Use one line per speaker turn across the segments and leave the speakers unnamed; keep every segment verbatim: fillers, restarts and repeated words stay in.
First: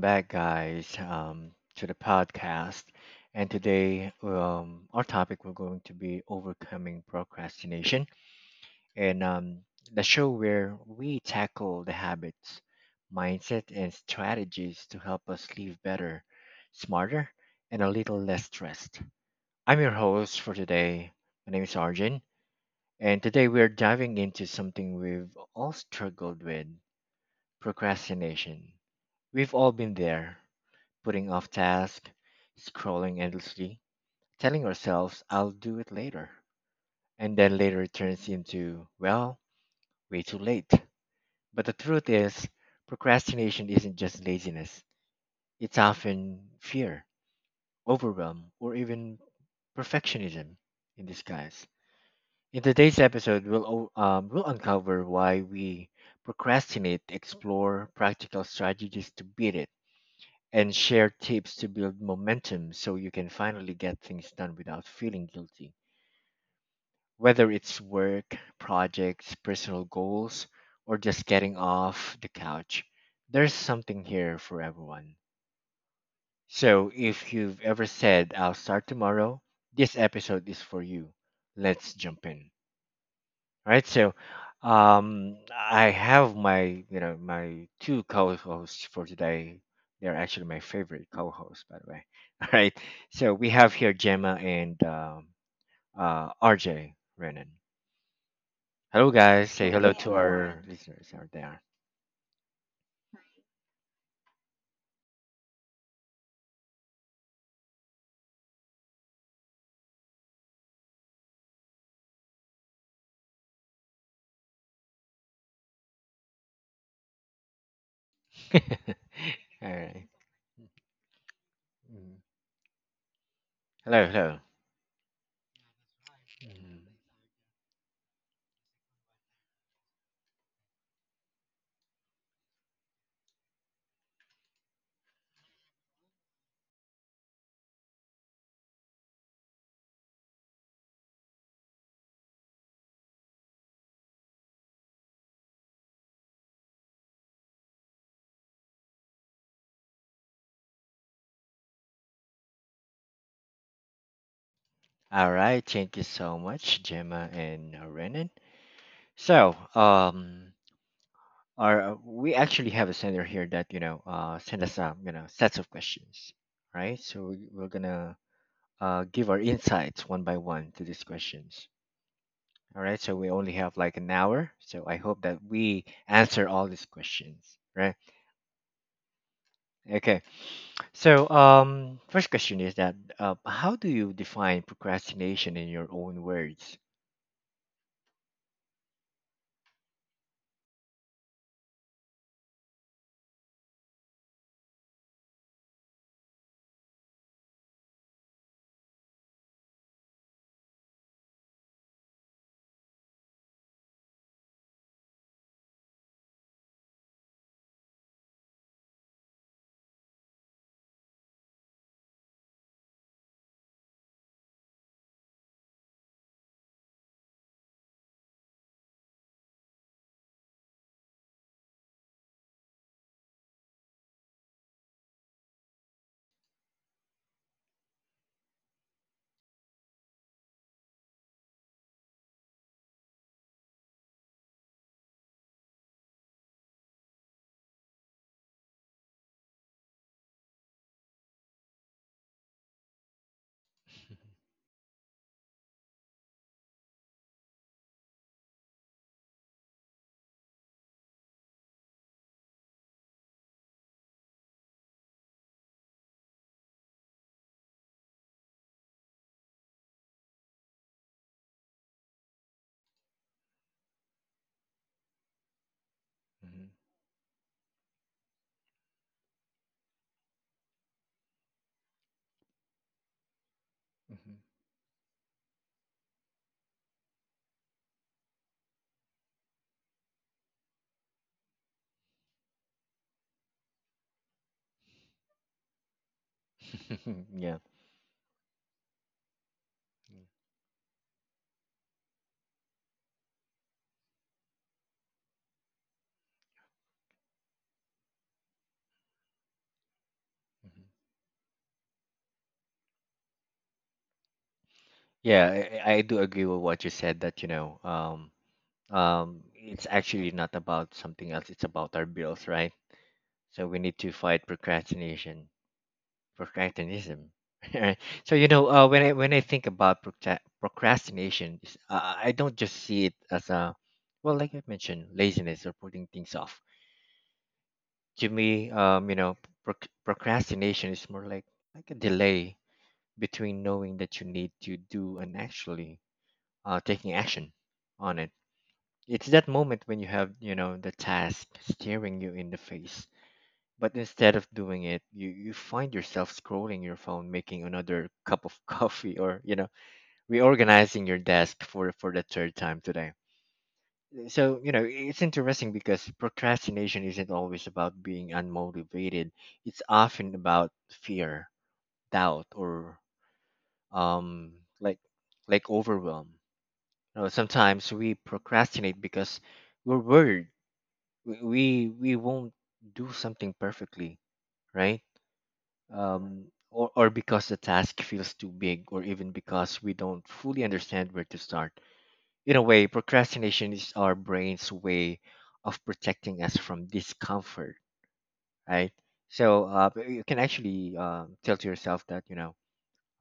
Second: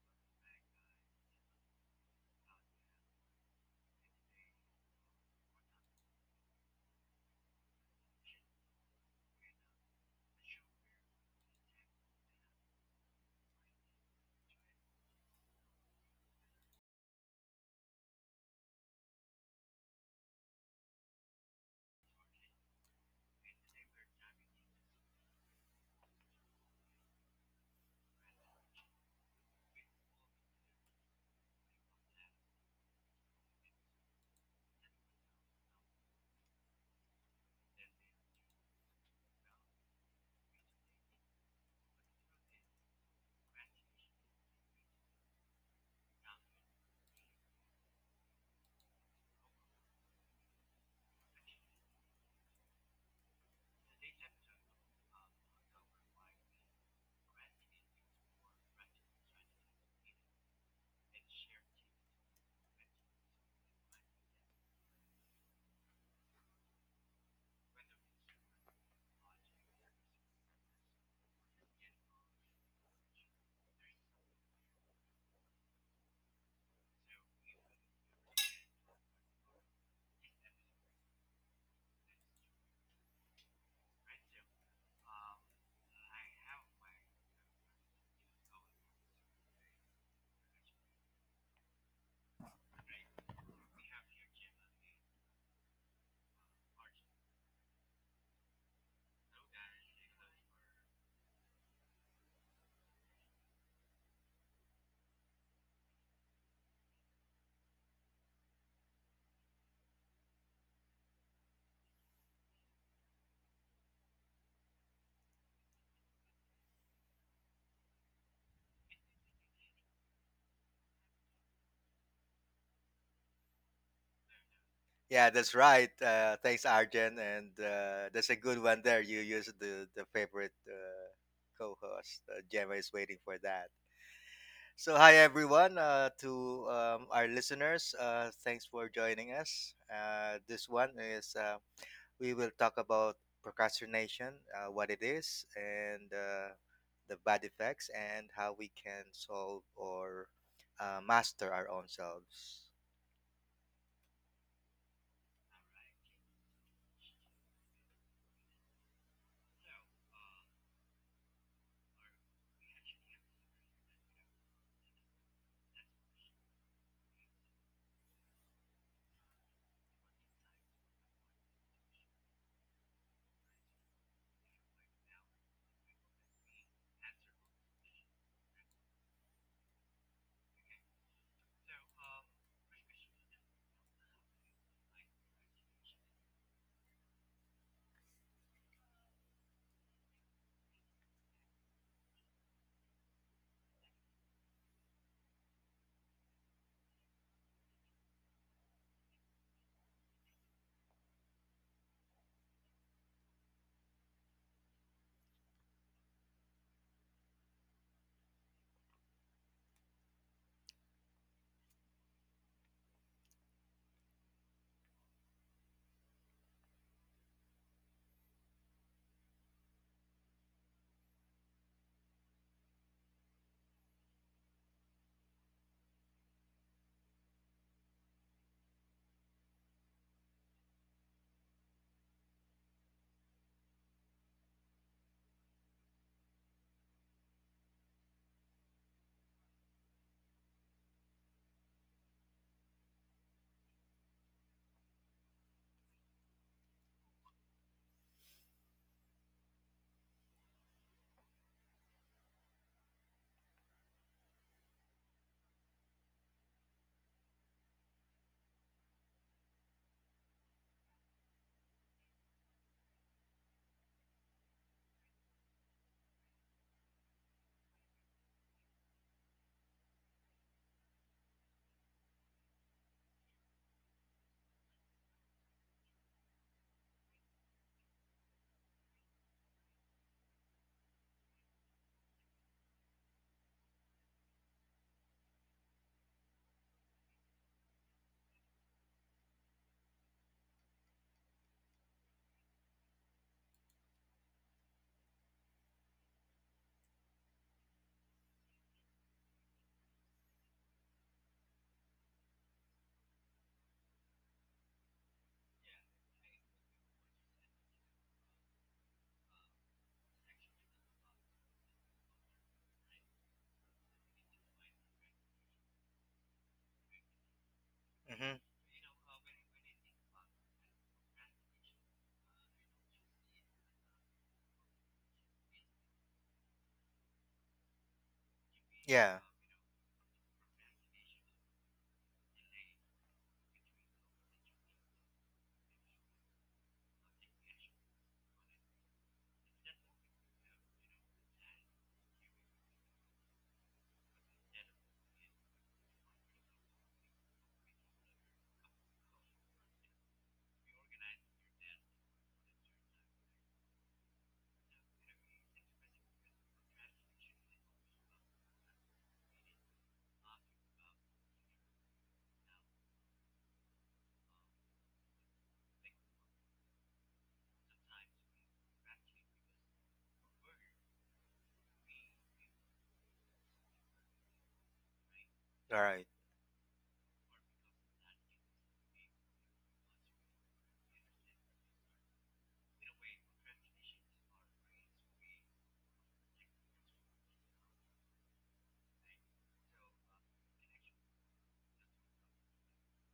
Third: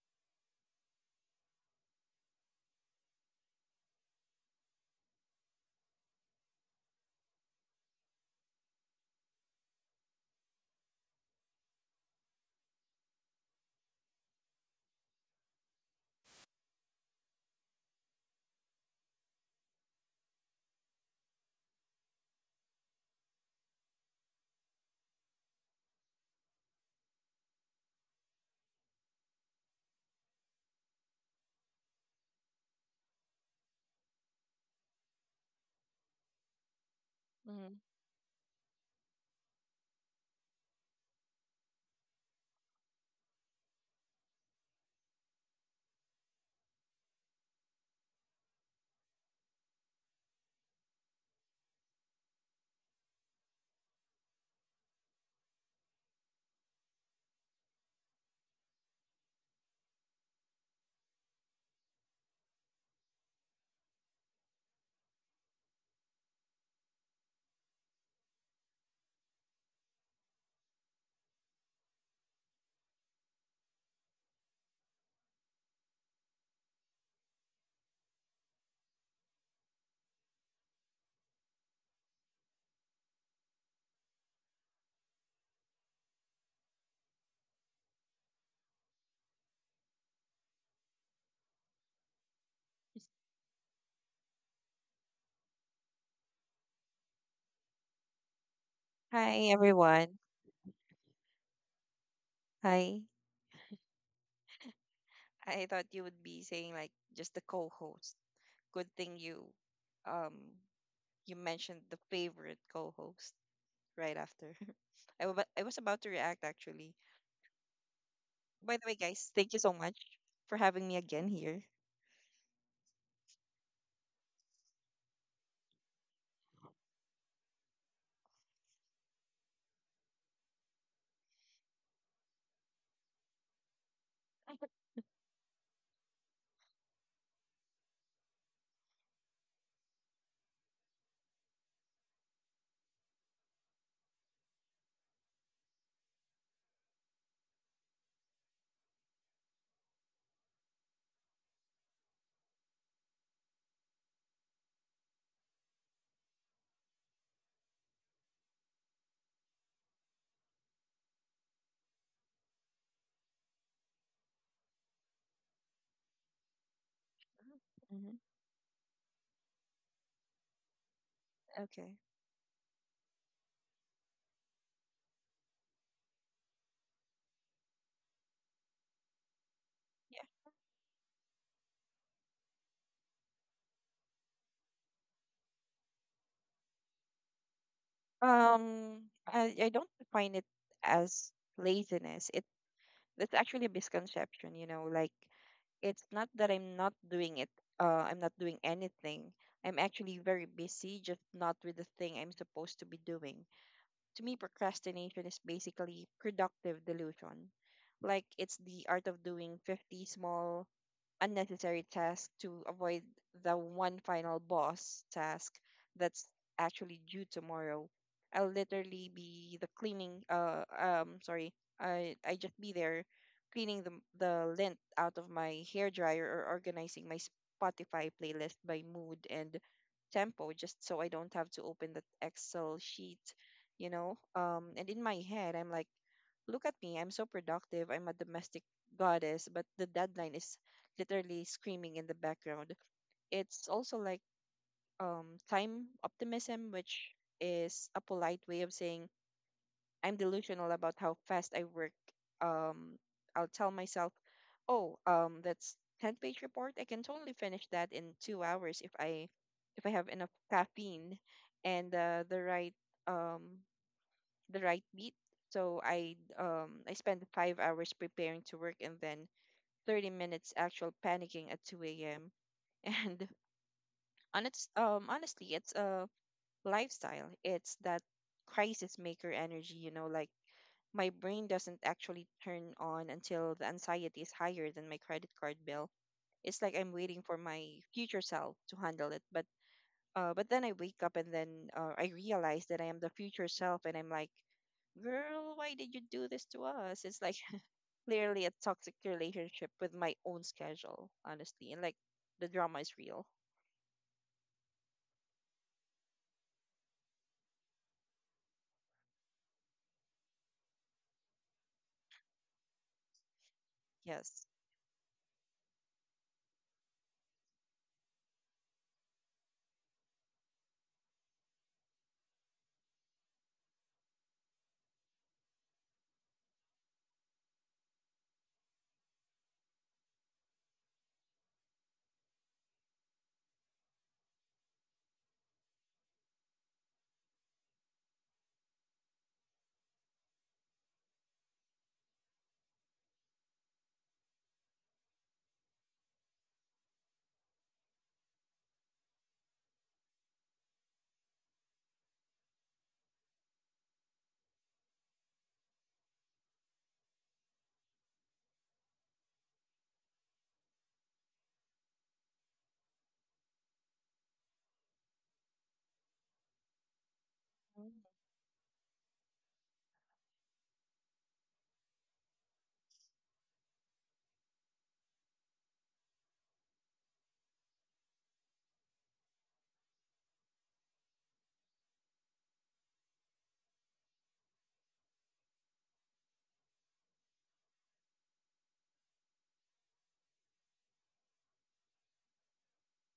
back, guys, um, to the podcast. And today, um, our topic we're going to be overcoming procrastination, and um, the show where we tackle the habits, mindset, and strategies to help us live better, smarter, and a little less stressed. I'm your host for today. My name is Arjun, and today we're diving into something we've all struggled with: procrastination. We've all been there putting off tasks, scrolling endlessly, telling ourselves, I'll do it later. And then
hmm
later turns into, well, way too late. But the truth is, procrastination isn't just laziness, it's often fear, overwhelm, or even perfectionism in disguise. In today's episode, we'll, o- um, we'll uncover why we procrastinate, explore practical strategies to beat it and share tips to build momentum so you can finally get things done without feeling guilty. Whether it's work, projects, personal goals, or just getting off the couch, there's something here for everyone. So if you've ever said, I'll start tomorrow, this episode is for you. Let's jump in. Right? So, um, I have my you know my two co-hosts for today. They're actually my favorite co-hosts, by the way. All right, so we have here Gemma and um, uh, R J Renan. Hello,
Hi,
guys. Say hello to
everyone.
our listeners out there.
Hi. I thought you would be saying like just the co-host. Good thing you um you mentioned the favorite co-host right after. I wa- I was about to react actually. By the way, guys, thank you
All
so much
right.
for having me again here.
Mm. Hello, hello.
Yeah, that's right. Uh, thanks,
Mhm.
Arjen, and uh, that's a good one there. You used the the favorite uh, co-host. Uh, Gemma is waiting for that. So, hi everyone. Uh, to um, our listeners, uh, thanks for joining us. Uh, this one is uh, we will talk about procrastination, uh, what it is, and uh, the bad effects, and how we can solve or uh, master our own selves.
All right. Thank you so much, Gemma and Renan. So, um, Or uh, we actually have a sender here that you know uh, send us um, you know sets of questions, right? So we, we're gonna
hmm
uh, give our insights one by one to these questions.
Okay.
All right. So we only have like an hour. So I hope that we answer all these questions, right? Okay.
Yeah.
So um, first question is that uh, how do you define procrastination in your own words?
Um, I, I don't define it as laziness. It That's actually a misconception, you know, like it's not that I'm not doing it. Uh, I'm not doing anything. I'm actually very busy, just not with the thing I'm supposed to be doing. To me, procrastination is basically productive delusion. Like it's the art of doing fifty small, unnecessary task to avoid the one final boss task that's actually due tomorrow. I'll literally be the cleaning uh um sorry, I I just be there cleaning the the lint out of my hair dryer or organizing my Spotify playlist by mood and tempo just so I don't have to open that Excel sheet, you know. Um and in my head I'm like, look at me, I'm so productive, I'm a domestic goddess, but the deadline is literally screaming in the background. It's also like um, time optimism, which is a polite way of saying I'm delusional about how fast I work. Um, I'll tell myself, oh, um, that's ten-page report. I can totally finish that in two hours if I if I have enough caffeine and uh, the right um, the right beat. So I
Mhm,
um, I spend five hours preparing to work and then thirty minutes actual panicking at two a m And
mhm.
And it's um honestly, it's a lifestyle. It's that crisis maker energy, you know, like my brain doesn't actually turn on until the anxiety is higher than my credit card bill. It's like I'm waiting
mhm.
for
Yeah.
my future self to handle it. But uh, but then I wake up and then uh, I realize that I am the future self, and I'm like, girl, why did you do this to us? It's like clearly a toxic relationship with my own
Mhm.
schedule, honestly, and like the drama is real.
Yeah, I, I do agree with what you said that, you know, um, um, it's actually not about something else. It's about our bills, right? So we need to fight
Yes.
procrastination, procrastinism. Right? So you
hmm
know, uh, when I when I think about procra- procrastination, it's- uh, I don't just see it as a, well, like I mentioned, laziness or putting things off. To me, um, you
Yeah.
know, proc- procrastination is more like like a delay between knowing that you need to do and actually uh, taking action on it. It's that moment when you have, you know, the task staring you in the face, but instead of doing it, you, you find yourself scrolling your phone, making another cup of coffee, or, you know, reorganizing your desk for, for the third time today. So, you know, it's interesting because procrastination isn't always about being unmotivated, it's often about fear, doubt, or, um, like, like overwhelm. You know, sometimes
Mm.
we procrastinate because we're worried we we we won't do something perfectly right,
All right.
um or, or because the task feels too big or even because we don't fully understand where to start. In a way, procrastination is our brain's way of protecting us from discomfort, right? So uh, but you can actually uh, tell to yourself that you know,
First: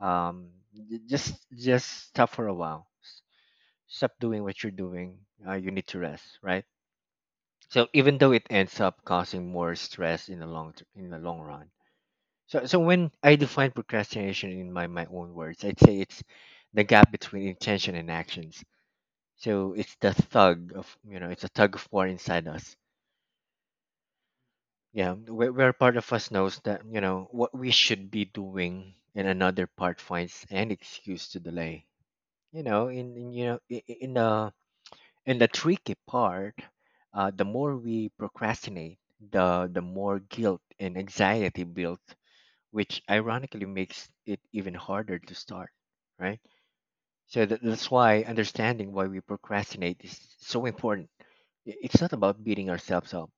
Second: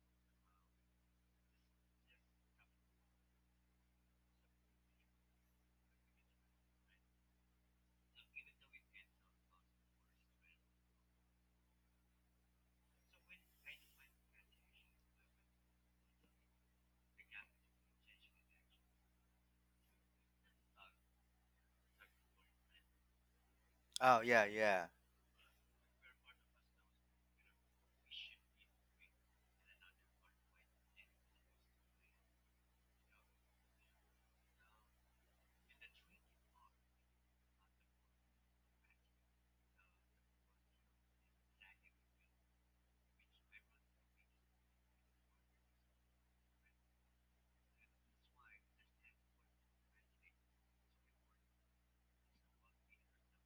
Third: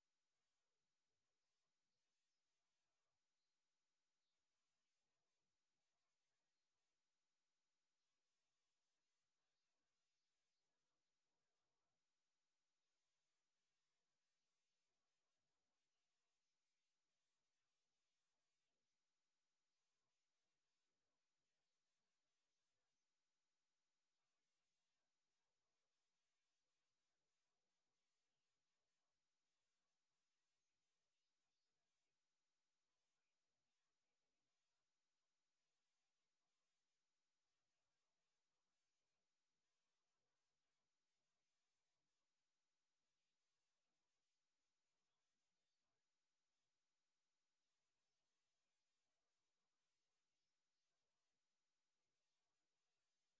um, j- just just stop for a while. S- stop doing what you're doing. Uh, you need to rest, right? So even though it ends up causing more stress in the long ter- in the long run. So so when I define procrastination in my my own words, I'd say it's the gap between intention and actions. So it's the thug of you know it's a tug of war inside us,
Oh yeah, yeah.
yeah, where, where part of us knows that you know what we should be doing and another part finds an excuse to delay, you know in, in you know in, in the And the tricky part, uh, the more we procrastinate, the the more guilt and anxiety builds, which ironically makes it even harder to start, right? So that, that's why understanding why we procrastinate is so important. I- It's not about beating ourselves up.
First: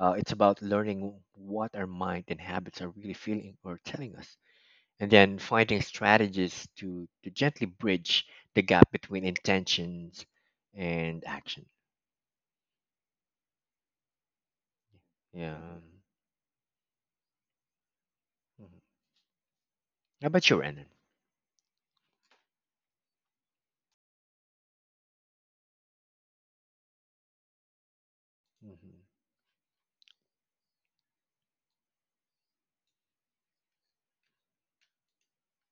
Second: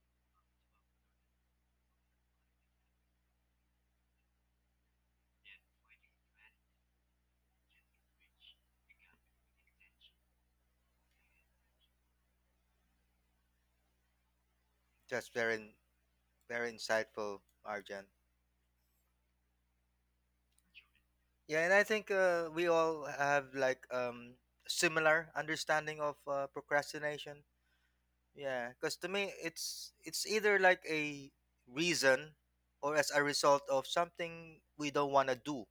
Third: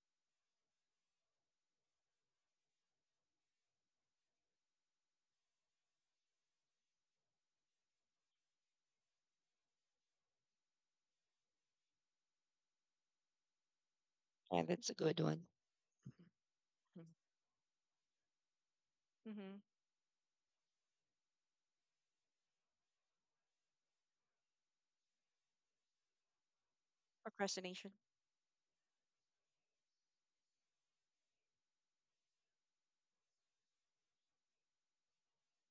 Uh, it's about learning what our mind and habits are really feeling or telling us, and then finding strategies to to gently bridge the gap between intentions and action.
Yeah, that's a good
That's
one.
Yeah.
very
hmm
very insightful, Arjan.
Mhm.
Mm-hmm.
How about you, Renan?
Yeah, and I think uh, we all have like um similar understanding of uh, procrastination.
Procrastination.
Yeah, because
Mm-hmm.
to me it's it's either like a reason or as a result of something we don't want to do.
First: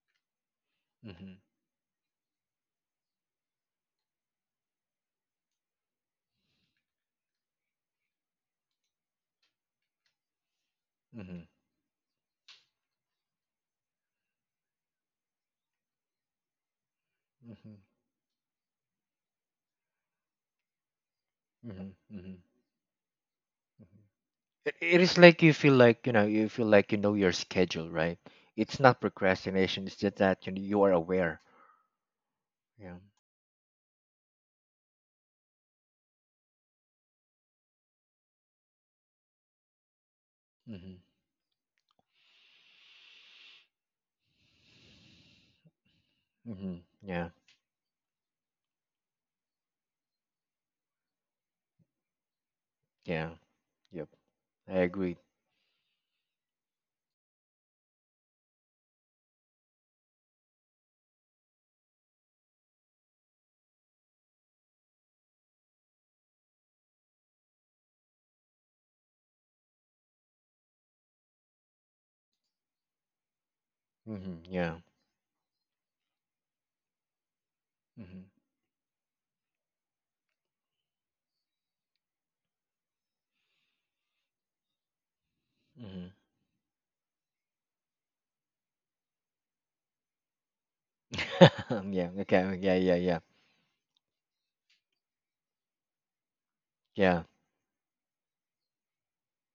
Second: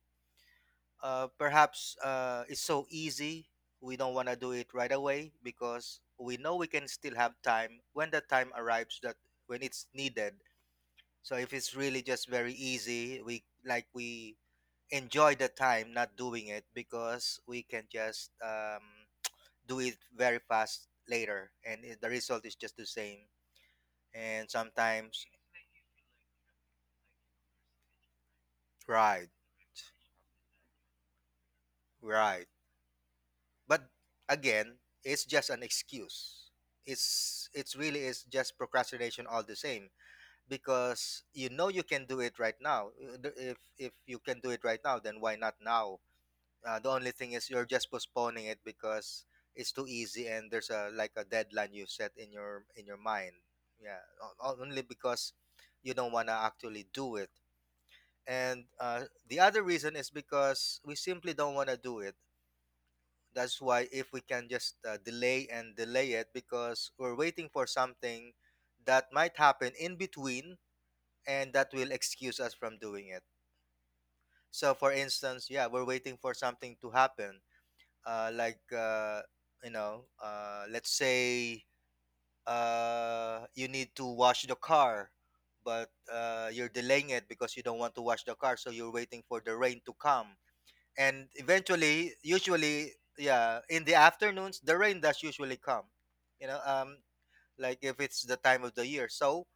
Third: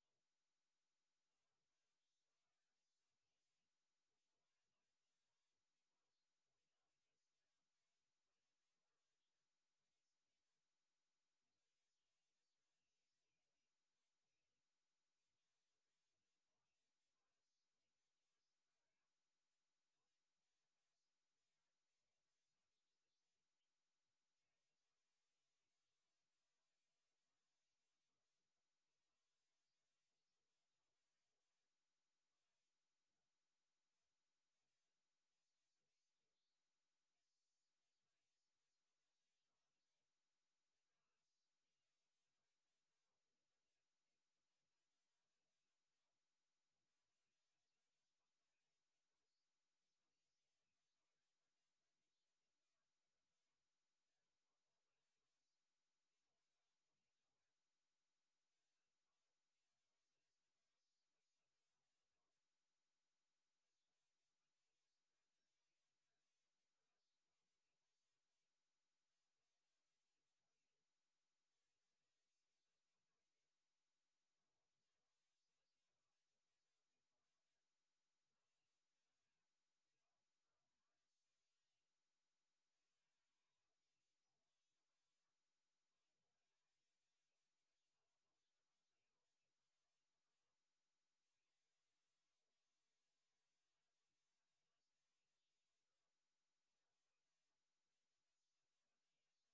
Uh,
Mm-hmm.
perhaps uh, it's so easy we don't want to do it right away because we know we can still have time when the time arrives that when it's needed. So
Mm-hmm.
if it's really just very easy, we like we enjoy the time not doing it because we
Mm-hmm.
can just um, do it very fast later and
Mm-hmm.
it- the
Mm-hmm.
result is just the same and
It, it is
sometimes
like you feel like you know you feel like you know your schedule, right? It's not
right
procrastination. It's just that you know, you are aware.
right
Yeah.
but again it's just an excuse it's it's really is just procrastination all the same
Mm-hmm.
because you know you can do it right now. Uh, the- if if you can do it right now then why not now?
Mm-hmm.
Uh, the only
Yeah.
thing is you're just postponing it because it's too easy and there's a like a deadline you set in your in your
Yeah.
mind. Yeah,
Yep.
o-
I
only
agree.
because you don't want to actually do it. And uh, the other reason is because we simply don't want to do it. That's why if we can just uh, delay and delay it because we're waiting for something that might happen in between and that will excuse us from doing it.
Mm-hmm.
So,
Yeah.
for instance, yeah, we're waiting for something to happen.
Mm-hmm.
uh, like uh, you know, uh, let's say uh, you need to wash the car but
Mm-hmm.
uh, you're delaying it because you don't want to wash the car, so you're waiting for the rain to come and
Yeah.
eventually
Okay. Yeah.
usually
Yeah. Yeah.
yeah in the afternoons the rain does usually come, you know. Um
Yeah.
like if it's the time of the year, so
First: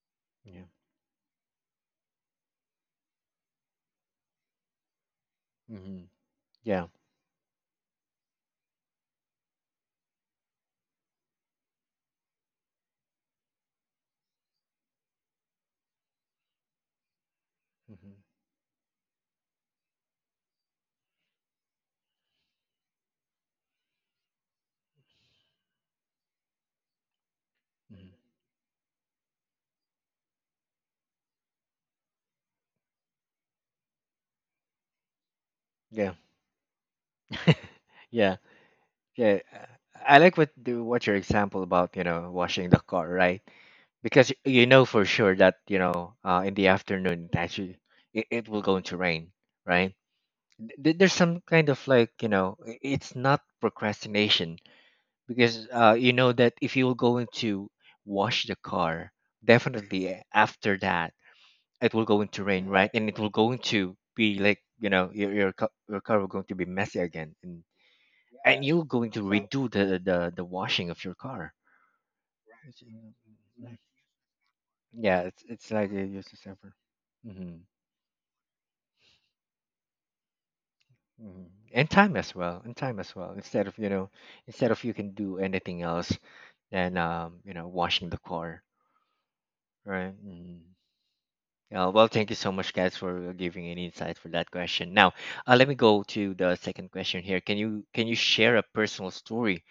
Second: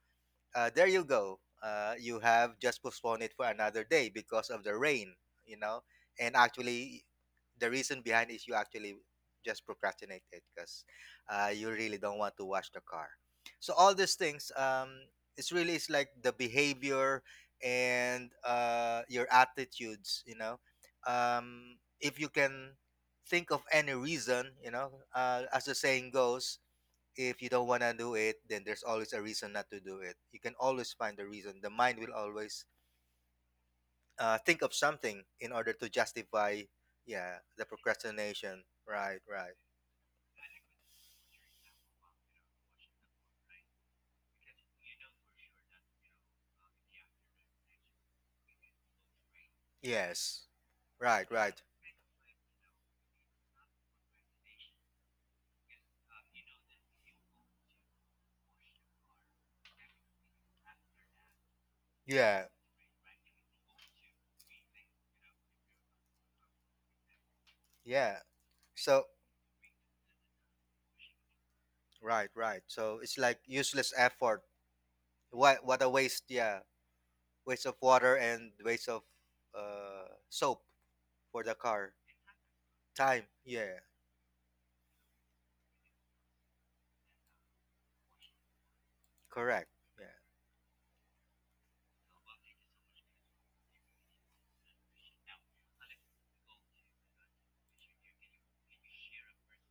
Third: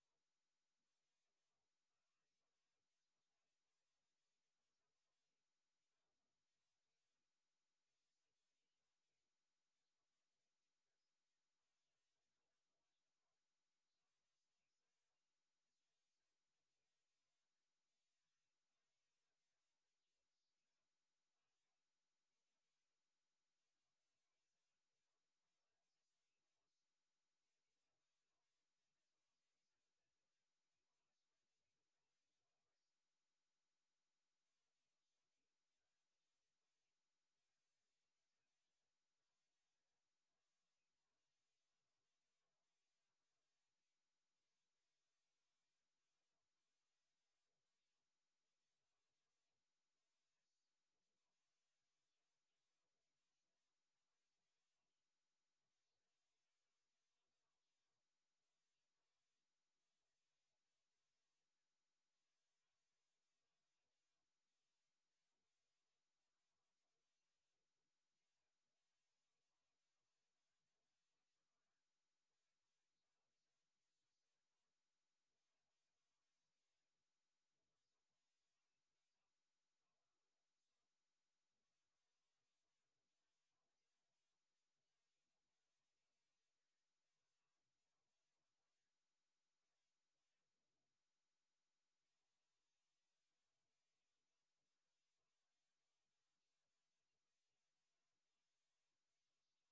Yeah.
uh, there you go. Uh, you have just postponed it for another day because of the rain, you know.
Mm-hmm.
And
Yeah.
actually, the reason behind is you actually just procrastinate it because uh, you really don't want to wash the car. So all these things, um, it's really it's like the behavior
Mm-hmm.
and uh, your attitudes, you know. Um, if you can think of any reason, you know, uh, as the saying goes, if you don't want to do
Mm-hmm.
it, then there's always a reason not to do it. You can always find a reason. The mind will always uh, think of something in order to
Yeah.
justify, yeah, the
Yeah.
procrastination. Right,
Yeah,
right.
I like what the, what your example about you know washing the car, right? Because you know for sure that you know uh, in the afternoon it actually it, it will going to rain, right?
Yes.
Th- There's
Right,
some
right.
kind of like you know i- it's not procrastination because uh, you know that if you will go into wash the car, definitely after that it will going
Yeah,
to rain, right? And it will going to be like you know your your, ca- your car will going to be messy again, and
yeah.
and you're
So,
going to redo the the, the washing of your car.
right, right.
It's, uh,
So it's like
mm,
useless effort.
Yeah, it's
What,
it's
what a
like it
waste.
used to
Yeah,
suffer. Hmm
waste of water and waste of uh, soap for
hmm
the
And
car.
time as well, and time as
Time.
well. Instead
Yeah,
of you know, instead of you can do anything else than um you know washing the car,
correct. Yeah.
right? hmm Uh, well, thank you so much, guys, for giving an insight for that question. Now, uh, let me go to the second question here. Can you can you share a personal story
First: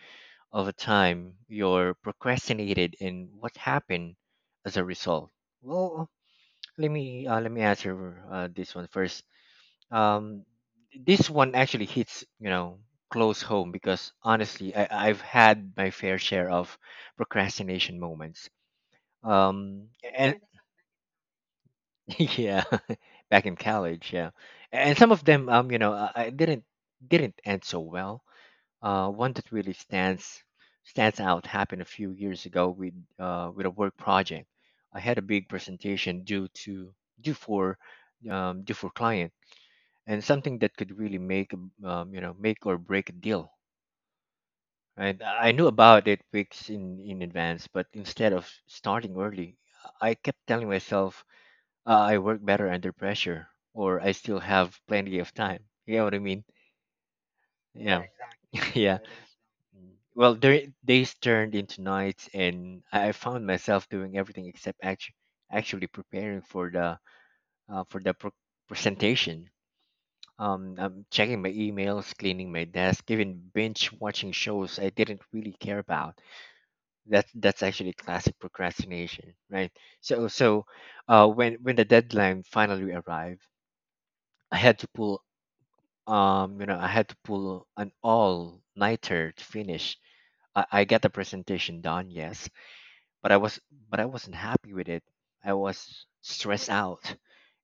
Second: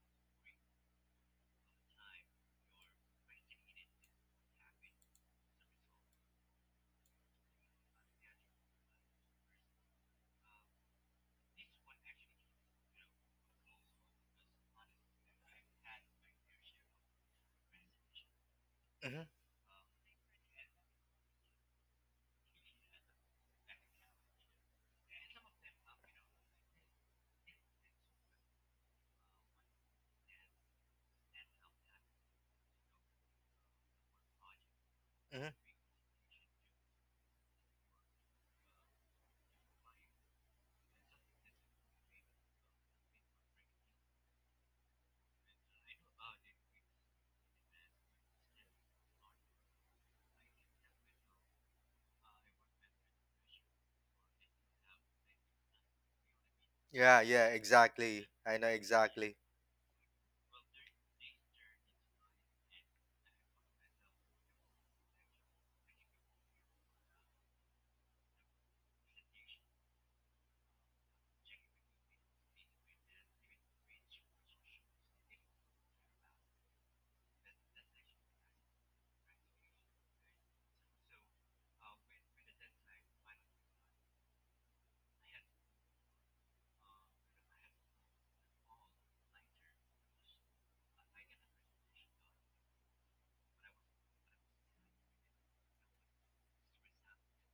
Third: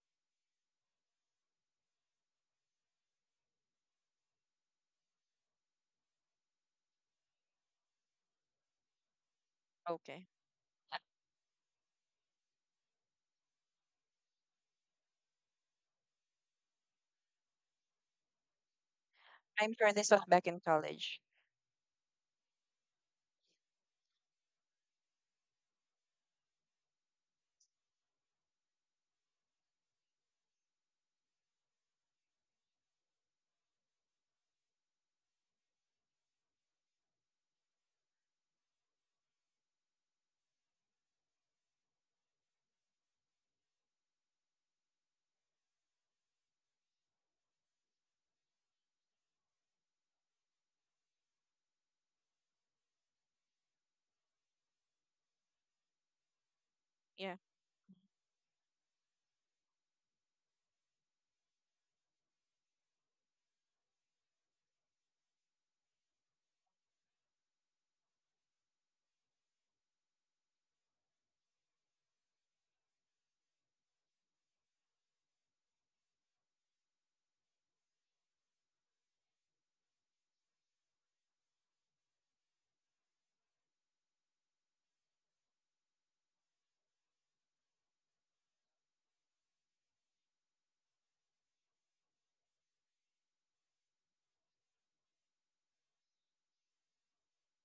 over time you're procrastinated and what happened as a result. Well, let me uh, let me answer uh, this one first.
Okay.
um this one actually hits you know close home because honestly, I, I've had my fair share of procrastination moments.
hmm
I'm
Um
sure this was
and
back in college.
Yeah, back in college, yeah. And some of them um you know i I didn't didn't end so well. Uh, one that really stands stands out happened a few years ago with uh, with a work project. I had a big
hmm
presentation due to due for um, due for client, and something that could really make a- um, you know make or break a deal. And I knew about it weeks in in advance, but instead of starting early, I kept telling myself uh, I work better under pressure, or I still have plenty of time. You know what I mean?
Yeah,
Yeah.
yeah,
Yeah.
exactly. I know
Yeah.
exactly.
Mm. Well, there, days turned into nights, and I I found myself doing everything except actually actually preparing for the uh, for the pr- presentation. Um, I'm checking my emails, cleaning my desk, even binge watching shows I didn't really care about. That's that's actually classic procrastination, right? So so, uh, when when the deadline finally arrived, I had to pull um you know I had to pull an all nighter to finish. I, I get the presentation done, yes, but I was but I wasn't happy with it. I was stressed out,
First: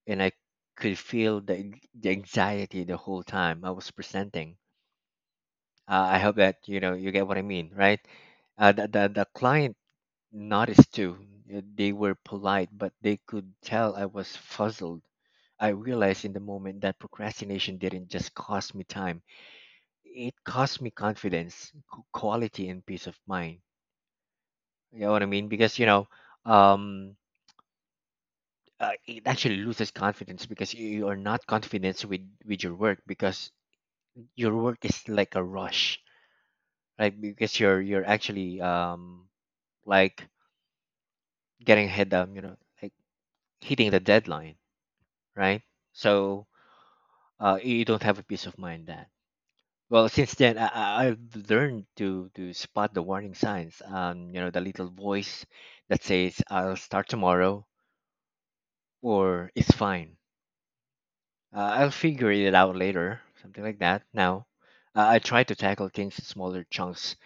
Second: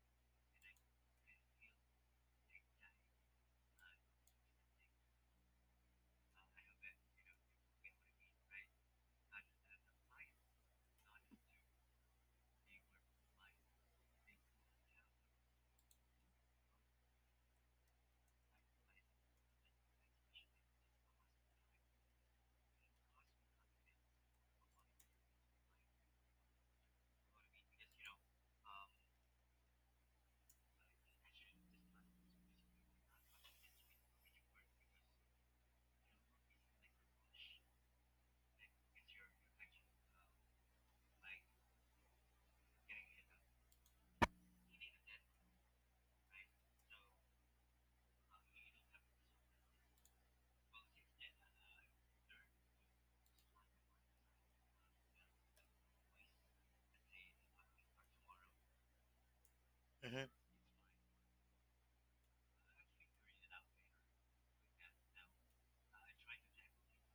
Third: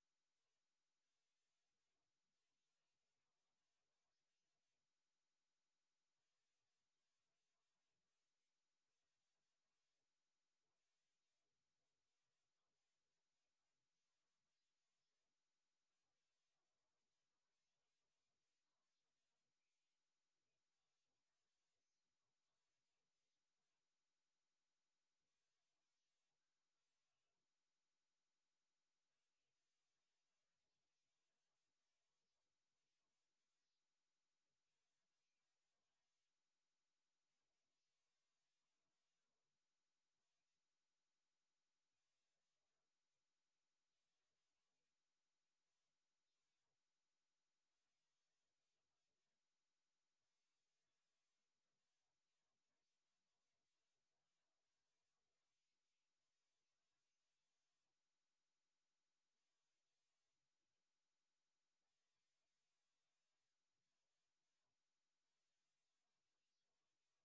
and I could feel the the anxiety the whole time I was presenting. Uh, I hope that you know you get what I mean, right? Uh, the, the the client noticed too. Uh, They were polite, but they could tell I was fuzzled. I realized in the moment that procrastination didn't just cost me time; it cost me confidence, qu- quality, and peace of mind. You know what I mean? Because you know, um, uh, it actually loses confidence because you, you are not confident with with your work because your work is like a rush, right? Because you're you're actually um like getting ahead, um, you know, like hitting the deadline, right? So uh, you don't have a peace of mind that. Well, since then, I, I- I've learned to to spot the warning signs. Um, you know, the little voice that says, "I'll start tomorrow," or "It's fine."
hmm
Uh, I'll figure it out later, something like that. Now, uh, I try to tackle things in smaller chunks,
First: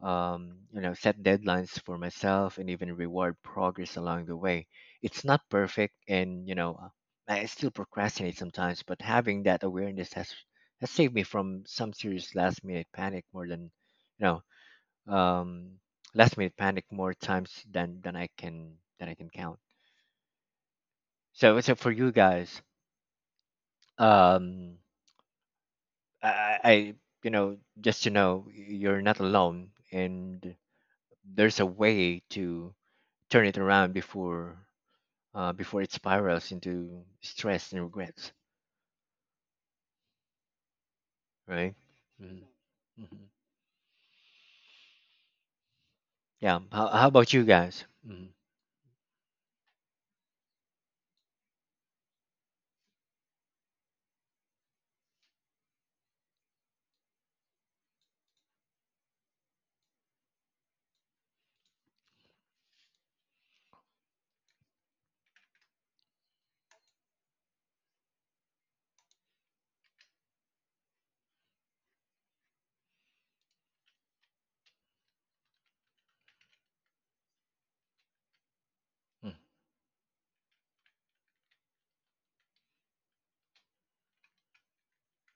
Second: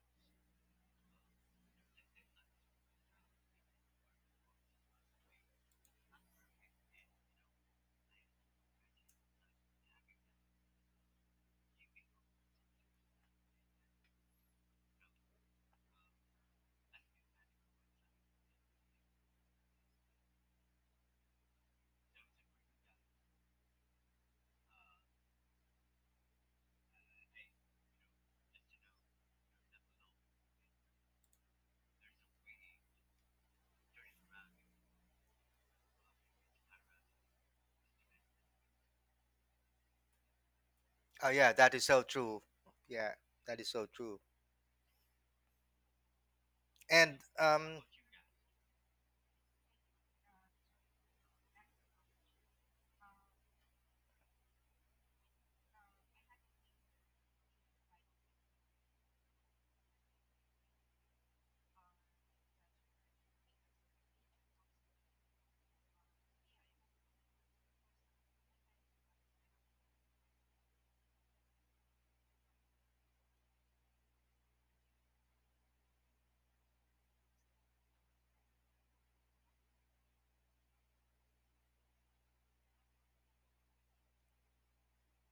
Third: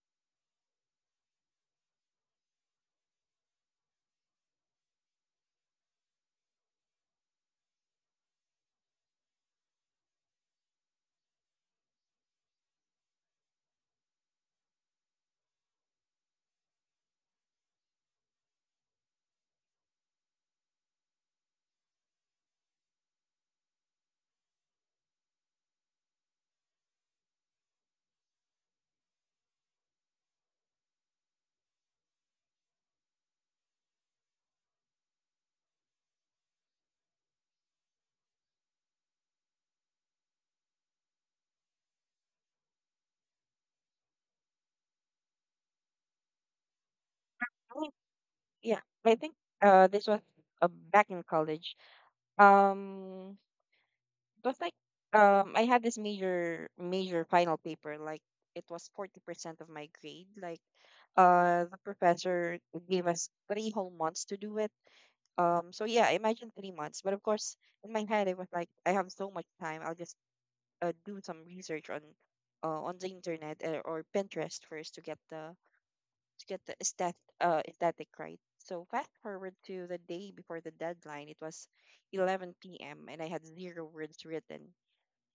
um, you know, set deadlines for myself and even reward progress along the way. It's not perfect, and you know, uh, I still procrastinate sometimes, but having that awareness has has saved me from some serious last minute panic more than, you know, um, last minute panic more times than than I can than I can count. So, so for you guys, um I, I, you know, just to know you're not alone, and there's a way to turn it around before, uh, before it spirals into stress and regrets,
Oh yeah,
right?
that is so
hmm
true. Yeah,
hmm
that is so true.
Yeah. How, how
And
about you
I
guys?
um,
think-
Hmm
Yeah, I think uh this was uh, back in college. Um, it was like um I had this major major final paper like it was forty percent of my grade. Like uh the professor gave us three whole months to do it. Um, so yeah, imagine three months. But of course, in my head, it was like I have so much time. I'll just uh, do some research on uh, on the internet uh, or Pinterest first to get the to get the aesthet, uh, aesthetic right. So fast forward to the day before the deadline, it was eleven p m and I had zero words written.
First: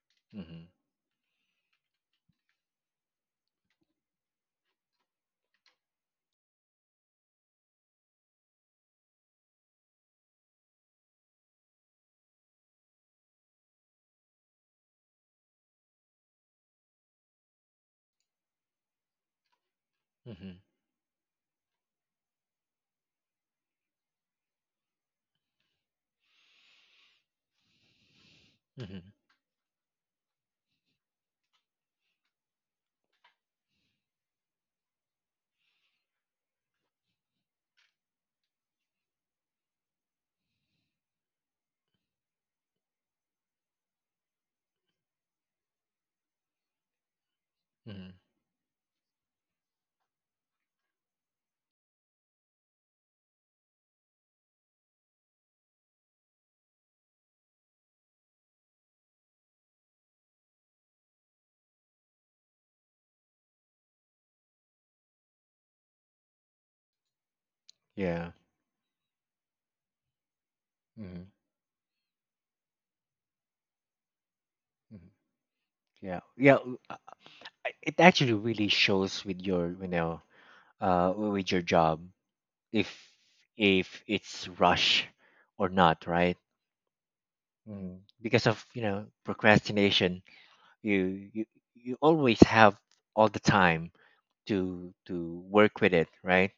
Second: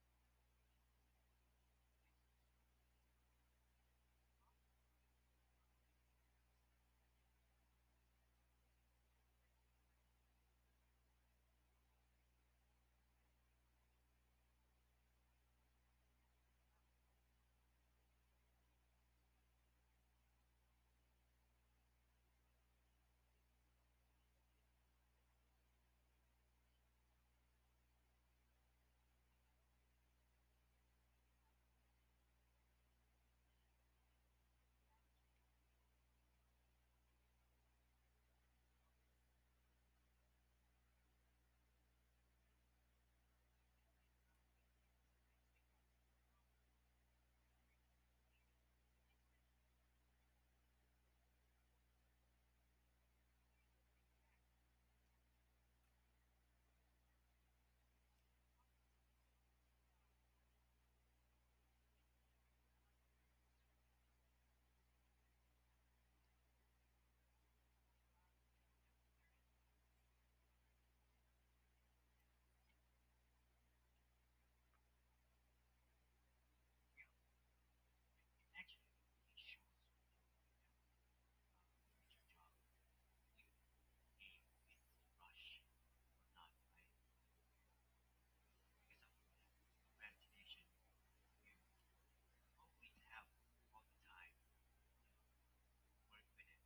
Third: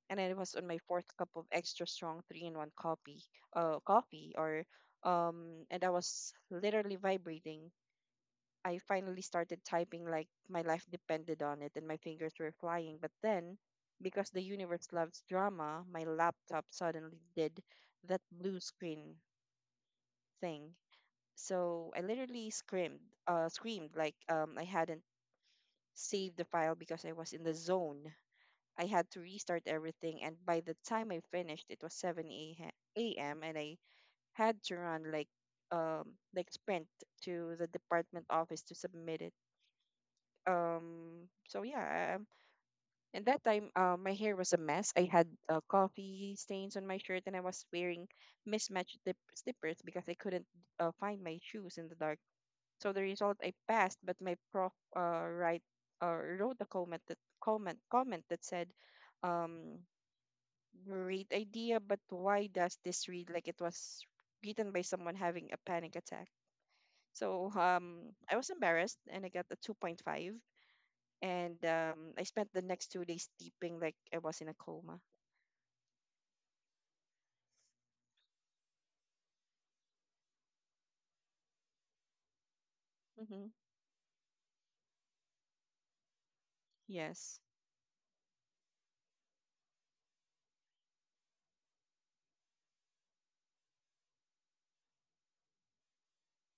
And I was
Mm-hmm.
on my fourth cup of extra strong three-in-one coffee, uh, coffee, or um, and I was literally vibrating. I finally started typing like my life depended on it, and my fingers were flying. But then, because the universe loves drama, my laptop suddenly did that blue screen
Mm-hmm.
thing, so I literally screamed, uh, screamed like um, I hadn't saved the file because I was in the zone. I had to restart everything, and by the time I finished, it was seven a m and I had to run like um like sprint to the department office to submit it. Um, so yeah, um, and that time uh, my hair was a mess. I had uh, coffee stains on my shirt, and I was wearing
hmm
mismatched dip- slippers because I couldn't uh, find my shoes in the dark. So the result, I passed, but my prof uh, write uh, wrote a comment that comment comment that said, um, great idea, but why does this read like it was written by someone having a panic attack? So um,
Yeah.
I was embarrassed, and I got a two point five,
Mm-hmm.
and um, I spent the next two days sleeping like I was in a coma.
Mm-hmm. Yeah. Yeah. w- uh, I- It actually really shows with your, you know, uh, with your job if
Mm-hmm.
if it's rush or not, right?
Yes,
Mm. Because of you know procrastination, you you you always have all the time to to work with it, right?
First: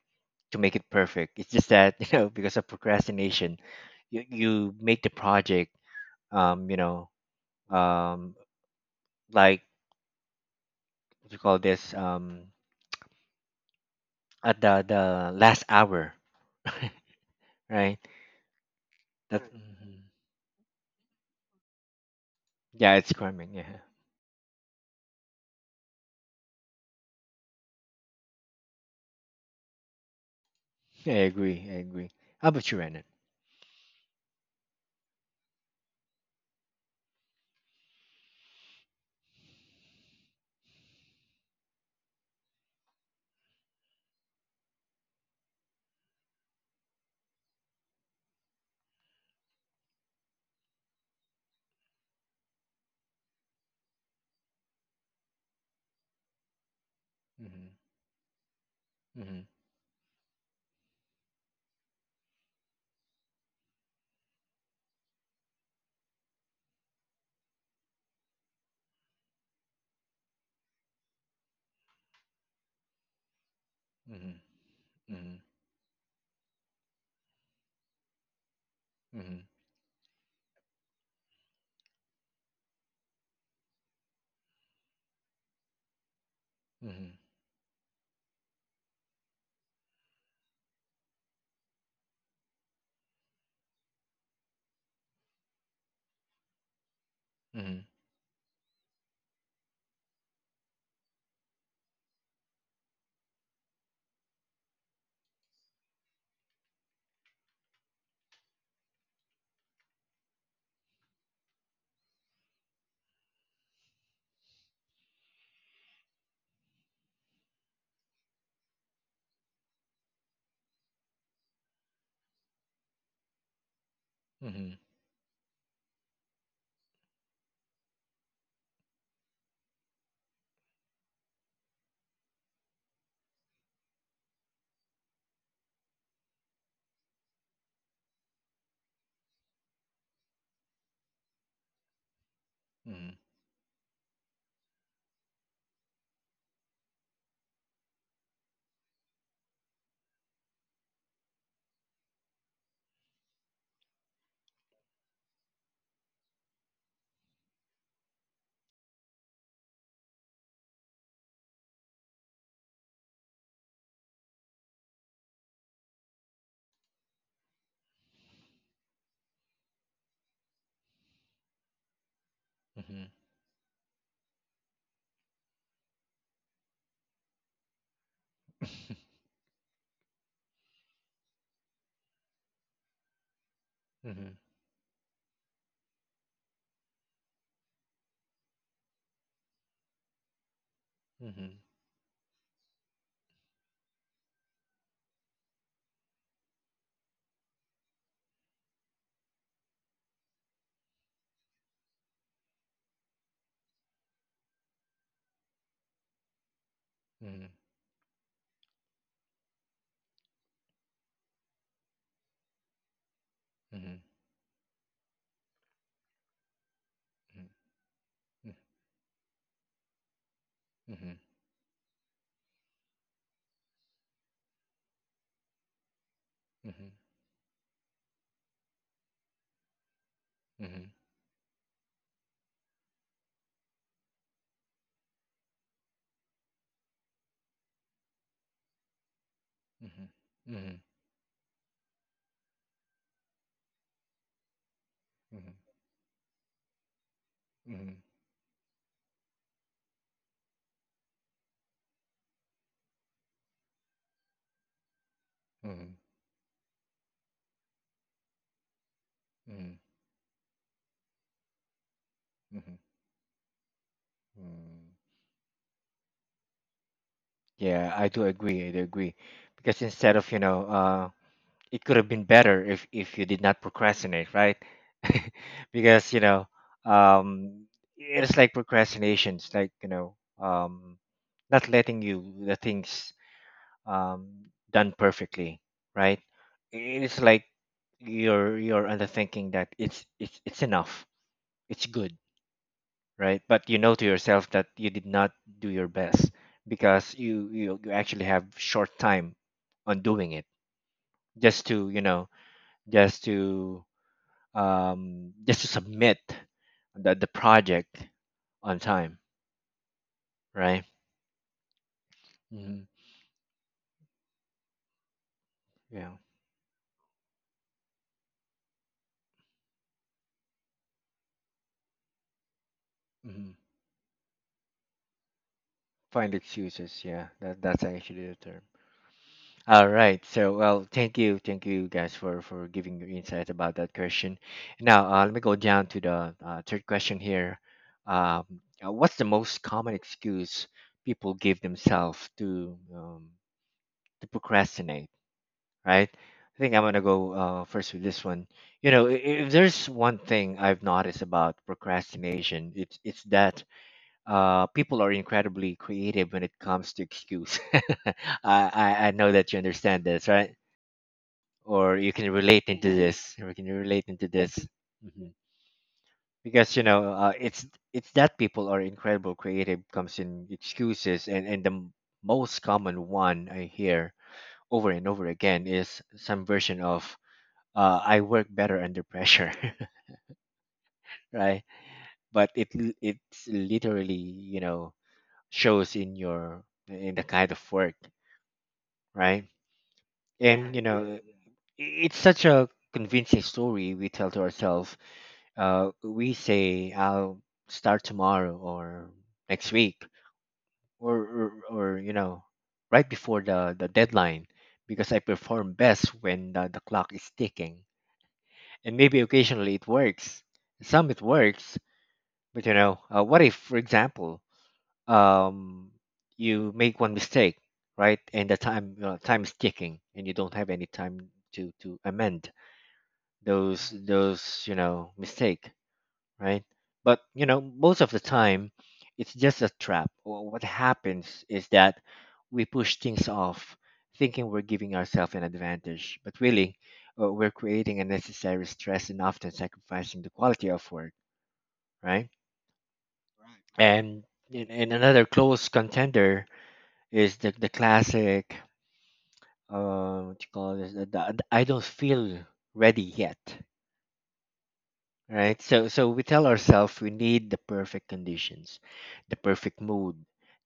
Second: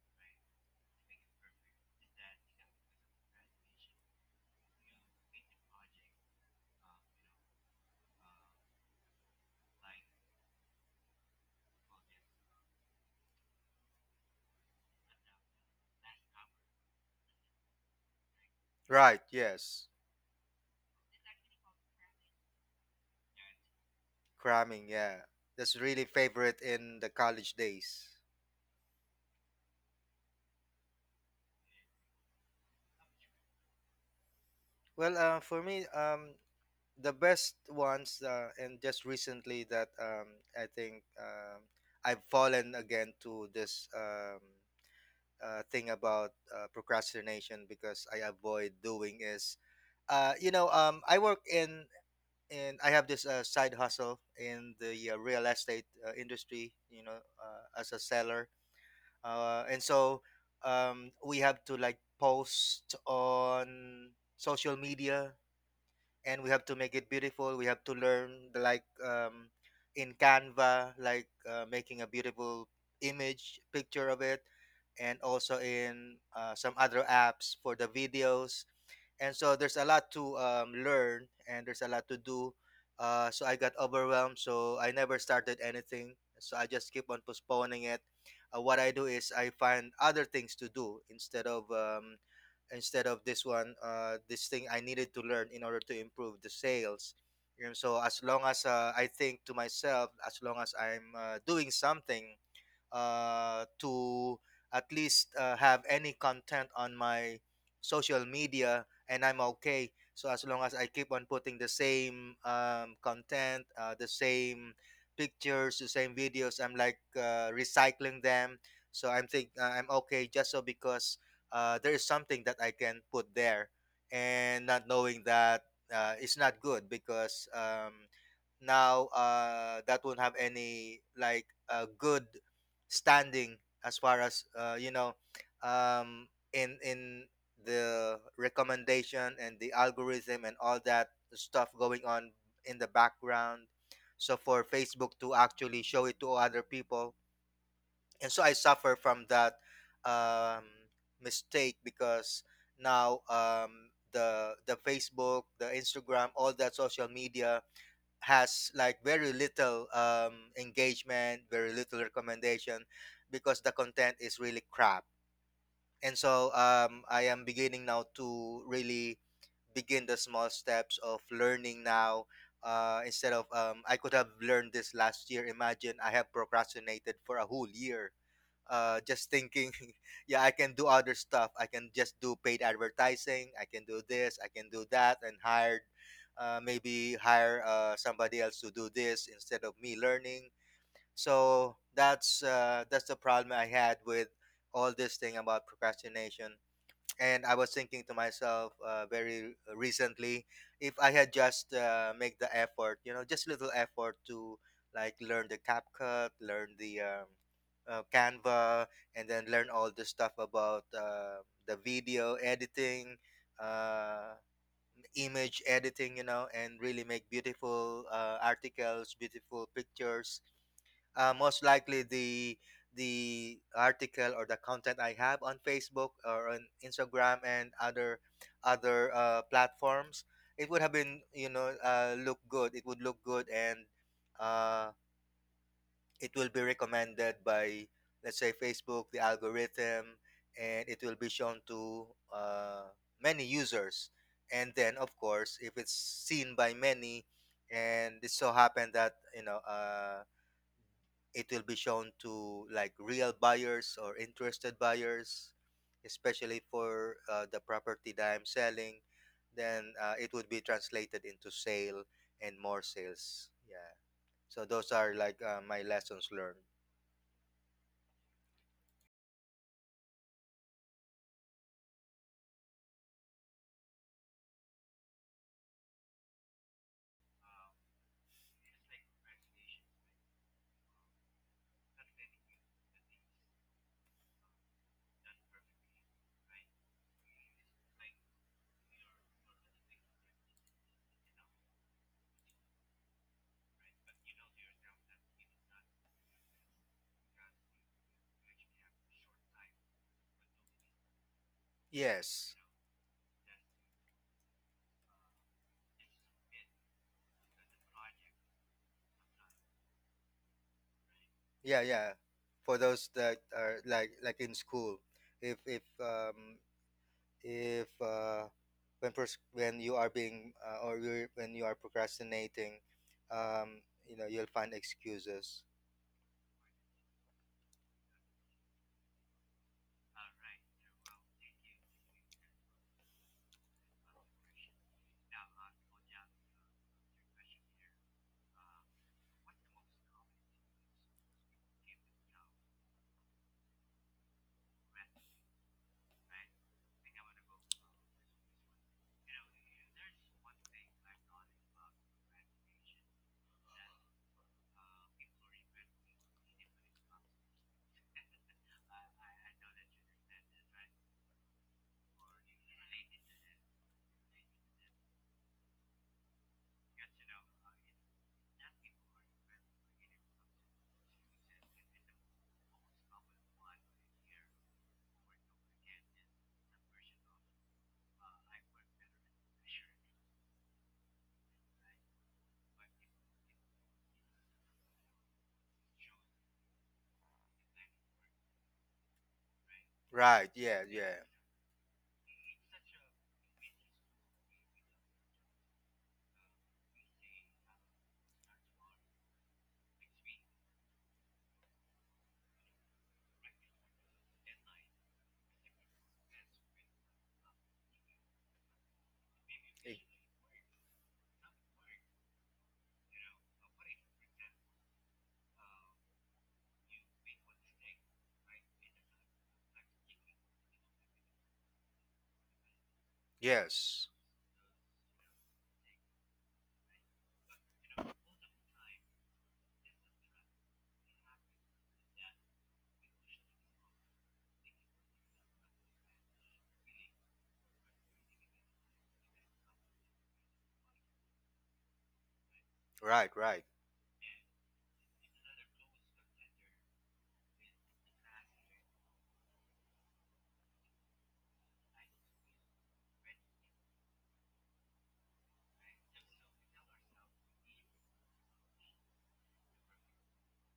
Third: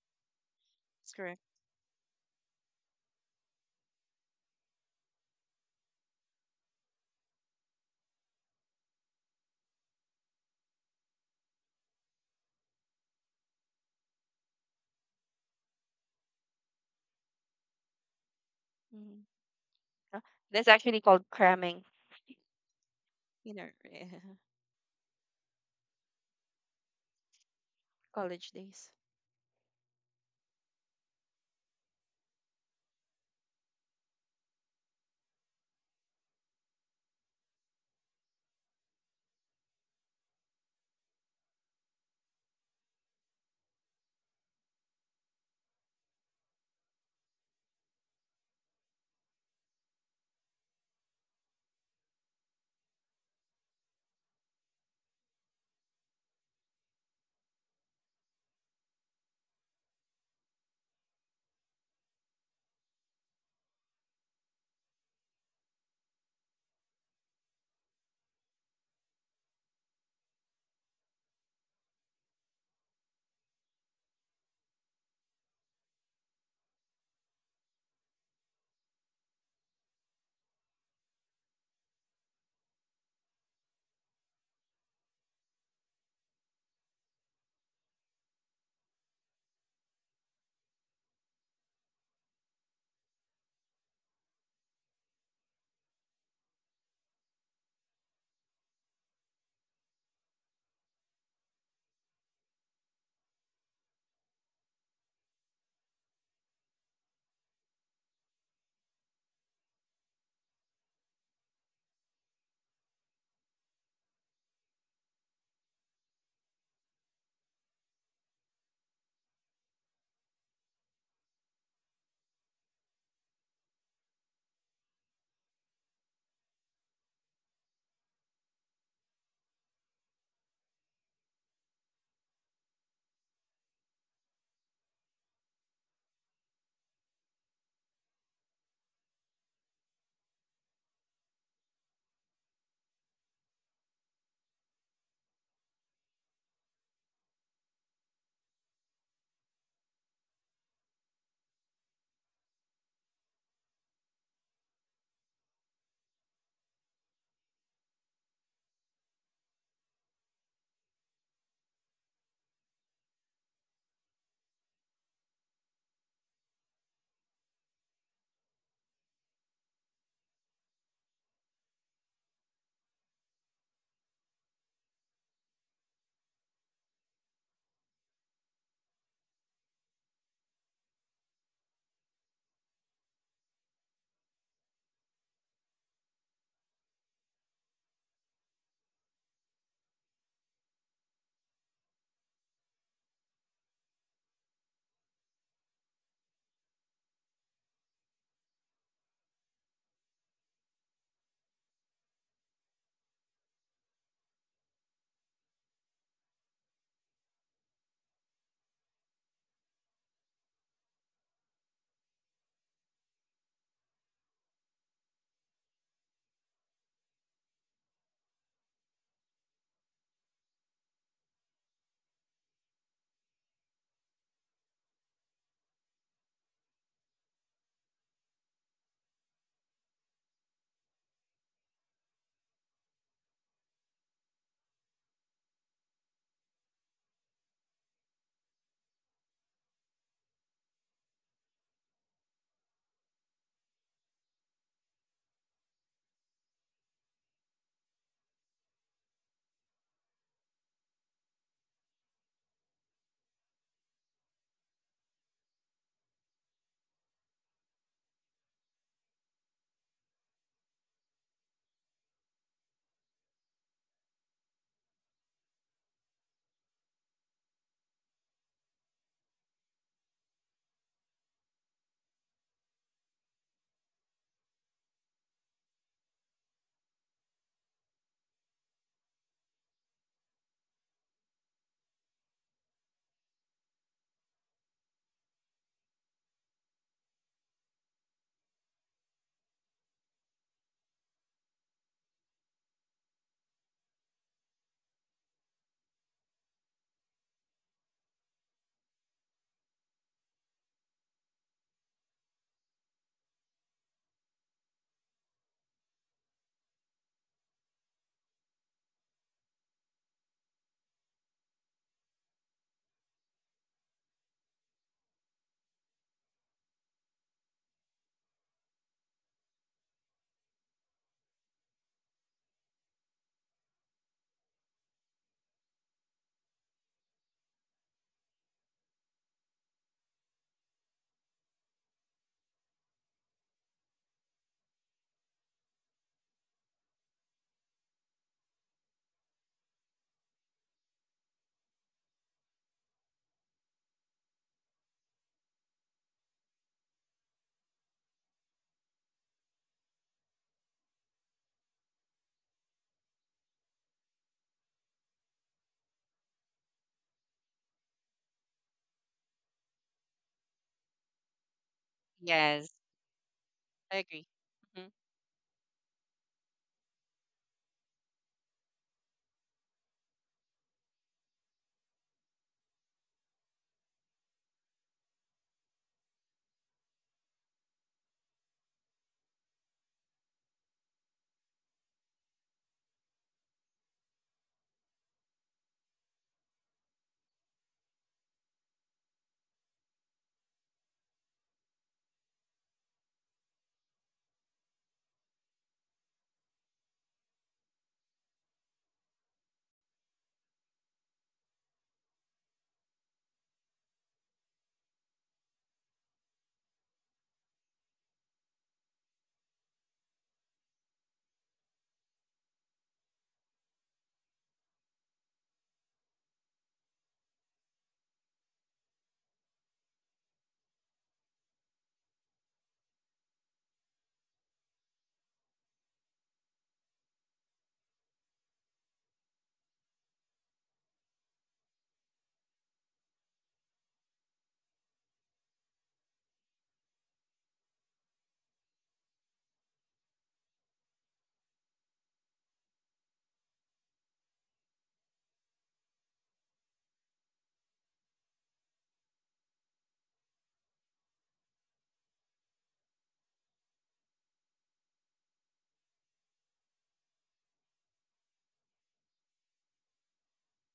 To make it
that's
perfect.
correct.
It's just that you know because of procrastination, you you make the project um you know um like what you call this um at the the last hour, right?
right,
hmm
That
yes,
mhm.
Uh, that's actually called cramming,
Yeah, it's cramming.
you know.
Yeah,
cramming. Yeah, that's really favorite in the college days.
College days.
yeah, I agree. I agree. How about you, Renan?
Well, uh, for me, um, the best ones, uh, and just recently that um, I think um, I've fallen again to this um, uh, thing about uh, procrastination because I avoid doing is, uh, you know, um, I work in and I have this uh, side hustle in the uh, real estate uh, industry, you know,
Mm-hmm.
uh, as a seller.
Mm-hmm.
Uh, and so um, we have to like post on social media and we have to make it beautiful. We have to learn the, like um, in Canva, like uh, making a beautiful image picture of it
Mm-hmm.
and
Mm-hmm.
also in uh, some other apps for the videos, and
Mm-hmm.
so there's a lot to um, learn and there's a lot to do. Uh, so I got overwhelmed, so I never started anything, so I just keep on
Mm-hmm.
postponing it. Uh, what I do is I find other things to do instead of um, instead of this one, uh, this thing I needed to learn in order to improve the sales. And
Mhm.
so as long as uh, I think to myself, as long as I'm uh, doing something uh, to at least uh, have any content on my social media, and I'm okay. So as long as I keep on putting the same um, content, uh, the same pictures, the same videos, I'm like uh, recycling them. So I'm think uh, I'm okay just so, because uh, there is something that I can put there, and
Mhm.
not knowing that uh, it's not good because um, now uh, that won't have any like uh, good standing as far as uh, you know um, in in the recommendation and the algorithm and all that stuff going on in the
Mhm.
background, so for Facebook to actually show it to other people. And so I suffer from that um, mistake because now um, the the Facebook, the Instagram, all that social media has like very little um, engagement, very little recommendation because the content is really crap. And so um, I am beginning now to really begin the small steps of learning now. Uh,
Mhm.
instead of um, I could have learned this last year. Imagine I have procrastinated for a whole year uh, just thinking, yeah, I can do other stuff. I can just do paid advertising. I can do this. I
Mhm.
can do that, and hired, uh, maybe hire uh, somebody else to do this instead of me learning.
Mhm.
So that's uh, that's the problem I had with all this thing about procrastination. And I was thinking to myself uh, very recently, if I had just uh, make the effort, you know, just little effort to like learn the CapCut, learn the um, uh, Canva, and then learn all the stuff about uh, the video editing,
Mhm. Mhm.
uh, image editing, you know, and really make beautiful uh, articles, beautiful pictures,
Mhm.
uh, most likely the the article or the content I have on Facebook or on
Mhm. Mhm.
Instagram and other other uh, platforms, it would have
Mhm.
been you know uh, look good. It would look good, and uh, it will be recommended by let's say Facebook, the algorithm, and
Mhm.
it will be shown to uh, many users. And then, of
Mhm.
course,
Mhm. Mhm.
if it's seen by many, and it so happened that you know. Uh, it will be shown to like real buyers or interested buyers,
Mhm. Mhm.
especially for uh, the property that I'm selling, then uh, it would be translated into sale and more
Mhm.
sales, yeah. So those
Mhm.
are like uh, my lessons learned.
Yeah, I do agree. I do agree. Because instead of, you know, uh, it could have been better if if you did not procrastinate, right? Because, you know, um, it's like procrastinations, like, you know, um, not letting you the things um, done perfectly, right? It's like you're you're under thinking that it's it's it's enough, it's good, right? But you know to yourself that you did not do your best because you you, you actually have short time on doing it just to you know
Yes.
just to um, just to submit the the project on time, right?
Yeah, yeah. For
Hmm.
those that are like like in school, if if
Yeah.
um if uh when pers- when you are being uh, or you're, when you are procrastinating,
Hmm.
um you know you'll find excuses.
Find excuses. Yeah, that that's actually the term. All right. So, well, thank you, thank you guys for for giving your insight about that question. Now, uh, let me go down to the uh, third question here. Um, uh, what's the most common excuse people give themselves to um, to procrastinate? Right. I think I'm gonna go uh, first with this one. You know, i- if there's one thing I've noticed about procrastination, it's it's that uh, people are incredibly creative when it comes to excuse. I, I I know that you understand this, right? Or you can
Yes,
relate into hmm this or you can
I
relate
agree.
into this. Hmm. Because you know uh, it's it's that people are incredible creative comes in excuses and and the m- most common one I hear over and over again is some version of uh, I work better under pressure. Right? But it l- it's literally, you know shows in your in the kind of work, right?
Right.
Yeah.
Yeah.
And you know
Yeah.
i- it's such a convincing story we tell to ourselves. uh, we say I'll start tomorrow or next week or, or or you know right before the the deadline, because I perform best when the, the clock is ticking and maybe occasionally it
Eh,
works, some it works. But you know uh, what if for example um you make one mistake, right? And the time uh, time is ticking and you don't have any time to to amend those
yes.
those you know mistake, right? But you know, most of the time, it's just a trap. Wh- What happens is that we push things off, thinking we're giving ourselves an advantage, but really, uh, we're creating unnecessary stress and often sacrificing the quality of work, right?
Right. Right.
And and and another close contender is the the classic, uh, what you call this? The, the I don't feel ready yet, right? So so we tell ourselves we need the perfect conditions, the perfect mood,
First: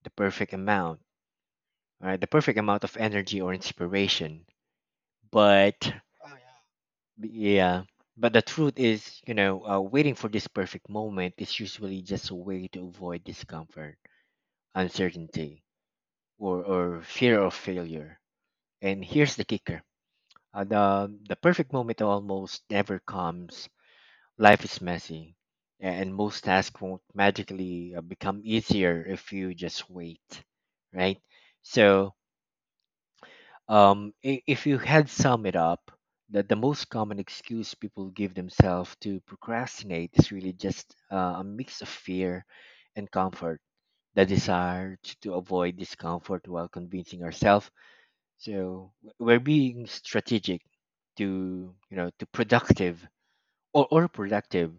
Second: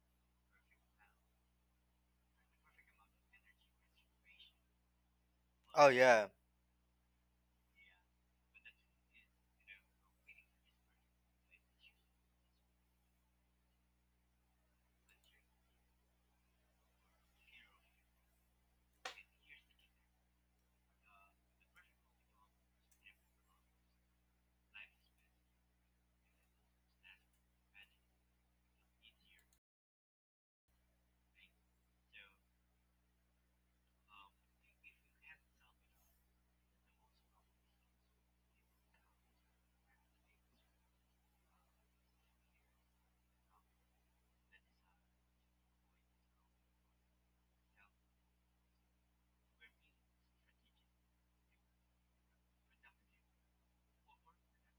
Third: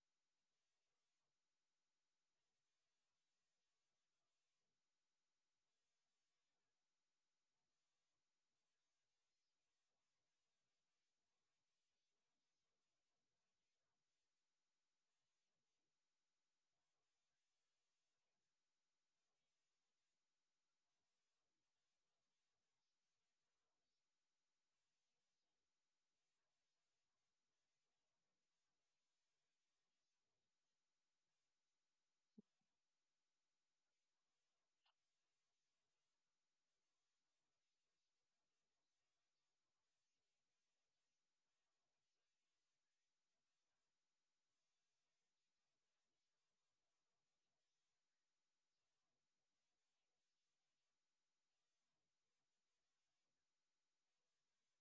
the perfect amount, right? The perfect amount of energy or inspiration.
Oh,
But
yeah.
yeah, but the truth is, you know uh, waiting for this perfect moment is usually just a way to avoid discomfort, uncertainty, or or fear of failure. And here's the kicker, uh, the the perfect moment almost never comes. Life is messy, and most tasks won't magically uh, become easier if you just wait, right? So, um, i- if you had sum it up, that the most common excuse people give themselves to procrastinate is really just uh, a mix of fear and comfort, the desire to, to avoid discomfort while convincing ourselves. So, w- we're being strategic to, you know to productive, or, or productive.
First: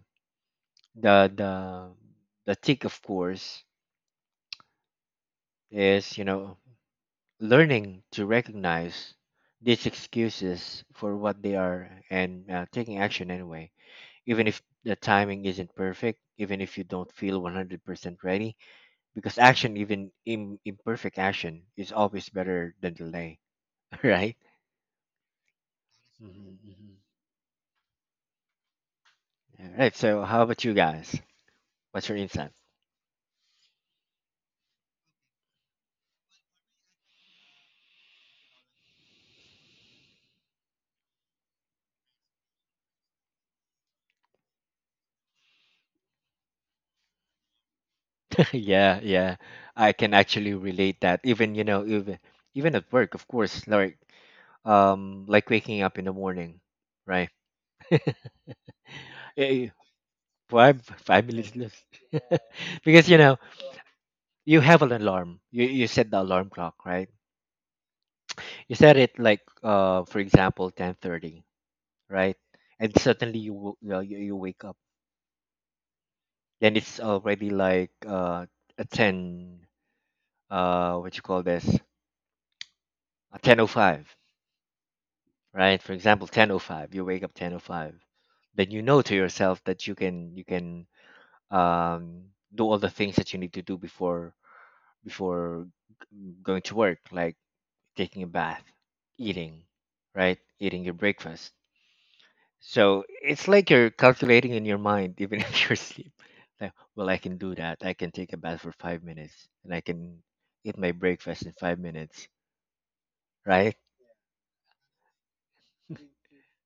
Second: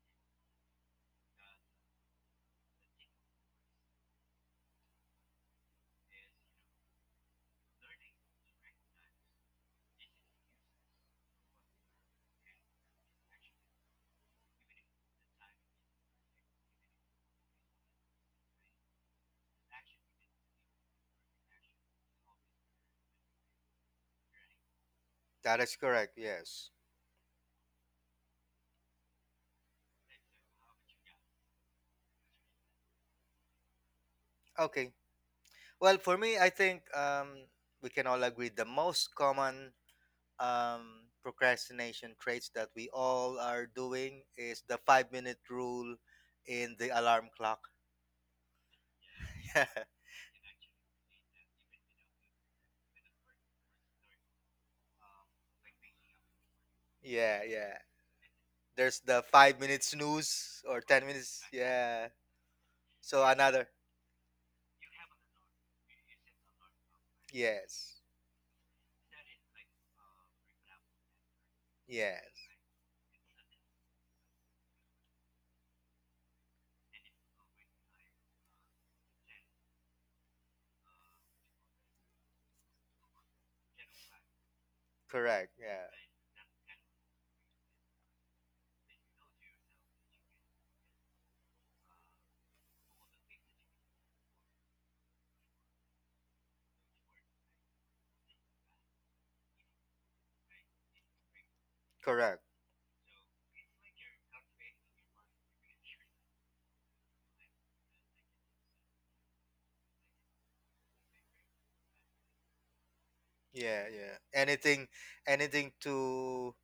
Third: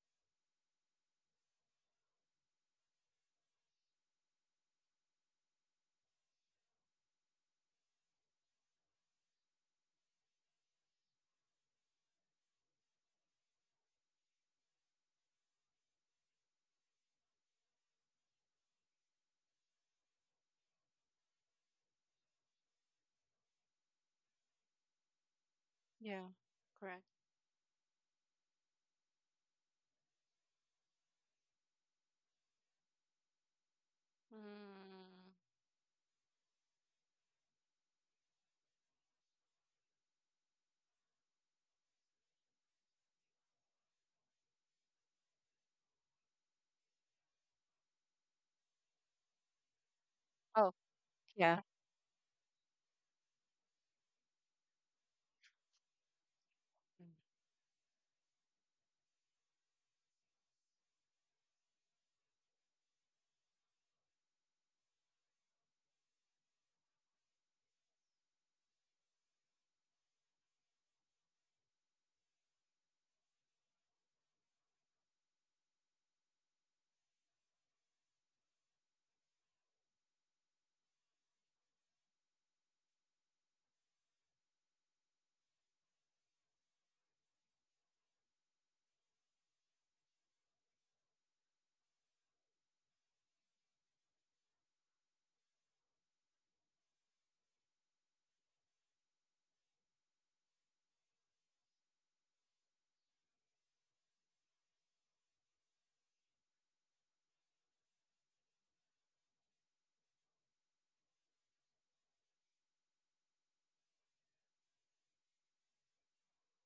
The the the tick of course is, you know learning to recognize these excuses for what they are and uh, taking action anyway, even if the timing isn't perfect, even if you don't feel one hundred percent ready, because action, even Im- imperfect action, is always better than delay. Right?
That is correct.
Yeah,
Mhm,
Yes.
mhm.
correct.
All right, so how about you guys? What's your insight?
Okay.
Mm.
Well, for me, I think um, we can all agree the most common um, procrastination traits that we all are doing is the five minute rule in the alarm clock.
Yeah, yeah,
yeah.
I can actually
Oh,
relate that, even
yeah.
you know even even at work of course, like um like waking up in the morning, right?
Yeah. Yeah. There's the five
Eh,
minute snooze
why
or ten
family
minutes.
listeners,
Yeah.
because you
So
know
another.
you have an alarm, you, you set the alarm clock, right?
Yes.
You set it like uh for example ten thirty, right?
Yes.
And suddenly you wo- you, know, you you wake up, then it's already like uh a ten, uh what you call this a ten oh five,
Correct.
right? For example, ten oh five you wake up ten oh five, then you know to yourself that you can you can um, do all the things that you need to do before before g- going to work, like taking a bath, eating, right, eating your breakfast.
Yeah.
So it's like you're calculating in your mind, even if you're asleep. Like, well, I can do that. I can take a bath for five minutes, and I can eat my breakfast in five minutes, right?
Yeah, yeah. Anything, anything to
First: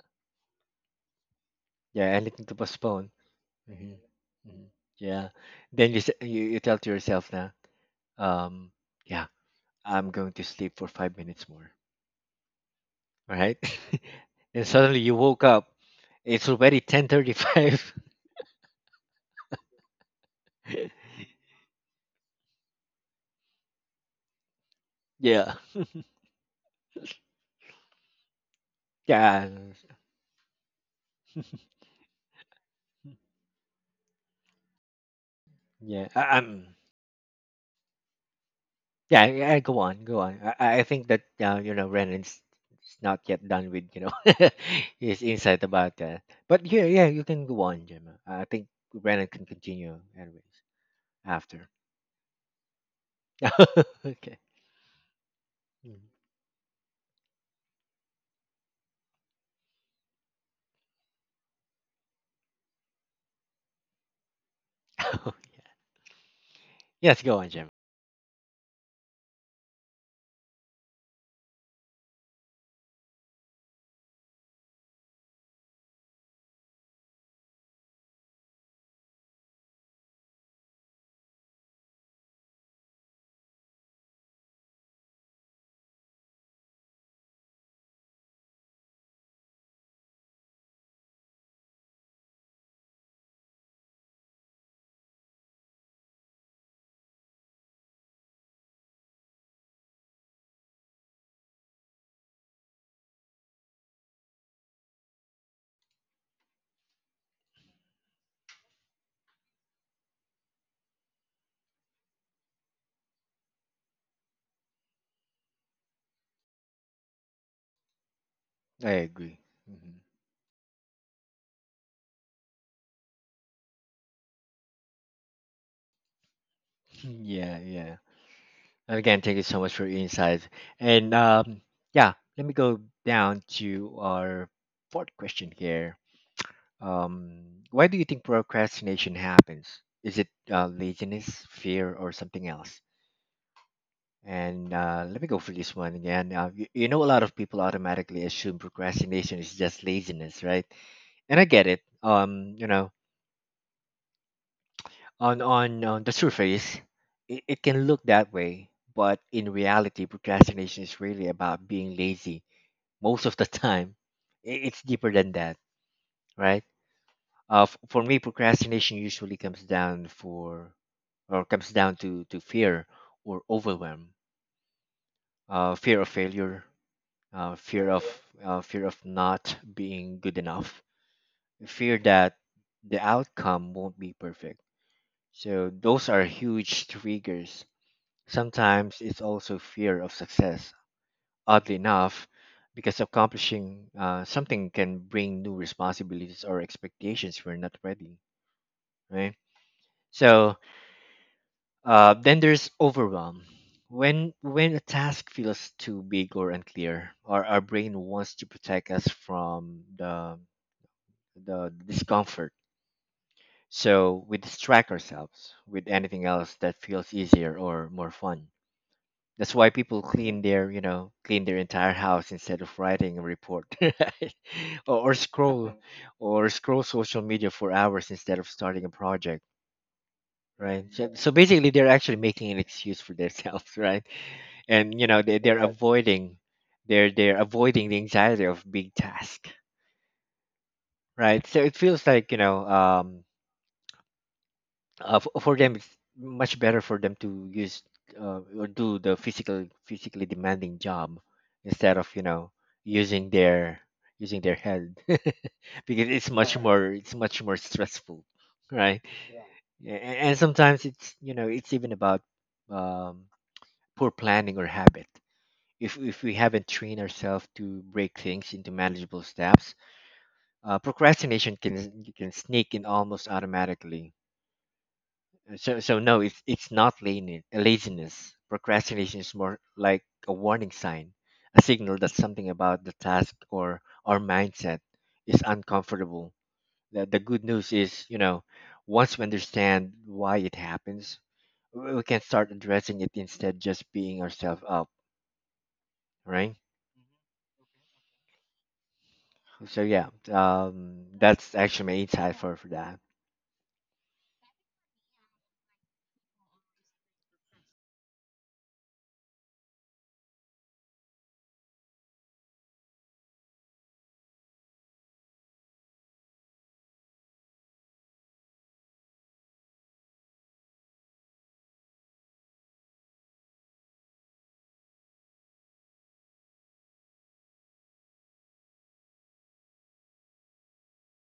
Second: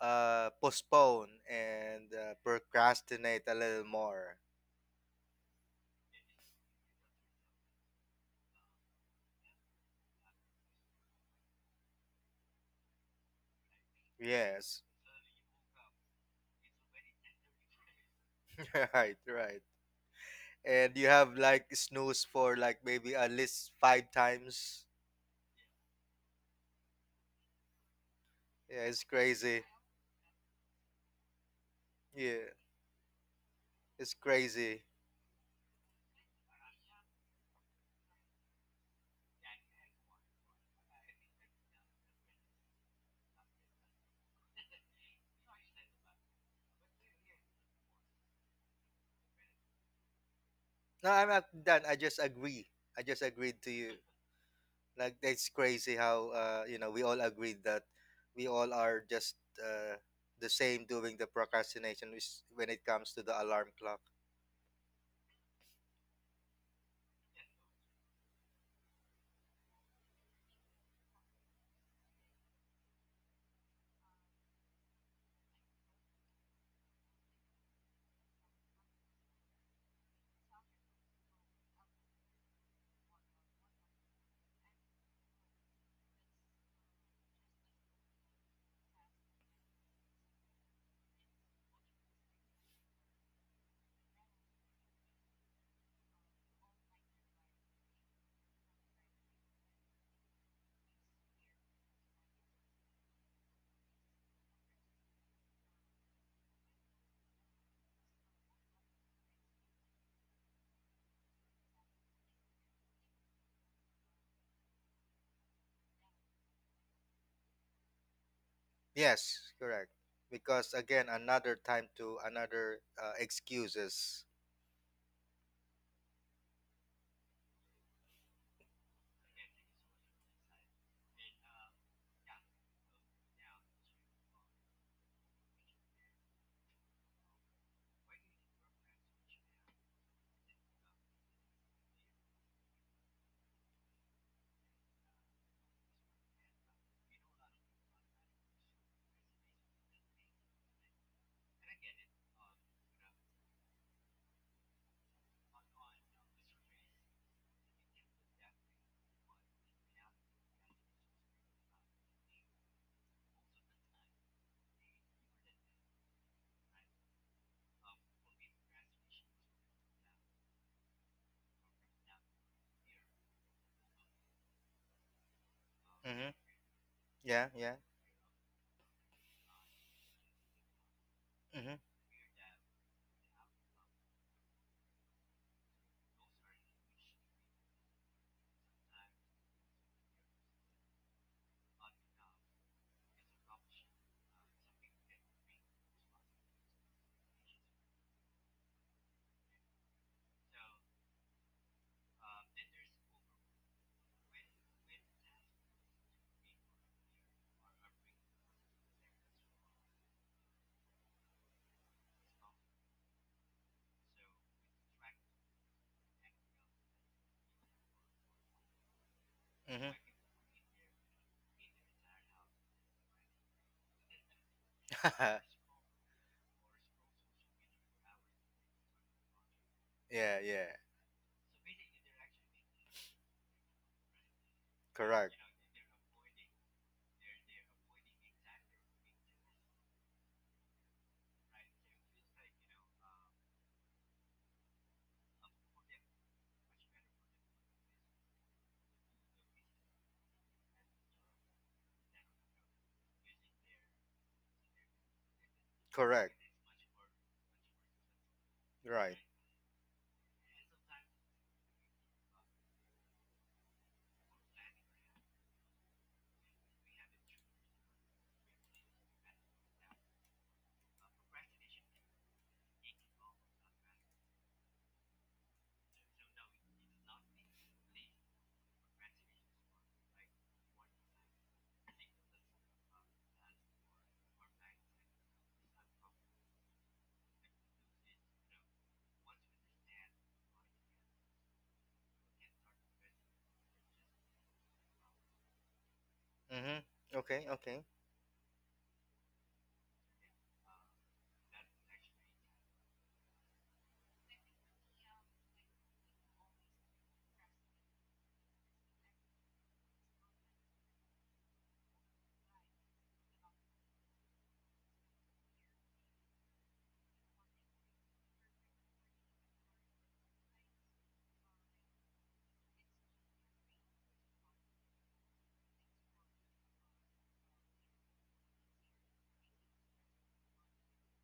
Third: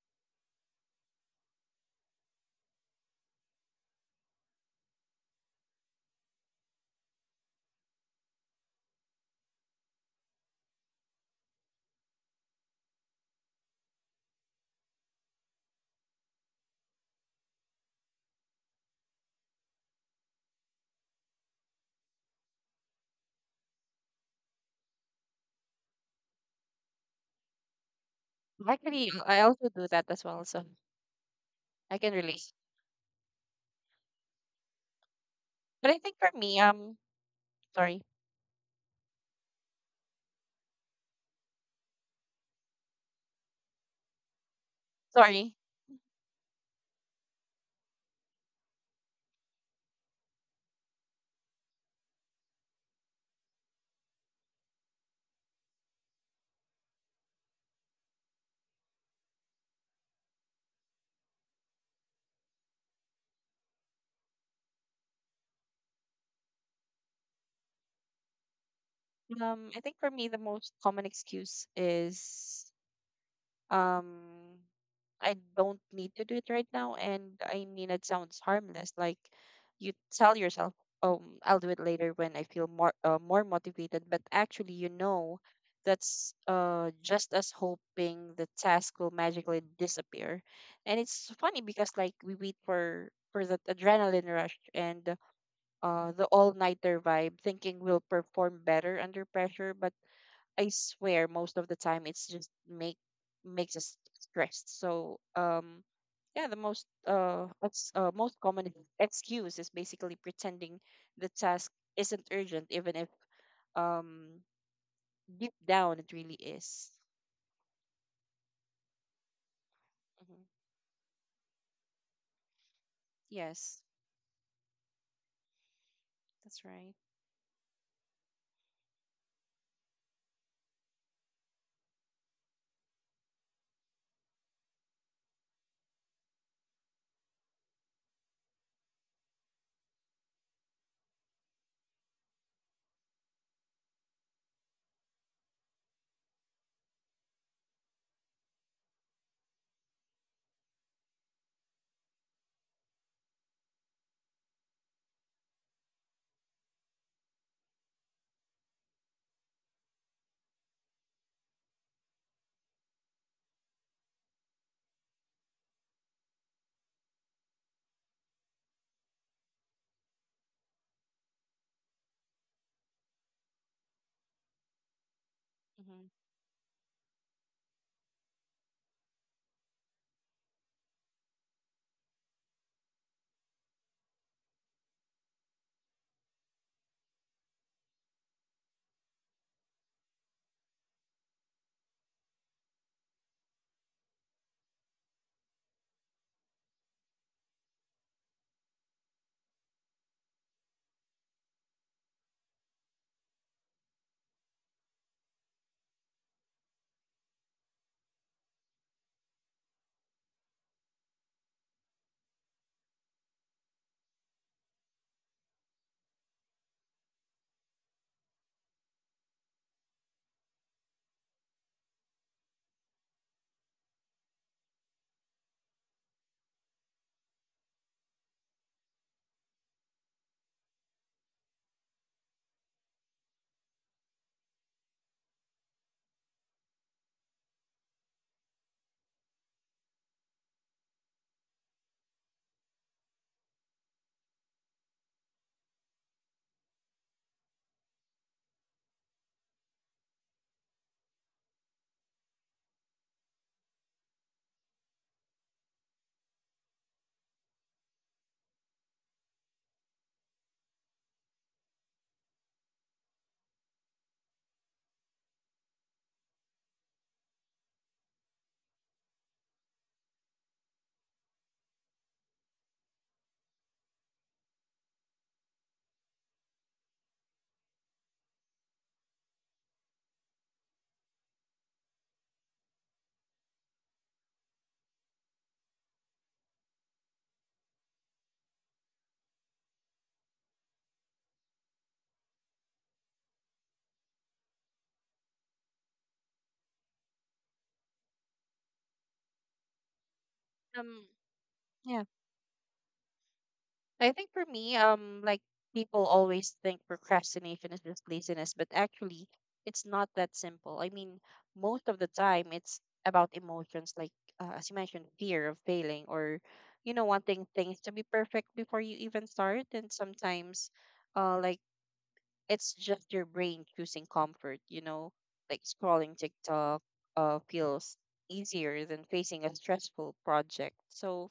uh, postpone
Yeah,
and uh,
anything to postpone.
procrastinate a little
Hmm.
more.
Hmm. Yeah. Then you, s- you you tell to yourself now, um, yeah, I'm going to sleep for five minutes more, right? And
Yes,
suddenly you woke up. It's already ten thirty-five.
right, right. And you have like snooze for like maybe at least five times.
Yeah,
Yeah, it's
Actually, um, I
yeah,
crazy.
also do that as well, so I can
Yeah,
relate.
it's crazy.
But I
yeah.
think for
I,
me,
I'm.
um, sorry,
Yeah, yeah, yeah, go on, go on. I, I I think that uh, you know Renan's is not yet done with you know his
sorry.
insight about that. But yeah, yeah, you can go on, Gemma. I think Renan can continue anyways
No, I'm not
after.
done. I just agree. I just agreed to you.
Okay.
Like it's crazy how uh, you know we all agreed that we all are just uh, the same doing the procrastination which- when it comes to the alarm clock.
Mm. Yes, go on, Gemma.
Um, I think for me, the most common excuse is um I don't need to do it right now. And I mean, it sounds harmless. Like you tell yourself, um, I'll do it later when I feel more uh, more motivated. But actually, you know, that's uh just as hoping the task will magically disappear. And it's funny because like we wait for for that adrenaline rush and uh the all nighter vibe, thinking we'll perform better under pressure, but I swear most of the time it's just make makes us stressed. So um yeah, the most uh, ex- uh most common excuse is basically pretending the task isn't urgent even if um deep down it really is.
I
Yes,
agree.
correct.
Mhm.
hmm
Because again, another time to another uh,
Yes,
excuses.
that's right.
Yeah, yeah. And again, thank you so much for your insights. And um, yeah, let me go down to our fourth question here. Um, why do you think procrastination happens? Is it uh, laziness, fear, or something else? And uh, let me go for this one again. Uh, you, you know, a lot of people automatically assume procrastination is just laziness, right? And I get it. Um, you know, on on, on the surface, it, it can look that way, but in reality, procrastination is really about being lazy most of the time. I- It's deeper than that, right? Uh, f- for me, procrastination usually comes down for or comes down to to fear or overwhelm, uh, fear
hmm
of
Mm-hmm.
failure,
Yeah,
uh,
yeah.
fear of uh, fear of not being good enough,
Mm-hmm.
fear that the outcome won't be perfect. So those are huge triggers. Sometimes it's also fear of success, oddly enough, because accomplishing uh, something can bring new responsibilities or expectations we're not ready, right? So uh, then there's overwhelm. When when a task feels too big or unclear, or our brain wants to protect us from the the discomfort, so we distract ourselves with anything else that feels easier or more fun. That's why
Mm-hmm.
people clean their, you know, clean their entire house instead of writing a report, right? or, or scroll, mhm, or scroll social media for hours instead of starting a project,
yeah, yeah.
right? So, so basically, they're actually making an excuse for themselves, right? And you know,
Correct.
they, they're avoiding, they're they're avoiding the anxiety of big task, right? So it feels like, you know, um, uh, for, for them it's much better for them to use uh, or do the physical physically demanding job instead of, you know, using their using their head, because it's
Correct.
much more, it's much more stressful, right?
Right.
and, and sometimes it's, you know, it's even about um, poor planning or habit. if if we haven't trained ourselves to break things into manageable steps, uh, procrastination can can sneak in almost automatically. So so no, it's it's not lane- laziness. Procrastination is more like a warning sign, a signal that something about the task or our mindset is uncomfortable. The, the good news is, you know, once we understand why it happens, we we can start addressing it instead just beating ourselves up, right?
Mm-hmm. Okay. Okay.
So yeah,
Um
um, that's actually my insight for for that.
I think for me, um, like people always think procrastination is just laziness, but actually, it's not that simple. I mean, most of the time, it's about emotions, like uh, as you mentioned, fear of failing or, you know, wanting things to be perfect before you even start. And sometimes, uh, like it's just your brain choosing comfort, you know, like scrolling TikTok uh, feels easier than facing a stressful project. So,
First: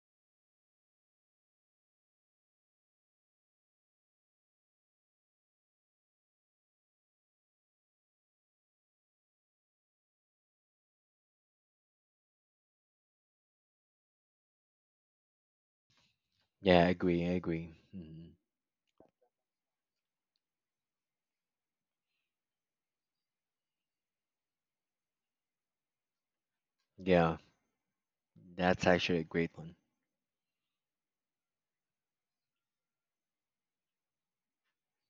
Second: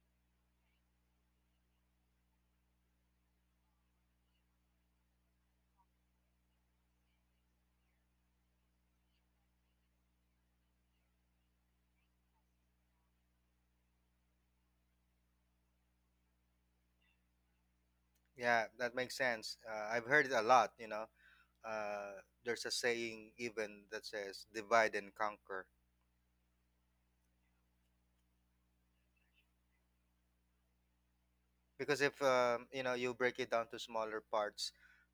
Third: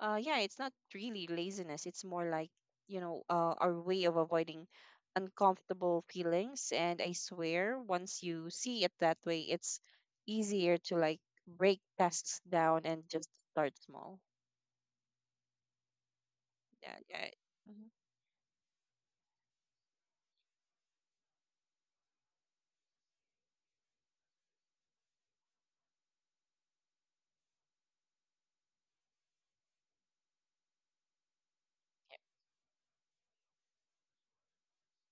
uh, yeah, it's not really laziness. It's more like, you know, uh, our way of avoiding uncomfortable feelings. And I swear, once you see it that way, it's easier to like break tasks down and just start small.
Yeah, I
Yeah,
agree.
yeah,
I agree.
mhm,
Mhm.
Yeah, that makes sense. Uh, I've heard it a lot. You know, uh, there's a saying even that says "divide and conquer,"
Yeah, that's actually a great one.
because if um, you know you break it down to smaller parts,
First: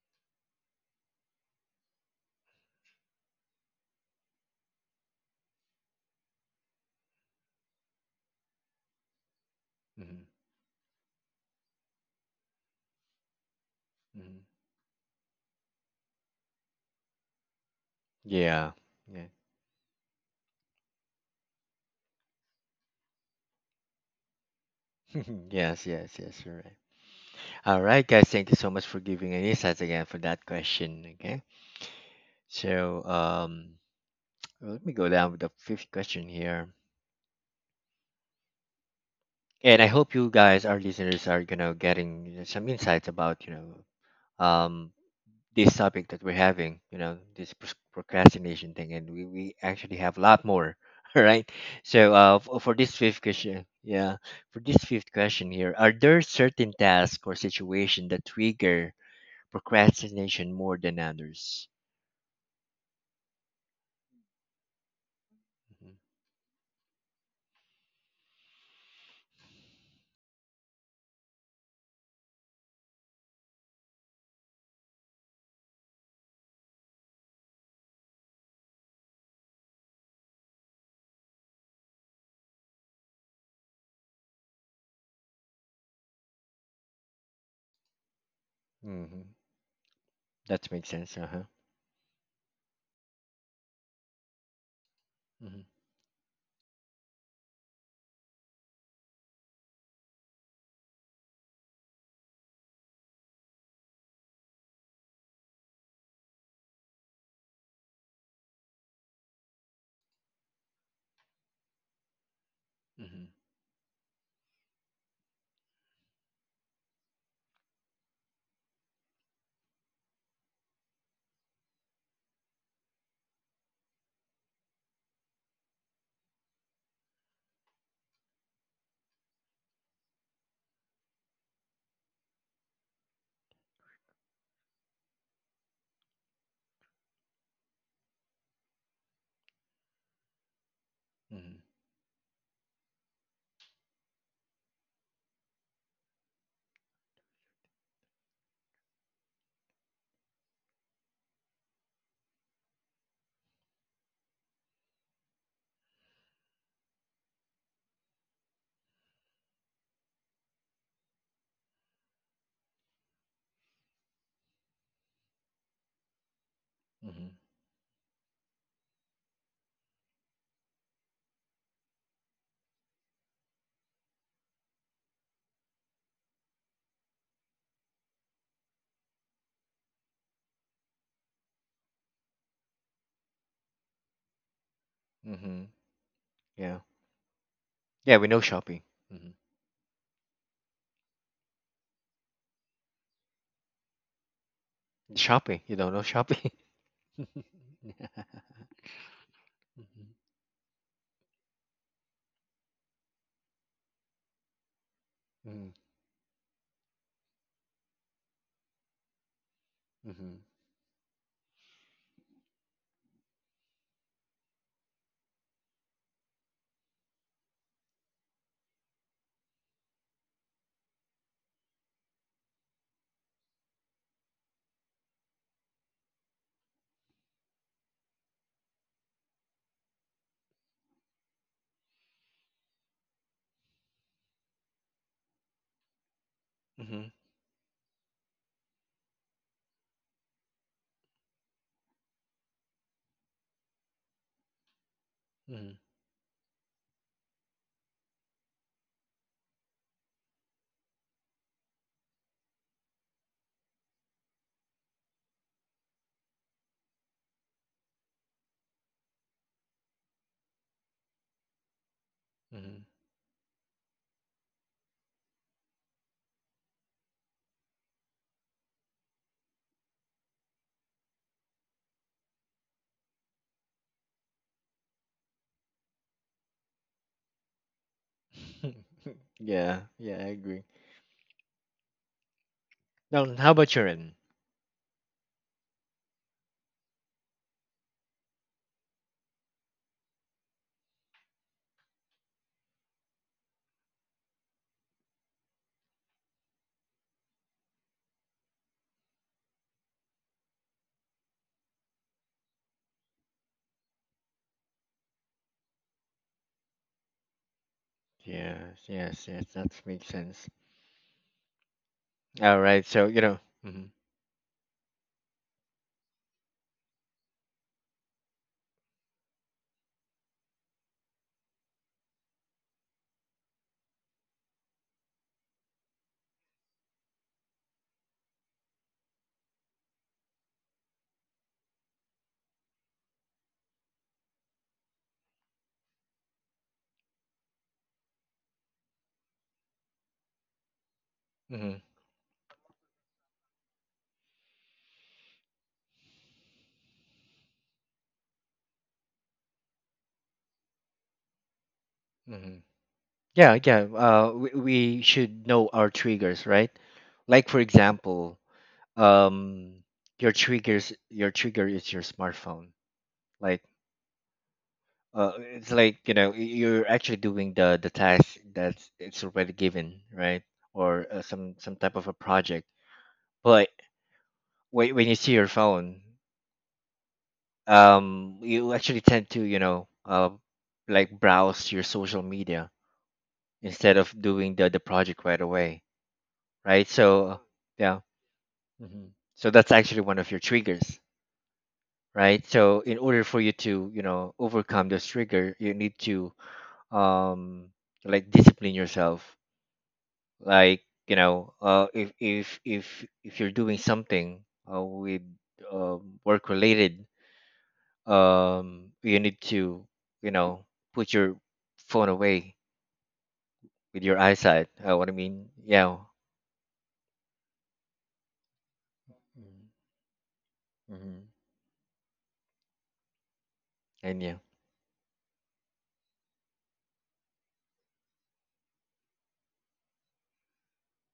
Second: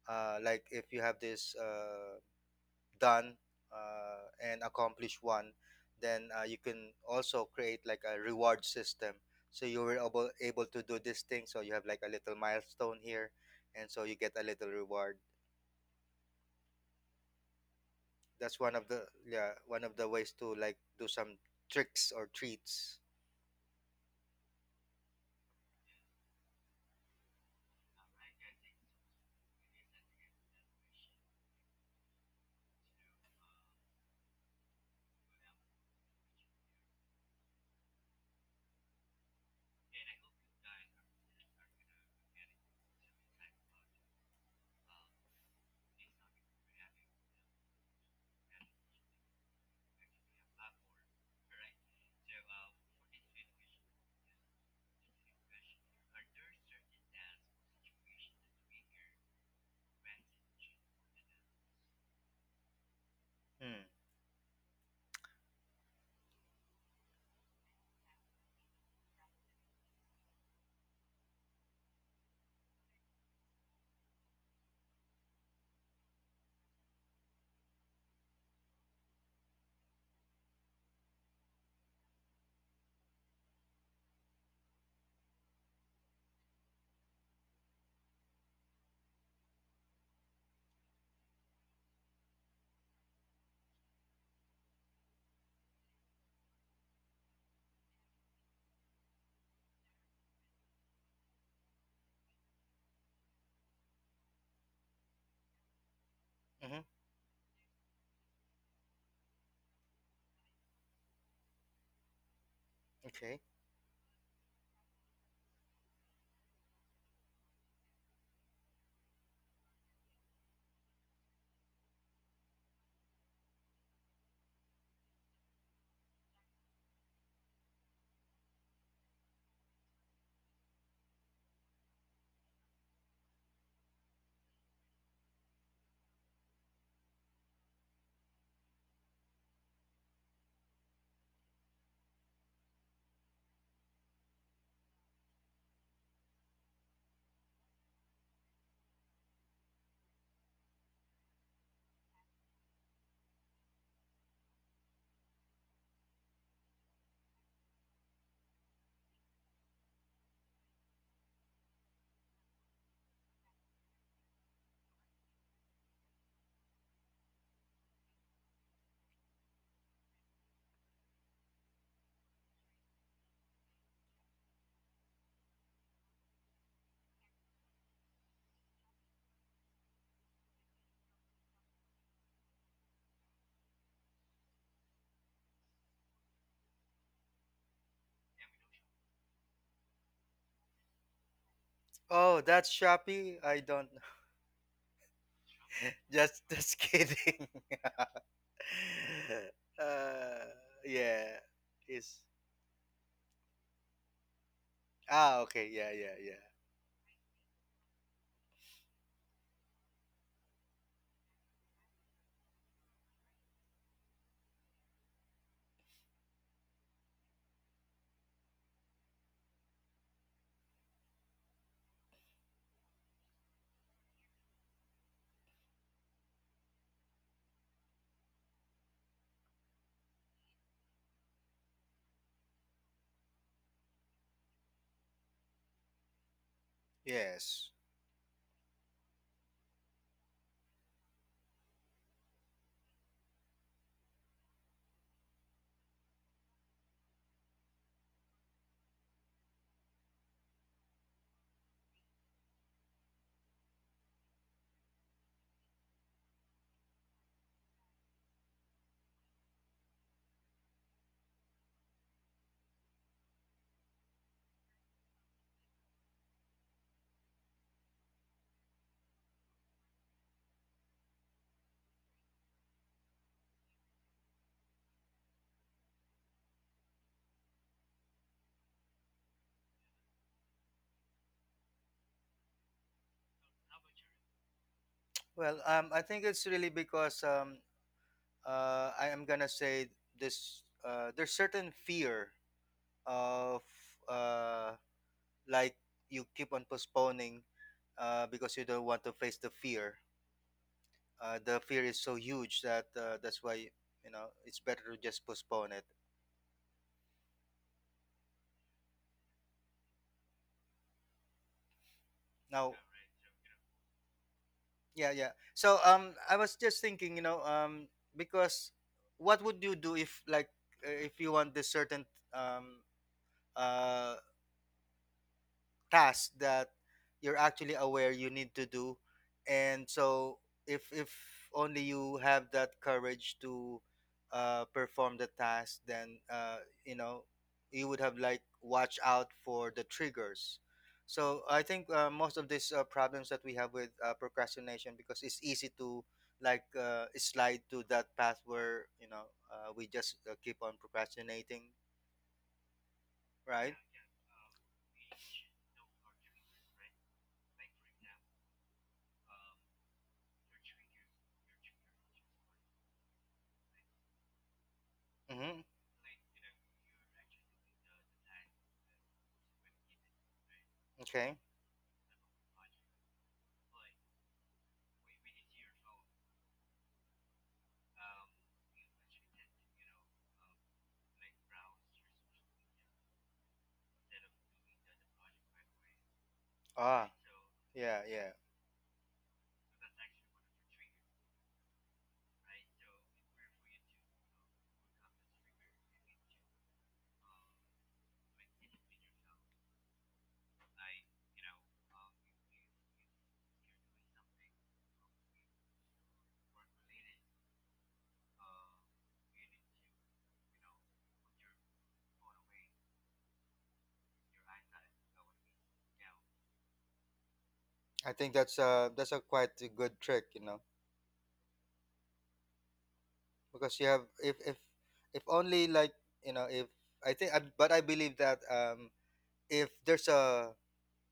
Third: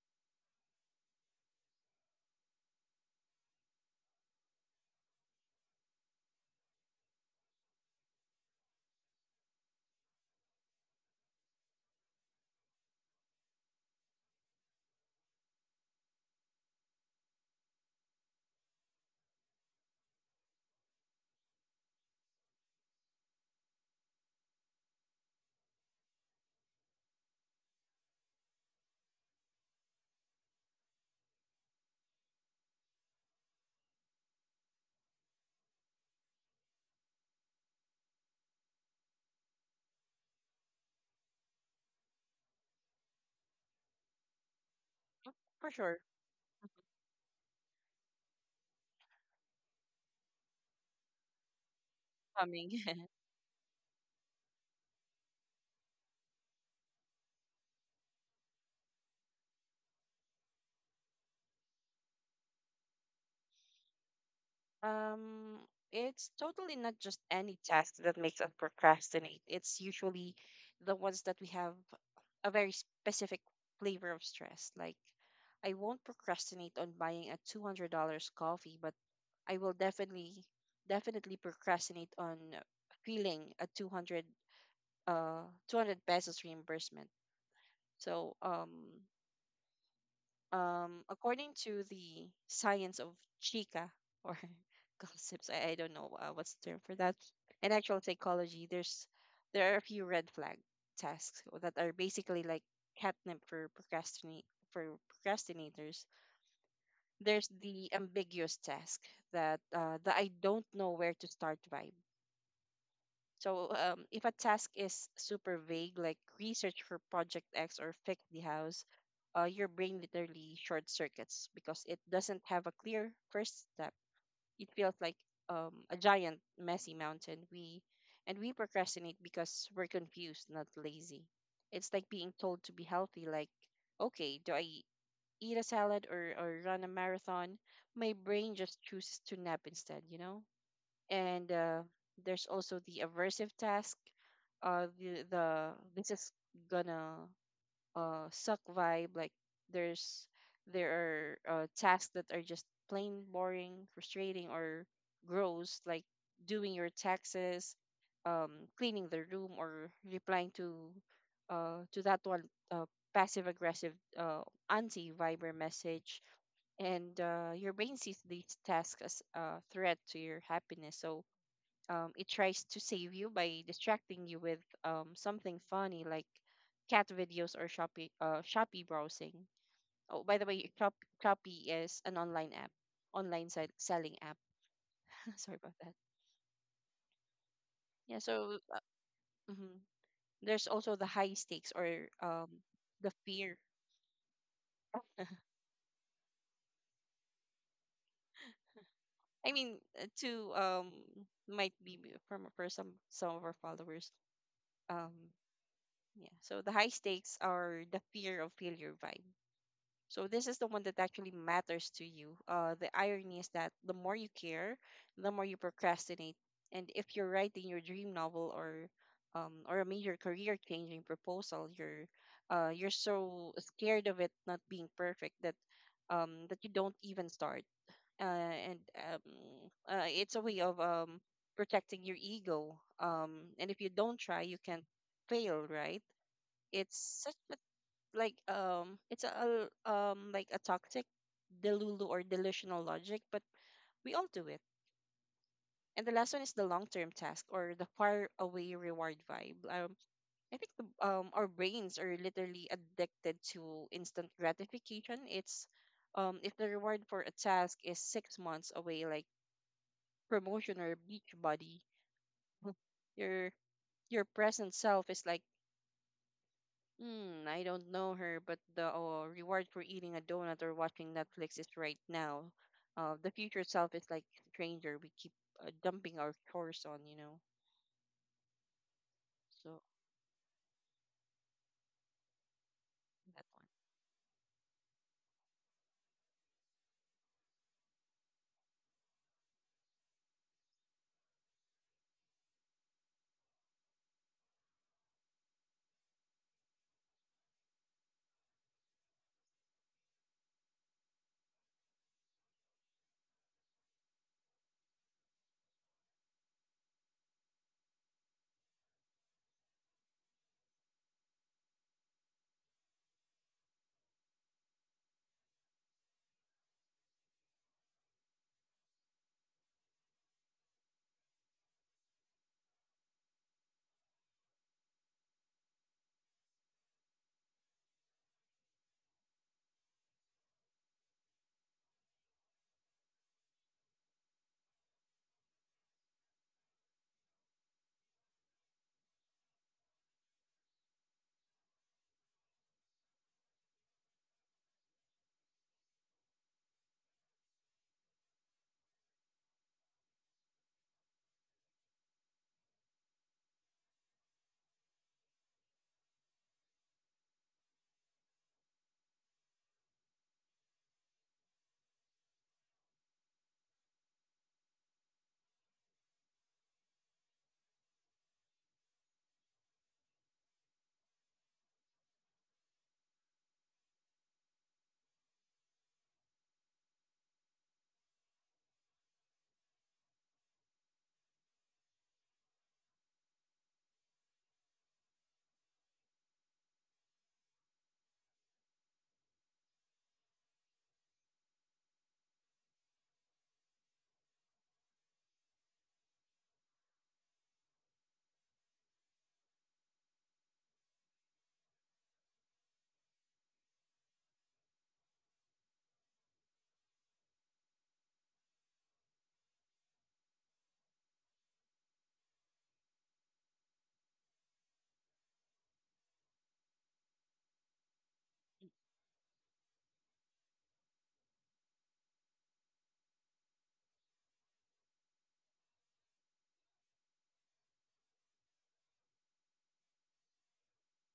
uh, like if you have this uh, done uh, and accomplish one, then uh, you can also create like a reward system, so you were
Hmm.
able, able to do this thing so you have like a little milestone here and so you get a
Hmm.
little reward. That's one
Yeah.
of the yeah one of the ways to like do some tricks or treats.
Yes, yes, yes, you're right. All right, guys, thank you so much for giving an insights again for that question. Okay, so um, let me go down with the fifth question here, and I hope you guys, our listeners, are you know getting you know, some insights about you know um
for
this
sure.
topic that we're having, you know, this pros- procrastination thing, and we we actually have a lot more. All right, so uh, for,
Coming.
for this fifth question, yeah, for this fifth question here, are there certain tasks or situation that trigger procrastination more than others?
mm. hmm
Um, it's totally not just any task that makes us procrastinate. It's usually the ones that we have a very specific flavor of stress. Like, I won't procrastinate on buying a two hundred dollars coffee, but I will definitely, definitely procrastinate on feeling a two hundred, uh, two hundred pesos reimbursement. So, um,
Mm-hmm. Hmm. That makes
um,
sense. Uh huh.
According to the science of chica or gossips, I,
Mm-hmm.
I don't know uh, what's the term for that. In actual psychology, there's there are a few red flag tasks that are basically like catnip for procrastinate for procrastinators.
Mm-hmm.
There's the ambiguous task, that uh, the I don't know where to start vibe.
Mm-hmm.
Okay.
So um, if a task is super vague, like research for Project X or fix the house, uh, your brain literally short circuits because it doesn't have a clear first step. It feels like um, a giant, messy mountain. We and we procrastinate because we're confused, not lazy. It's like being told to be healthy, like, okay, do I eat a salad or, or run a marathon? My brain just chooses to nap instead, you know? And
Mm-hmm.
uh, There's also the aversive task, uh the, the this is gonna uh suck vibe. like there's there are uh, tasks that are just plain boring, frustrating, or gross, like doing your taxes, um cleaning the room, or replying to uh to that one uh, passive aggressive uh anti viber message. And
Mm-hmm.
uh, Your brain sees these tasks as a threat to your happiness, so um, it tries to save you by distracting you with um, something funny like cat videos or Shopee uh, Shopee browsing. Oh, by the way, Shop, Shopee is an online app, online sell- selling app. Sorry
Mm-hmm.
about that.
Yeah. Yeah,
Yeah,
we know
so uh,
shopping. Mm-hmm.
mhm. There's also the high stakes or
Oh,
um,
that's
the
Shopee,
fear.
I don't.
Shopping. You don't know
just
shopping.
just kidding.
Yeah.
I mean,
uh,
uh,
Mm-hmm.
to um,
yeah.
might be b-
Is
from for some some of our followers. Um,
ah okay. Yeah, yeah,
yeah,
yeah.
so the high stakes are the fear of failure vibe. So
Mm-hmm.
this is the one that actually matters to you. Uh, the irony is that the more you care, the more you procrastinate. And if you're writing your dream novel or um, or a major career-changing proposal, you're uh, you're so scared of it not being perfect that um, that you don't even start. Uh, and um, uh, It's a way of um, protecting your ego. Um, and if you don't try, you can fail, right?
Mm-hmm.
It's such a
Yes.
like um it's a um like a toxic delulu or delusional logic, but we all do it.
Mm-hmm.
And the last one is the long-term task or the far away reward vibe. Um i think the, um our brains are literally addicted to instant gratification. It's um If the reward for a task is six months away, like promotion or beach body, your your present self is like, hmm, I don't know her, but the uh, reward for eating a donut or watching Netflix is right now. Uh, the future self is like stranger we keep uh, dumping our chores on, you know.
Mm-hmm.
So
yeah. Yeah, I agree. Now,
that
how
one.
about your end?
Well, um, I think it's really because um, uh, I am gonna say this. Uh, there's certain fear of uh, like you keep on postponing uh, because you don't want to face the fear. Uh, the fear is so huge that uh, that's why you know it's better to just postpone it.
Yes. Yes. Yes. That makes sense. All
Now,
right. So you know. Mm-hmm.
yeah, yeah. So um, I was just thinking, you know, um, because what would you do if like uh, if you want this certain um uh task that you're actually aware you need to do? And so if if only you have that courage to uh, perform the task, then uh, you know you would have like watch out for the triggers. So I
Mm-hmm.
think uh, most of these uh, problems that we have with uh, procrastination, because it's easy to like uh, slide to that path where you know uh, we just uh, keep on procrastinating,
Mm-hmm. Yeah,
right?
yeah. Uh, we, we should know our triggers, right? Like for example, um, your triggers, your trigger is your smartphone. Like, uh,
Mm-hmm.
it's like you know y- you're actually doing the the task that's it's already given, right? Or uh,
Okay.
some some type of a project. But when when you see your phone, um, you actually tend to you know uh, like browse your social media instead of doing the the project right away, right?
Ah,
So yeah.
yeah, yeah.
Hmm. So that's actually one of your triggers, right? So in order for you to, you know, overcome this trigger, you need to um like discipline yourself. Like, you know, uh if if if if you're doing something uh, with um work related, um you need to, you know, put your phone away with your eyesight. Uh, what I mean, yeah.
I think that's a that's a quite
Mm-hmm.
a good trick, you know,
Mm-hmm.
because you have
And yeah,
if if if only like you know if I think I, but I believe that um if there's a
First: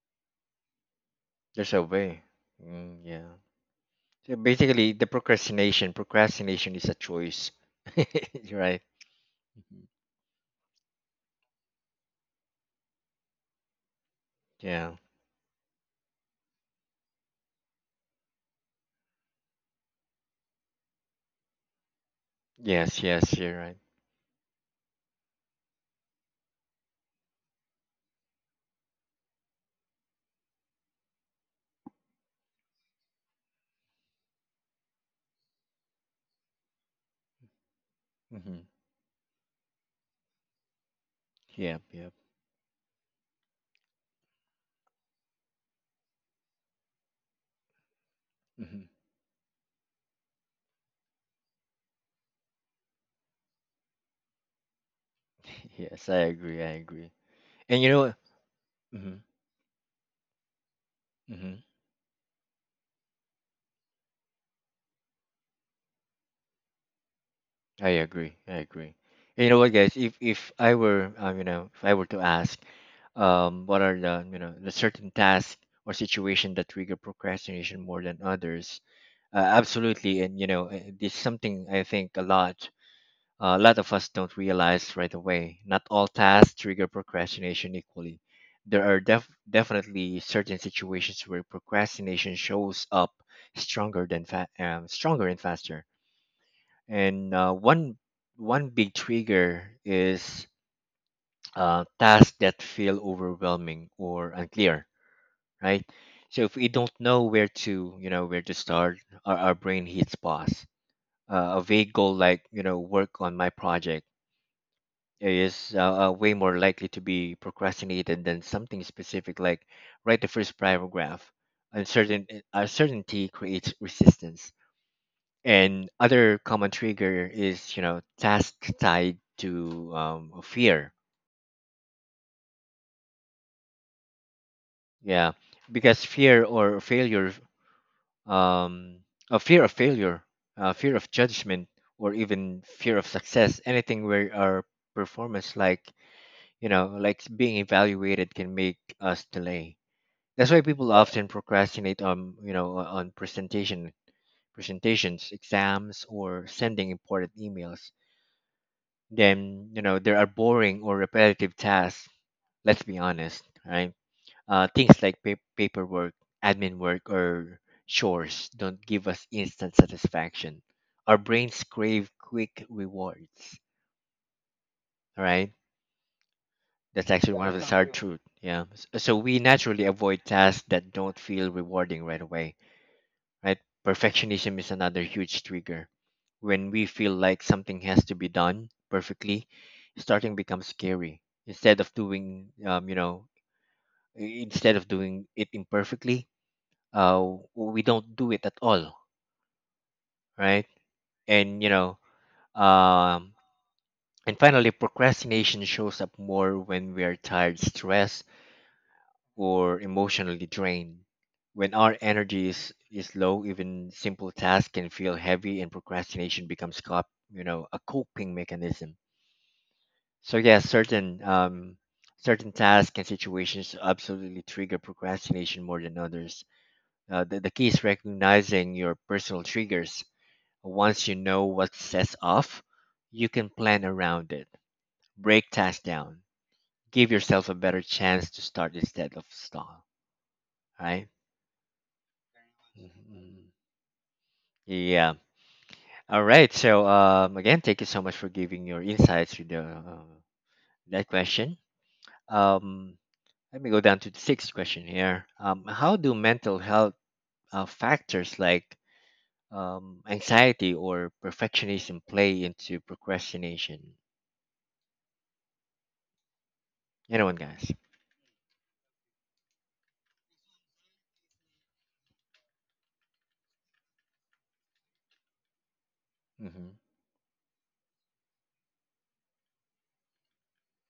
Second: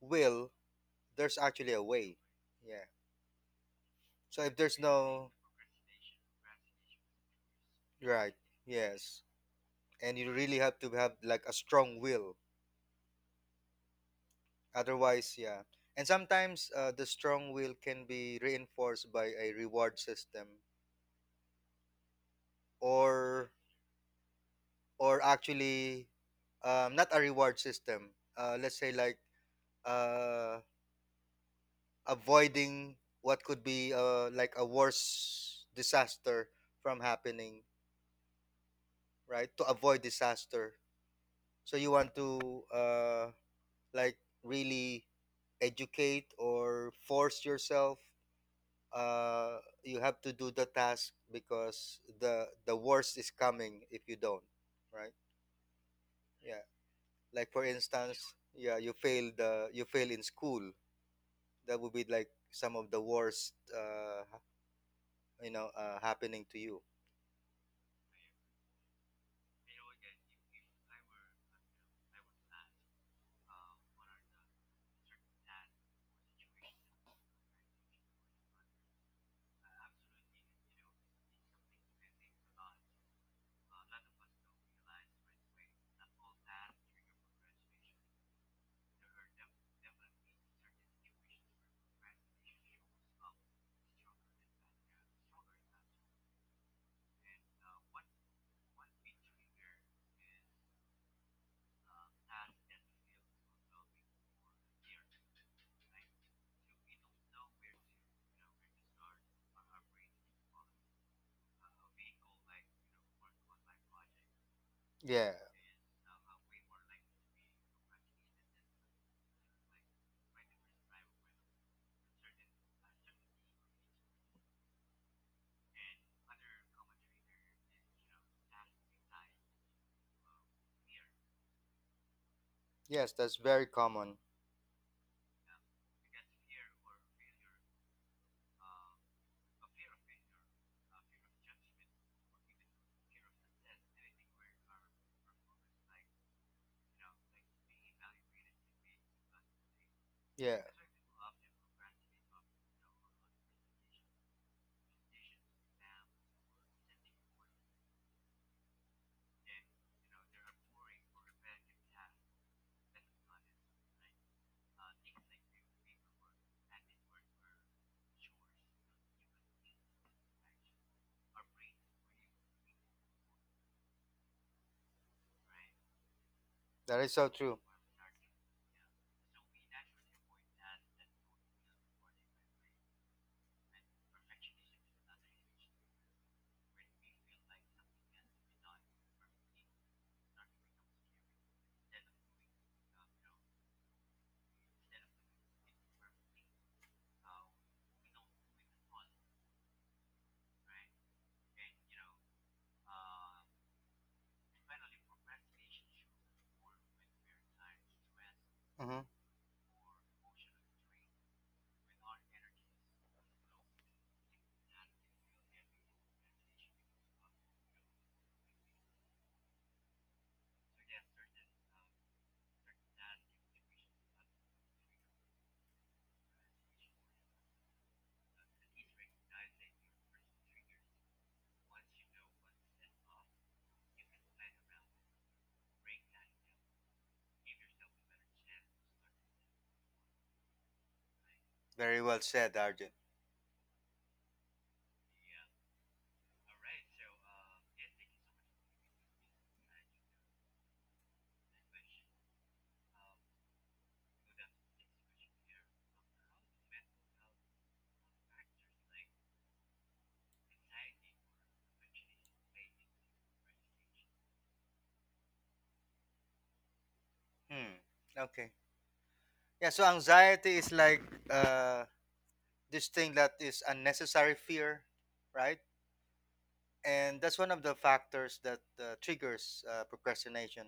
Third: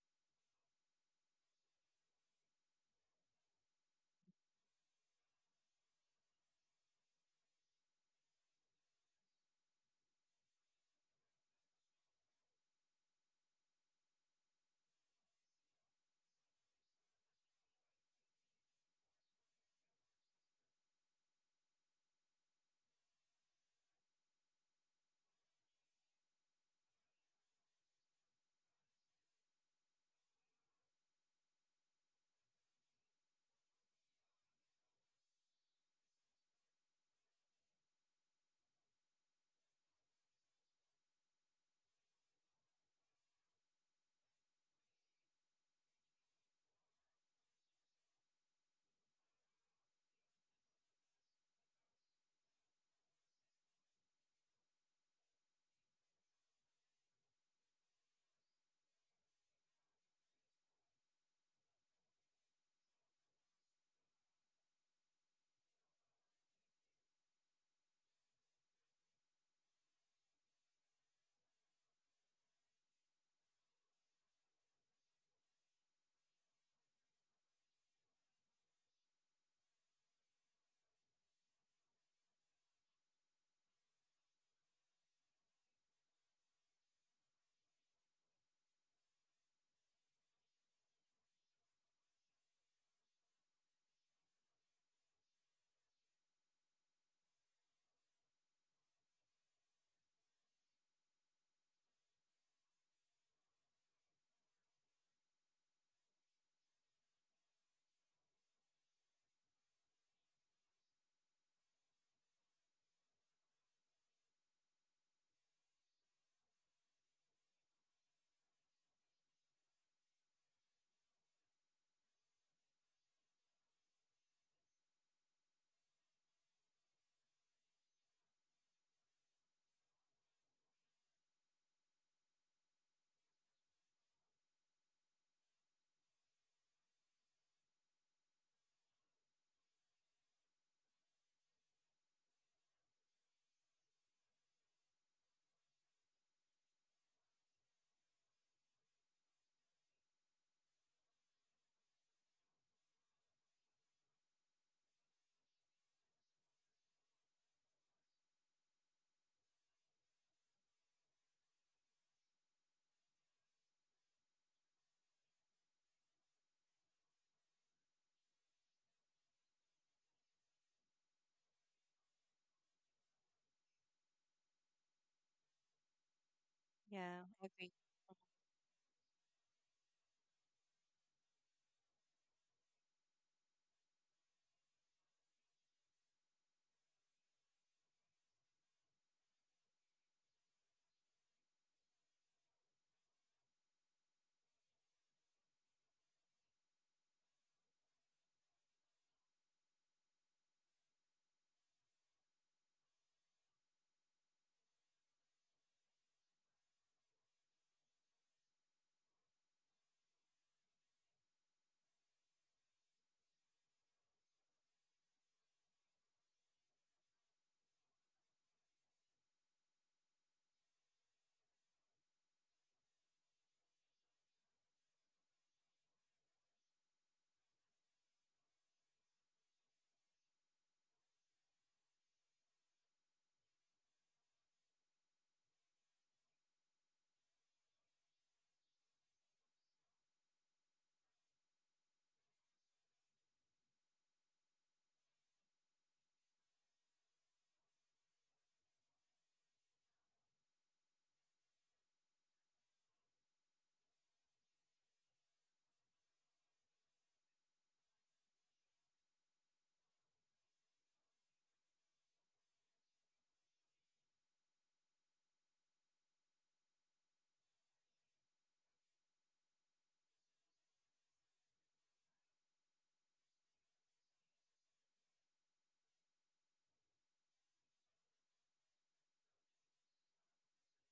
will, there's
there's
actually
a
a way.
way.
Yeah.
Mm, yeah. So
So if there's
basically, the
no,
procrastination. Procrastination is a choice.
right,
You're right.
yes,
Mhm.
and you really have to have like a strong will.
Yeah.
Otherwise, yeah. And sometimes uh, the strong will can be reinforced by a reward system,
Yes. Yes.
or
You're right.
or actually, um, not a reward system. Uh, let's say like uh, avoiding what could be uh, like a worse disaster from happening,
Mm-hmm.
right? To avoid disaster. So
Yep.
you
Yep.
want to uh, like really educate or force yourself.
Hmm.
Uh, you have to do the task because the the worst is coming if you don't, right?
Yes, I agree.
Yeah.
I agree.
Like for
And you know.
instance, yeah, you
Mm-hmm.
failed. Uh, you fail in school.
Hmm. Hmm.
That would be like some of the worst uh, you know uh, happening to you.
I agree. I agree. And you know what, guys? If if I were, um, you know, if I were to ask, um, what are the, you know, the certain tasks or situation that trigger procrastination more than others? Uh, absolutely. And you know, uh, this is something I think a lot. Uh, a lot of us don't realize right away. Not all tasks trigger procrastination equally. There are def- definitely certain situations where procrastination shows up stronger than fa- um, stronger and faster. And uh, one one big trigger is uh, tasks that feel overwhelming or unclear, right? So if we don't know where to, you know, where to start, our, our brain hits pause. Uh, a vague goal like, you know, work on my project
Yeah.
is uh, uh, way more likely to be procrastinated than something specific like write the first paragraph. Uncertain, eh, uncertainty creates resistance. And other common trigger is, you know, task tied to um, fear.
Yes, that's very common.
Yeah, because fear or failure, um, a fear of failure, uh, fear of judgment, or even fear of success, anything where our performance, like, you know, like being evaluated can make us delay. That's why
Yeah,
people often procrastinate on you know on on presentation presentations, exams, or sending important emails. Then you know there are boring or repetitive tasks. Let's be honest, right? Uh, things like pa- paperwork, admin work, or chores don't give us instant satisfaction. Our brains crave quick rewards. All right, that's
that
Yeah,
is
actually
so
I
one of the
agree.
true.
sad truth. Yeah, S- so we naturally avoid tasks that don't feel rewarding right away, right? Perfectionism is another huge trigger. When we feel like something has to be done perfectly, starting becomes scary. Instead of doing, um, you know, i- instead of doing it imperfectly, uh, we don't do it at all, right? And you know, um, and finally, procrastination shows up more when we are tired, stressed,
Hmm.
or emotionally drained. When our energy is, is low, even simple tasks can feel heavy and procrastination becomes cop, you know, a coping mechanism. So yeah, certain um, certain tasks and situations absolutely trigger procrastination more than others. Uh, the, the key is recognizing your personal triggers. Once you know what sets off, you can plan around it. Break tasks down. Give yourself a better chance to start instead of stall. Right?
Very well said, Arjun.
Mhm. Yeah. All right. So um, again, thank you so much for giving your insights with the uh, that question. Um, let me go down to the sixth question here. Um, how do mental health uh, factors like um, anxiety or perfectionism play into procrastination? Anyone, guys?
Hmm. Okay, yeah, so anxiety is like uh, this thing that is unnecessary fear, right?
Mm-hmm.
And that's one of the factors that uh, triggers uh, procrastination.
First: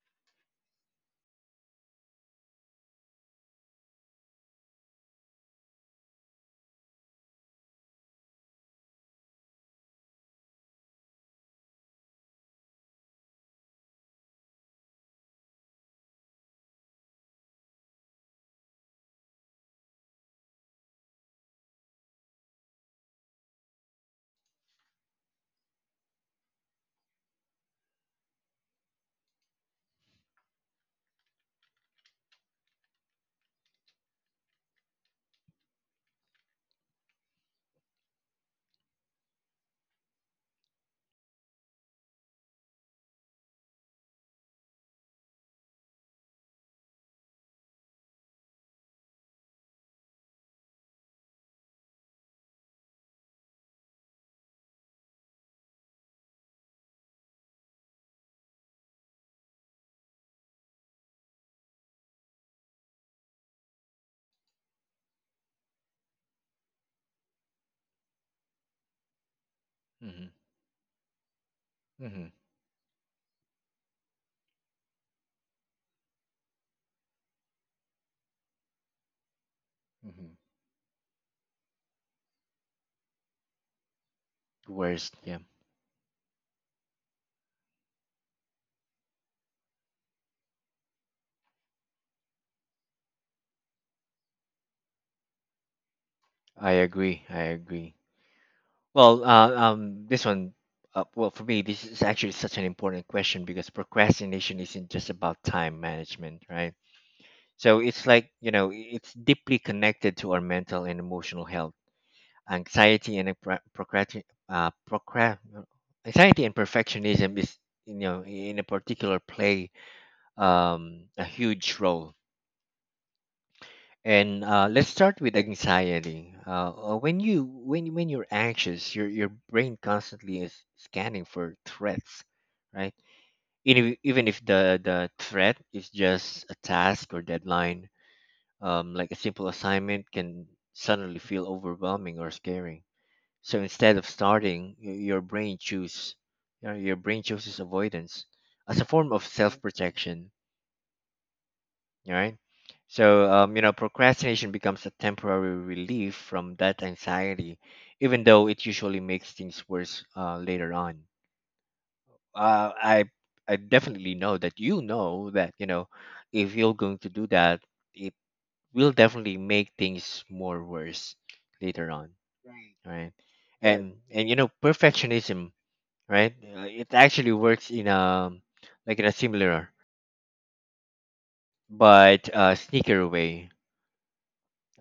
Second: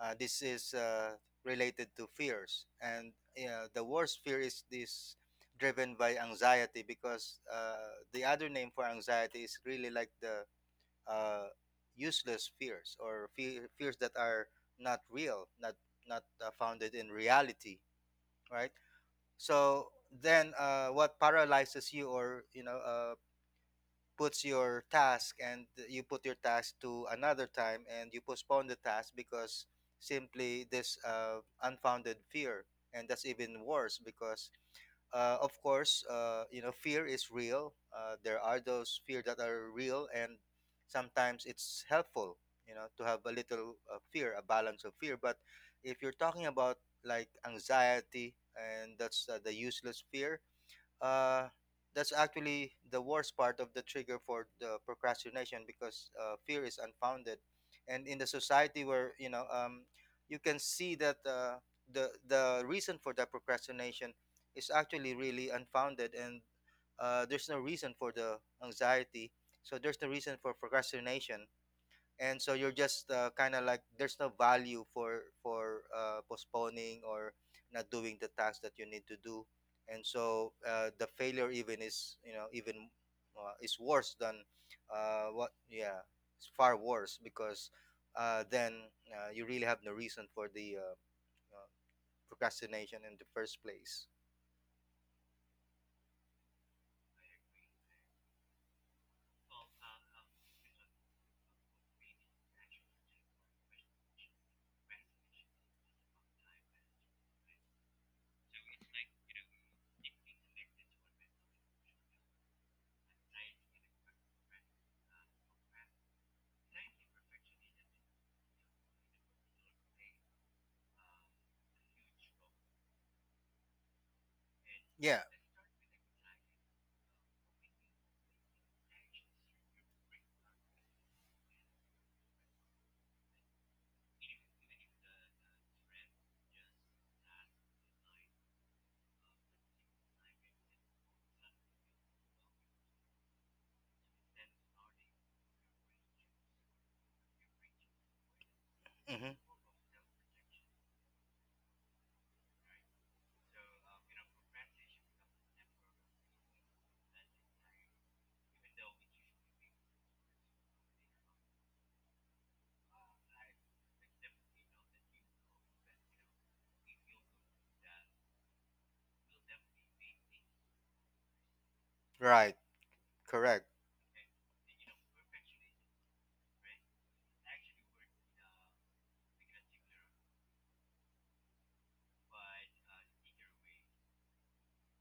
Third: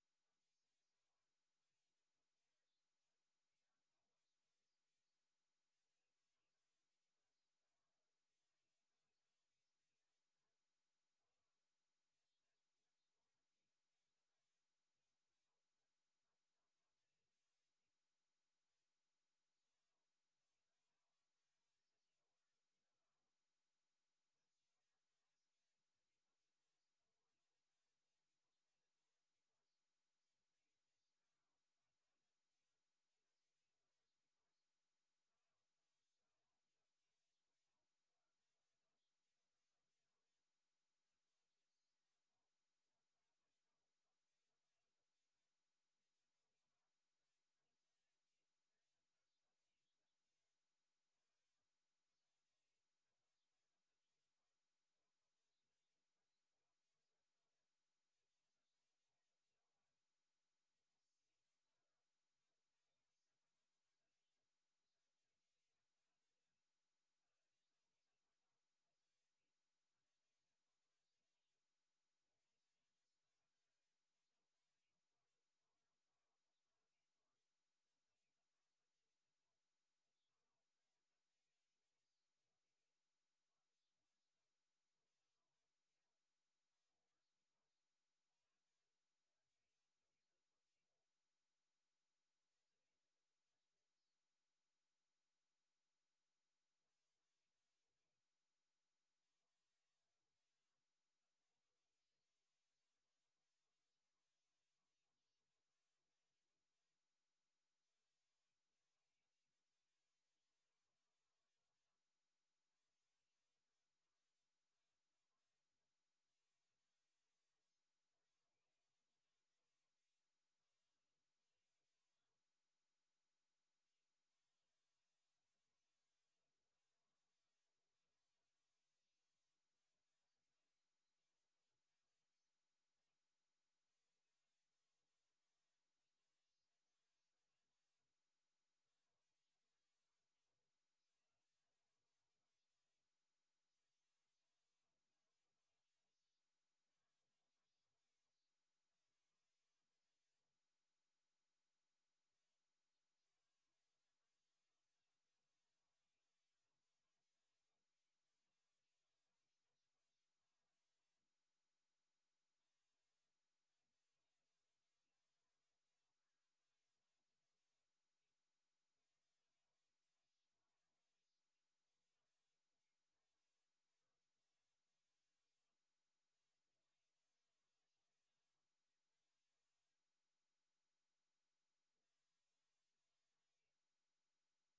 uh, This is uh, related to fears, and yeah, the worst fear is this, driven by anxiety, because uh, the other name for anxiety is really like the uh, useless fears or fe- fears that are not real, not not uh, founded in reality, right? So then, uh, what paralyzes you, or you know uh, puts your task, and you put your task to another time and you postpone the task, because simply this uh, unfounded fear. And that's even worse because uh, of course, uh, you know, fear is real. Uh, there are those fear that are real, and sometimes it's helpful, you know, to have a little uh, fear, a balance of fear. But if you're talking about like anxiety, and that's uh, the useless fear, uh, that's actually the worst part of the trigger for the procrastination, because uh, fear is unfounded. And in the society where you know um, you can see that uh, the the reason for that procrastination is actually really unfounded, and uh, there's no reason for the anxiety, so there's no
Mm-hmm.
reason for procrastination.
Mm-hmm.
And so you're just uh, kind of like, there's no value for for uh, postponing or not doing the task that you need to do. And
Mm-hmm.
so uh, the failure even is, you know even uh, is worse than uh,
Worst.
what
Yeah.
yeah, it's far worse, because uh, then uh, you really have no reason for the uh, uh, procrastination in the first place.
I agree. I agree. Well, uh, um, this one, uh, well, for me, this is actually such an important question because procrastination isn't just about time management, right? So it's like, you know, i- it's deeply connected to our mental and emotional health. Anxiety and pro- procrati- uh, procra- Anxiety and perfectionism is, you know, in a particular play um, a huge role. And uh, let's
Yeah.
start with anxiety. Uh, uh, when you when when you're anxious, your your brain constantly is scanning for threats, right? Even if, even if the the threat is just a task or deadline, um, like a simple assignment can suddenly feel overwhelming or scary. So instead of starting, y- your brain choose, your your brain chooses avoidance as a form
Hmm.
of self protection, all right. So, um, you know, procrastination becomes a temporary relief from that anxiety, even though it usually makes things worse uh, later on. Uh, I I definitely know that you know that you know if you're going to do that, it will definitely make things more worse later on,
Right.
right? Right.
Correct.
And and you know, perfectionism, right? Uh, it actually works in a like in a similar but uh, sneaker way.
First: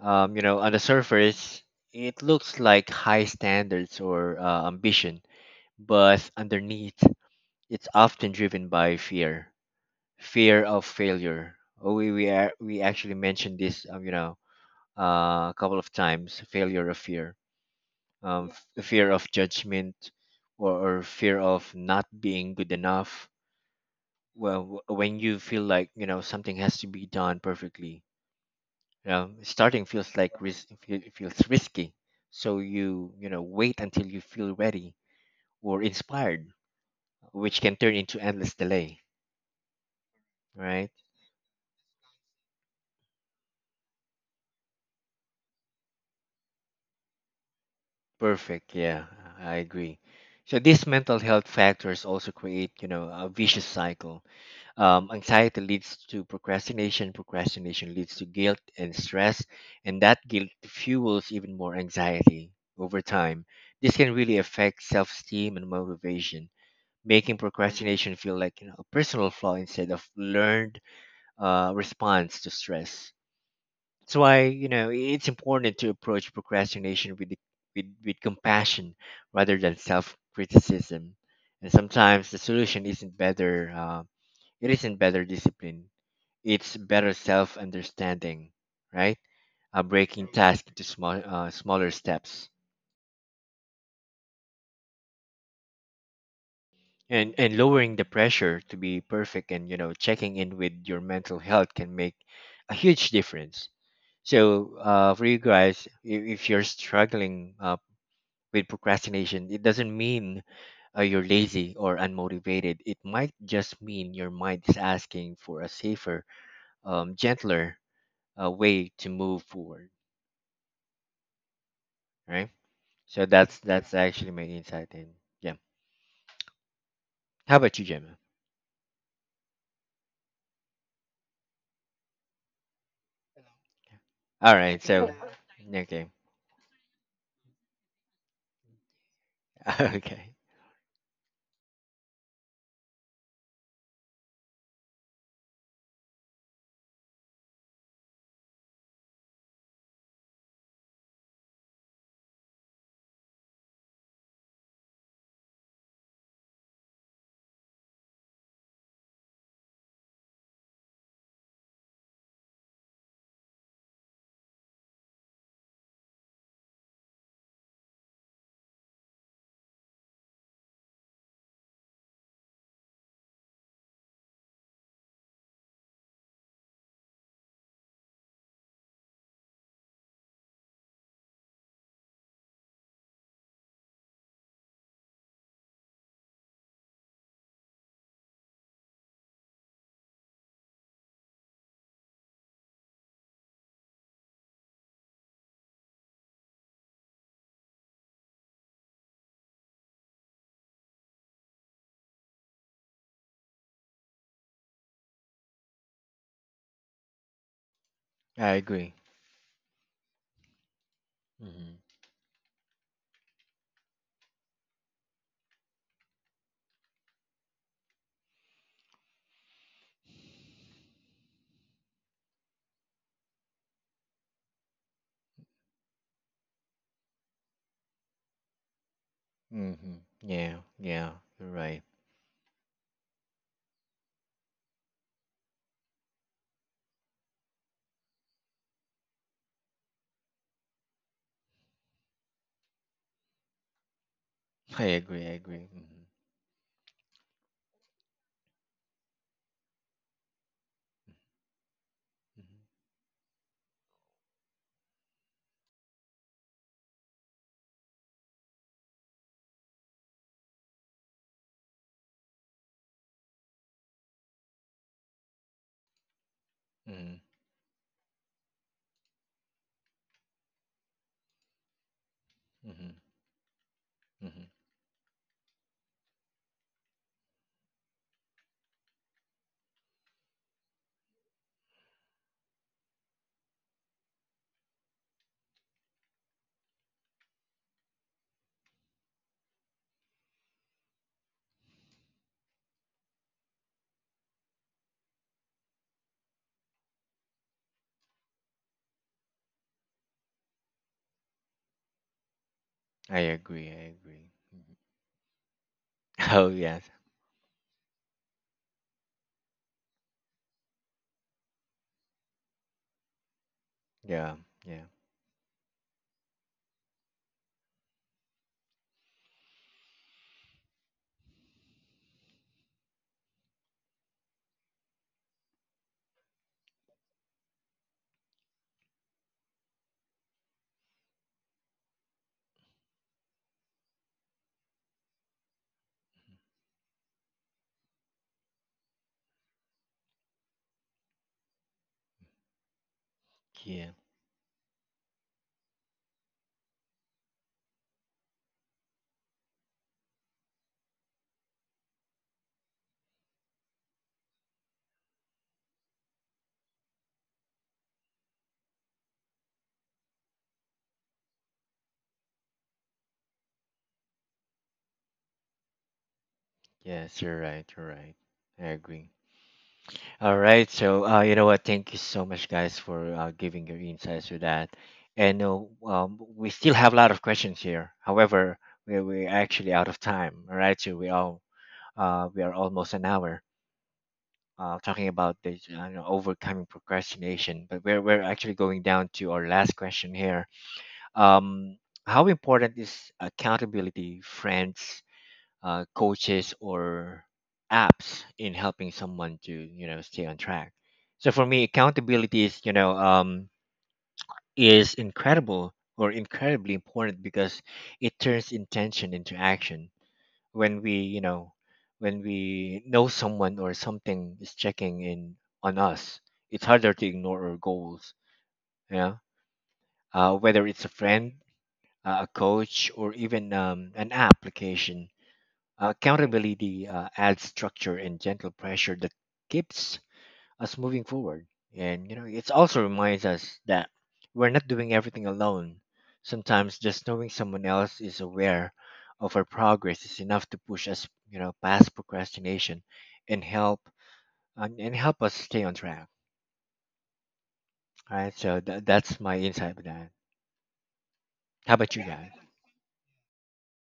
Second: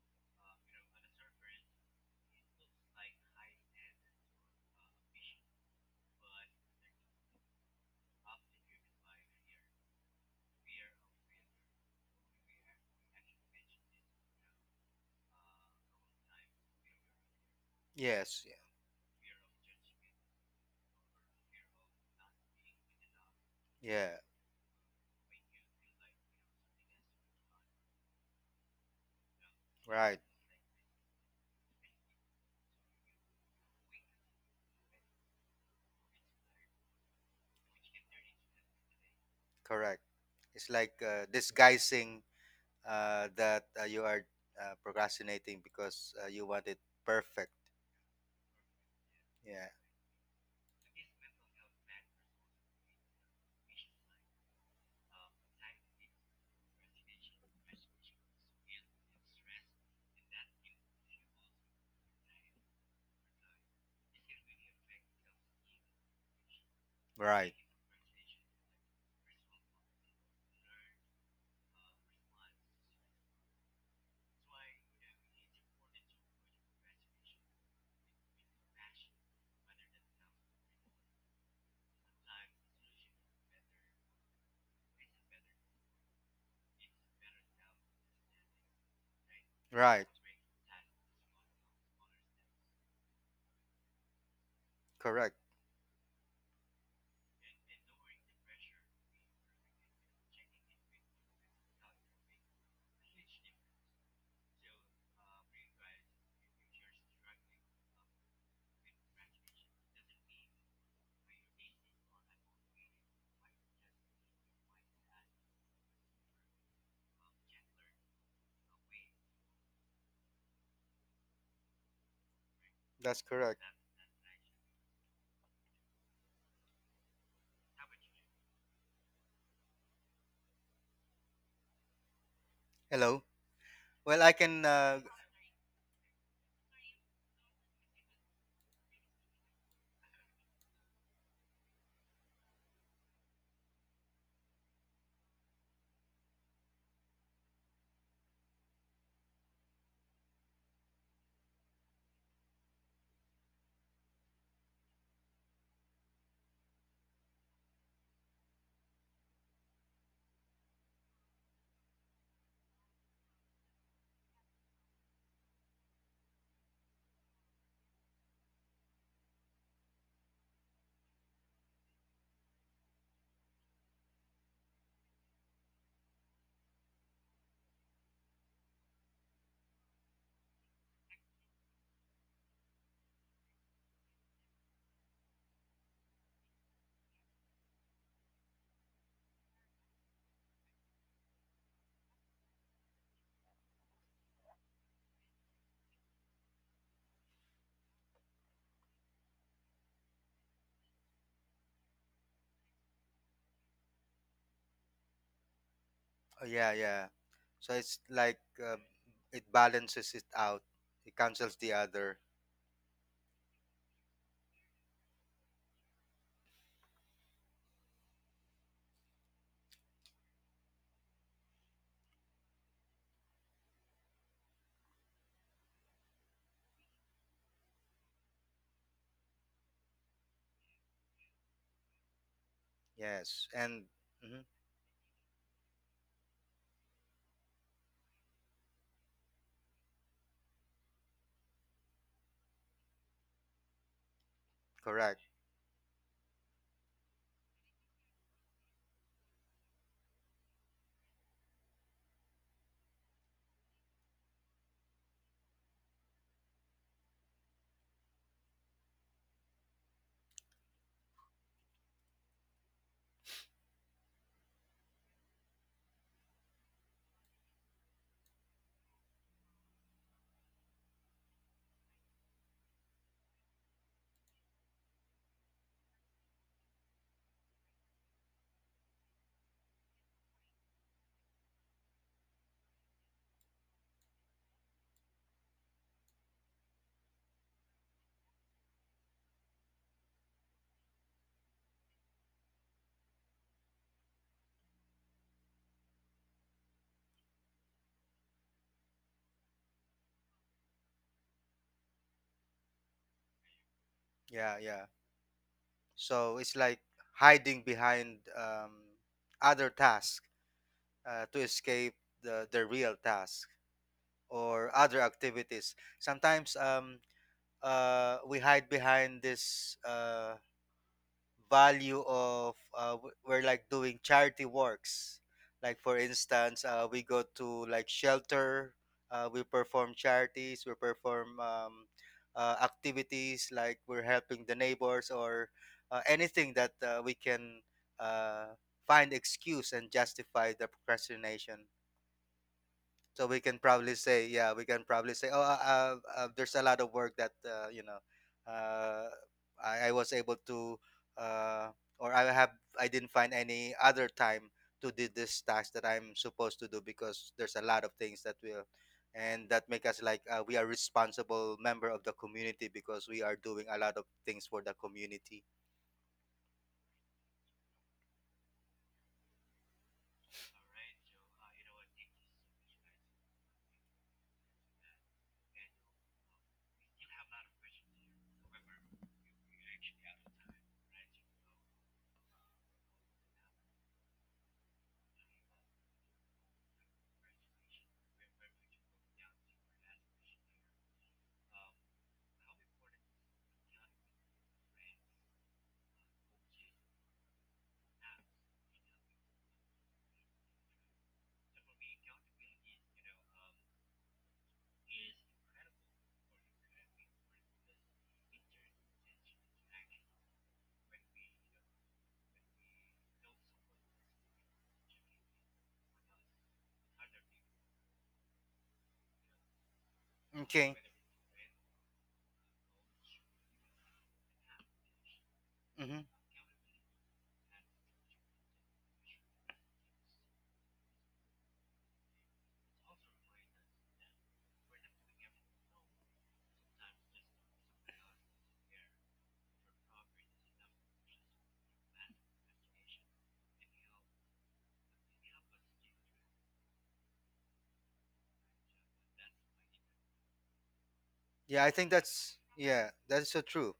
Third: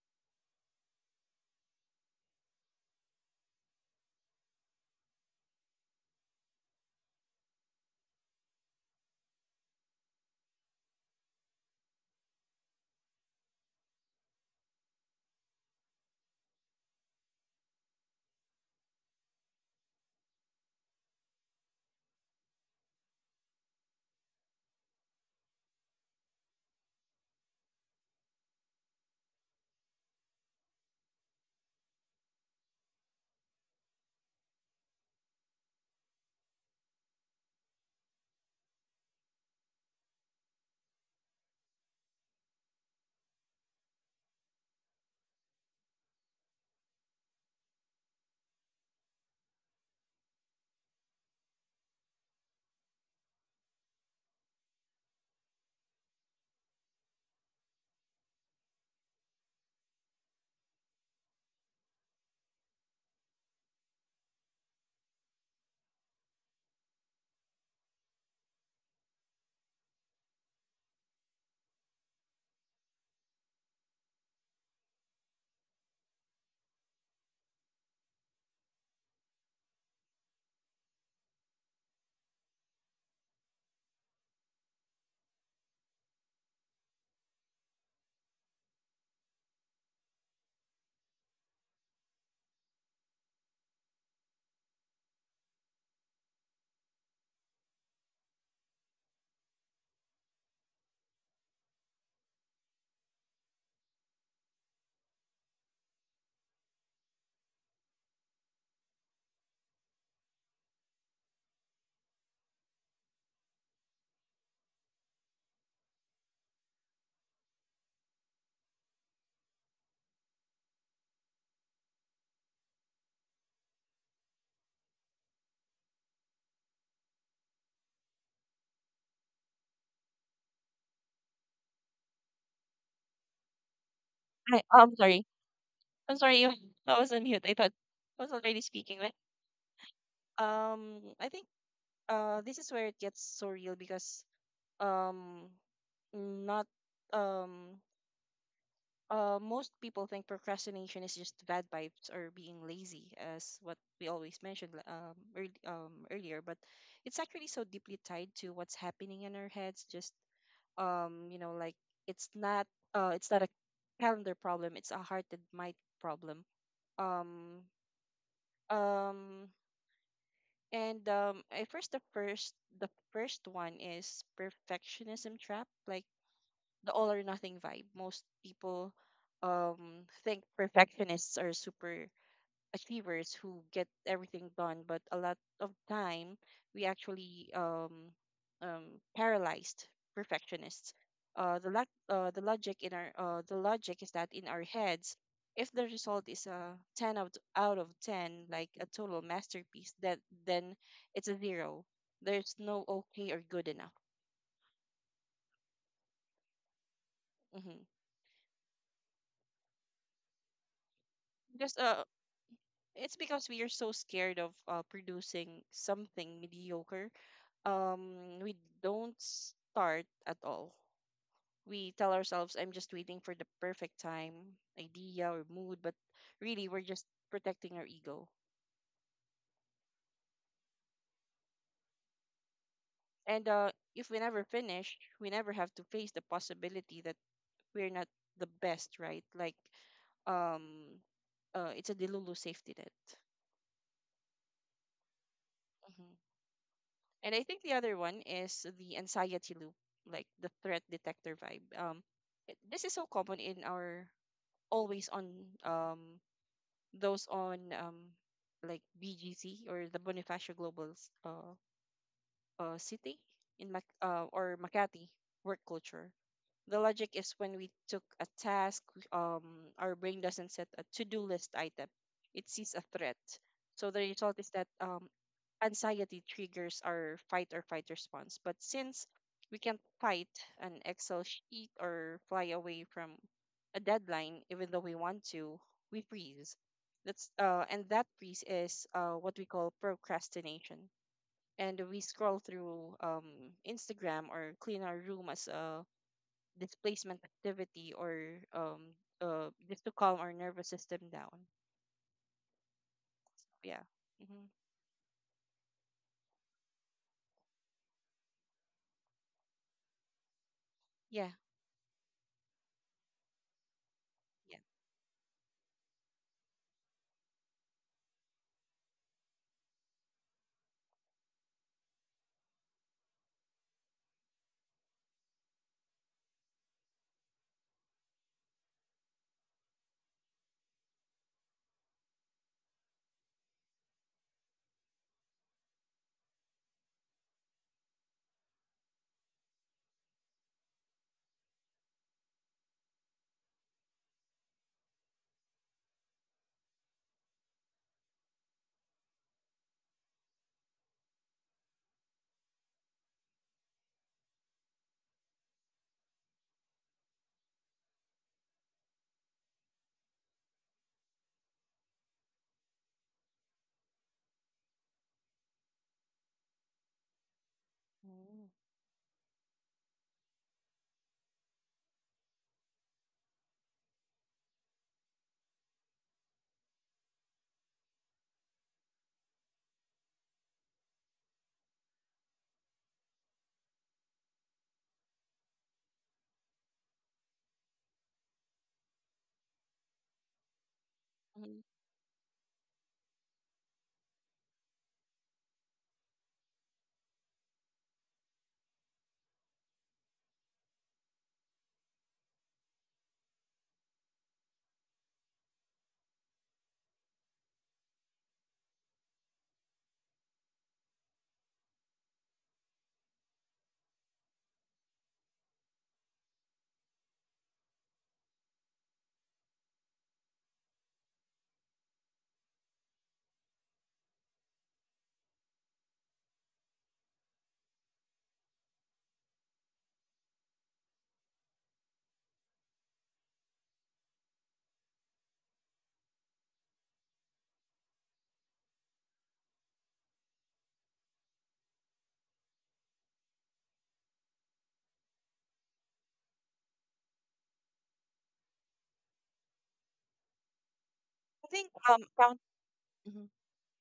Um, you know, on the surface, it looks like high standards or uh, ambition, but underneath, it's often driven by fear, fear of failure. Oh, we we, are, we actually mentioned this, um, you know, uh, a couple of times, failure of fear,
Yes.
um, f- fear of judgment, or, or fear of not being good enough.
Yeah, yeah.
Well, w- when you feel like you know something has to be done perfectly, um, starting feels
Right.
like ris- fe- feels risky, so you you know wait until you feel ready or inspired, which can turn into endless delay.
Correct. It's
Right?
like uh, disguising uh, that uh, you are uh, procrastinating because uh, you want it perfect.
Perfect. Yeah, I
Yeah.
agree. So these mental health factors also create you know a vicious cycle. Um, anxiety leads to procrastination. Procrastination leads to guilt and stress, and that guilt fuels even more anxiety over time. This can really affect self-esteem and motivation, making
Right.
procrastination feel like you know a personal flaw instead of learned uh, response to stress. That's why you know it's important to approach procrastination with the, with, with compassion rather than self criticism. And sometimes the solution isn't better. Uh, it isn't better discipline. It's better self understanding, right? Uh,
Right.
breaking tasks into small uh, smaller steps
Correct.
and and lowering the pressure to be perfect and you know checking in with your mental health can make a huge difference. So uh, for you guys, if, if you're struggling uh, with procrastination, it doesn't mean uh, you're lazy or unmotivated. It might just mean your mind is asking for a safer, um, gentler uh, way to move forward, right?
That's
So that's
correct.
that's actually my insight. And yeah, how about you, Gemma?
Hello. Well, I
All
I,
can.
Oh,
right,
I'm
Uh,
so
sorry.
okay.
I'm sorry. you- I was on mute. I thought I was already speaking. But,
Okay,
um, I think uh, this is where it gets so real because um, not um uh, most people think procrastination is just bad vibes or being lazy, as what we always mentioned l- um, earl um, earlier. But it's actually so deeply tied to what's happening in our heads. Just um, you know, like it's not uh, it's not a calendar problem. It's a heart and mind problem. Um, um, and um, I first the first The first one is perfectionism trap. Like the all or nothing vibe. Most people um think perfectionists are super achievers who get everything done, but a lot of time we actually um um paralyzed perfectionists. Uh, the lack, uh, the logic in our, uh, The logic is that in our heads, if the result is a ten out out of ten, like a total masterpiece, that then it's a zero. There's no okay or good enough.
oh, yeah. Yeah. So
Mm-hmm.
it's like
I
uh,
agree.
it balances it out. It cancels the
Just
Mhm.
uh,
other.
It's because we are so scared of uh, producing something mediocre. Um, we don't start at all. We tell ourselves, I'm just waiting for the perfect time, idea, or mood, but really, we're just protecting our ego.
Mm-hmm. Yeah, yeah, you're right.
And
Yes.
uh,
And
If we never
mhm,
finish, we never have to face the possibility that we're not the best, right? Like, um, uh, it's a delulu safety net.
I
correct.
agree, I agree.
Mm-hmm. And I think the other one is the anxiety loop, like the threat detector vibe. Um, it,
Mm-hmm.
this is so common in our always on um those on um like B G C, or the Bonifacio Global s- uh, uh city in Mac uh, or Makati work culture. The logic
Mm-hmm.
is when we took a task, we- um, our brain doesn't set a to-do list item; it sees a
Mm-hmm.
threat. So the result is
Hmm.
that um, anxiety triggers our fight or flight response. But since we can fight an Excel sheet or fly away from a deadline, even though we want to, we freeze. That's uh, and that freeze is uh, what we call procrastination. And we scroll through um, Instagram or clean our room as a displacement activity, or um, uh, just to calm our nervous system down.
I agree,
Yeah.
I agree.
hmm
Yeah.
Mhm.
Yeah. So
Oh,
it's like
yes.
hiding behind um, other tasks uh,
Yeah.
to escape the the real task
Yeah,
Yeah.
or
yeah,
other activities. Sometimes um uh, we hide behind this uh, value of uh, w- we're like doing charity works. Like for instance, uh, we go to like shelter, uh, we perform charities, we perform um, uh, activities like we're helping the neighbors, or uh, anything that uh, we can uh, find excuse and justify the procrastination. So we can
yeah.
probably say, yeah, we can probably say, oh, uh, uh, uh, there's a lot of work that uh, you know, uh, I, I was able to, uh, or I have, I didn't find any other time to do this task that I'm supposed to do, because there's a lot of things that will, and that make us like uh, we are responsible member of the community because we are doing a lot of things for the community.
Yes, you're right, you're right.
Mm-hmm.
I agree. All right, so uh, you know what? Thank you so much, guys, for uh, giving your insights to that. And uh, um, we still have a lot of questions here. However, we we're actually out of time. All right, so we all uh, we are almost an hour uh, talking about this, you know, overcoming procrastination. But we're we're actually going down to our last question here. Um, how important is accountability, friends, uh, coaches, or apps in helping someone to you know stay on track? So for me, accountability is you know um, is incredible or incredibly important because it turns intention into action. When we you know when we know someone or something is checking in on us, it's harder to ignore our goals, yeah. Uh, whether
Okay.
it's a friend, uh, a coach, or even um, an application, uh,
Hmm.
accountability uh, adds structure and gentle pressure that keeps us moving forward. And you know, it also reminds us that we're not doing everything alone. Sometimes just knowing someone else is aware of our progress is enough to push us, you know, past procrastination and help and, and help us stay on track. All right, so tha that's my insight with that.
I
Yeah,
think
I
How
think
about you
um
guys?
that's,
count.
yeah, that's so true.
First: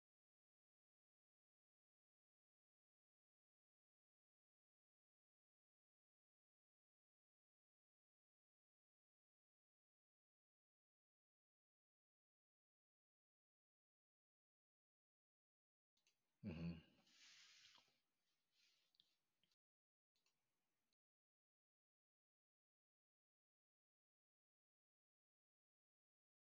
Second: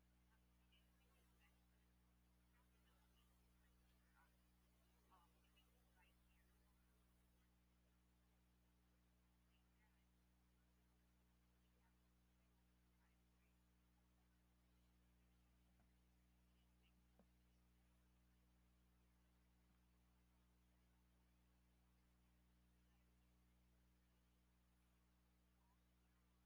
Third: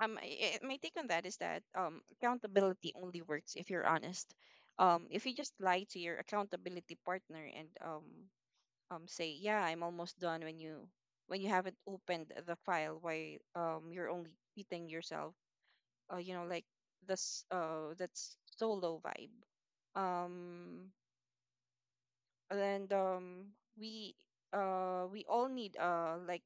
um I, I- My take on that is that um accountability only works if you're honest. Um if you just lie to your accountability partner and um um say yeah, I'm almost done when you when you haven't opened the file, why um you're only beating yourself. uh, you know like
Hmm.
this uh that's solo vibe. Um and um We, uh we all need uh like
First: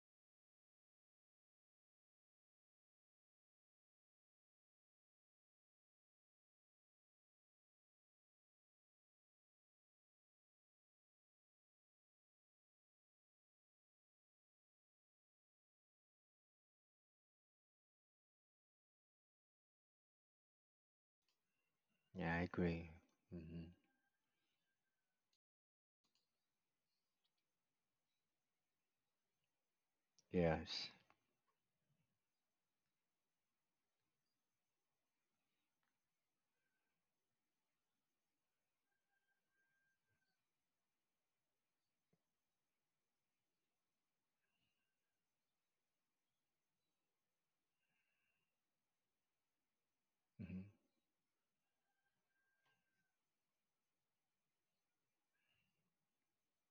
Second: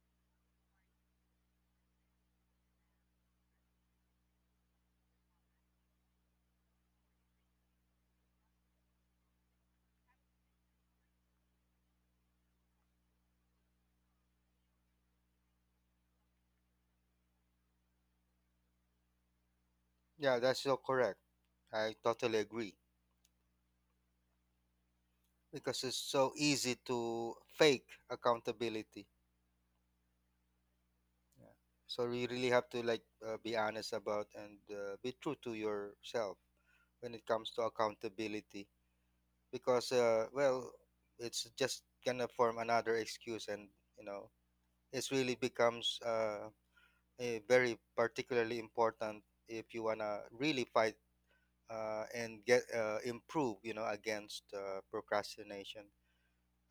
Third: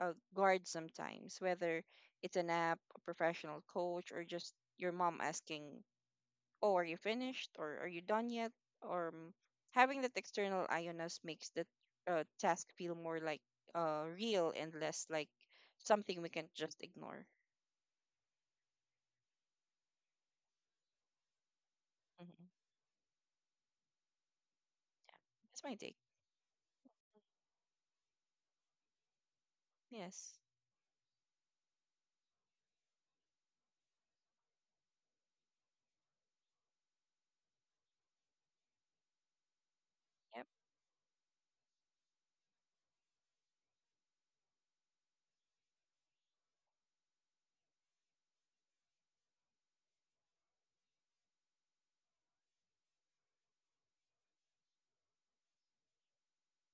uh, guard sometimes, whether it's an app, a professional coach, or just your mom asking, oh, are you finished? Or are you done yet? Or um, Having that external eye on us makes the uh, task feel more like uh, real, and less like something we can just ignore.
Yeah, that's so correct. I
Yeah,
totally
I
hmm
agree.
agree. Hmm.
Yeah, that's my
Because
take.
it's so easy to fake accountability.
Yes.
Yes.
Yeah. So you really have to like uh, be honest about and uh, be true to yourself when it comes to accountability, because uh,
Yep.
well, it's just gonna form another excuse, and you know it's really becomes uh, a very particularly important if you wanna
Hmm.
really fight uh, and get uh, improve, you know, against uh, procrastination.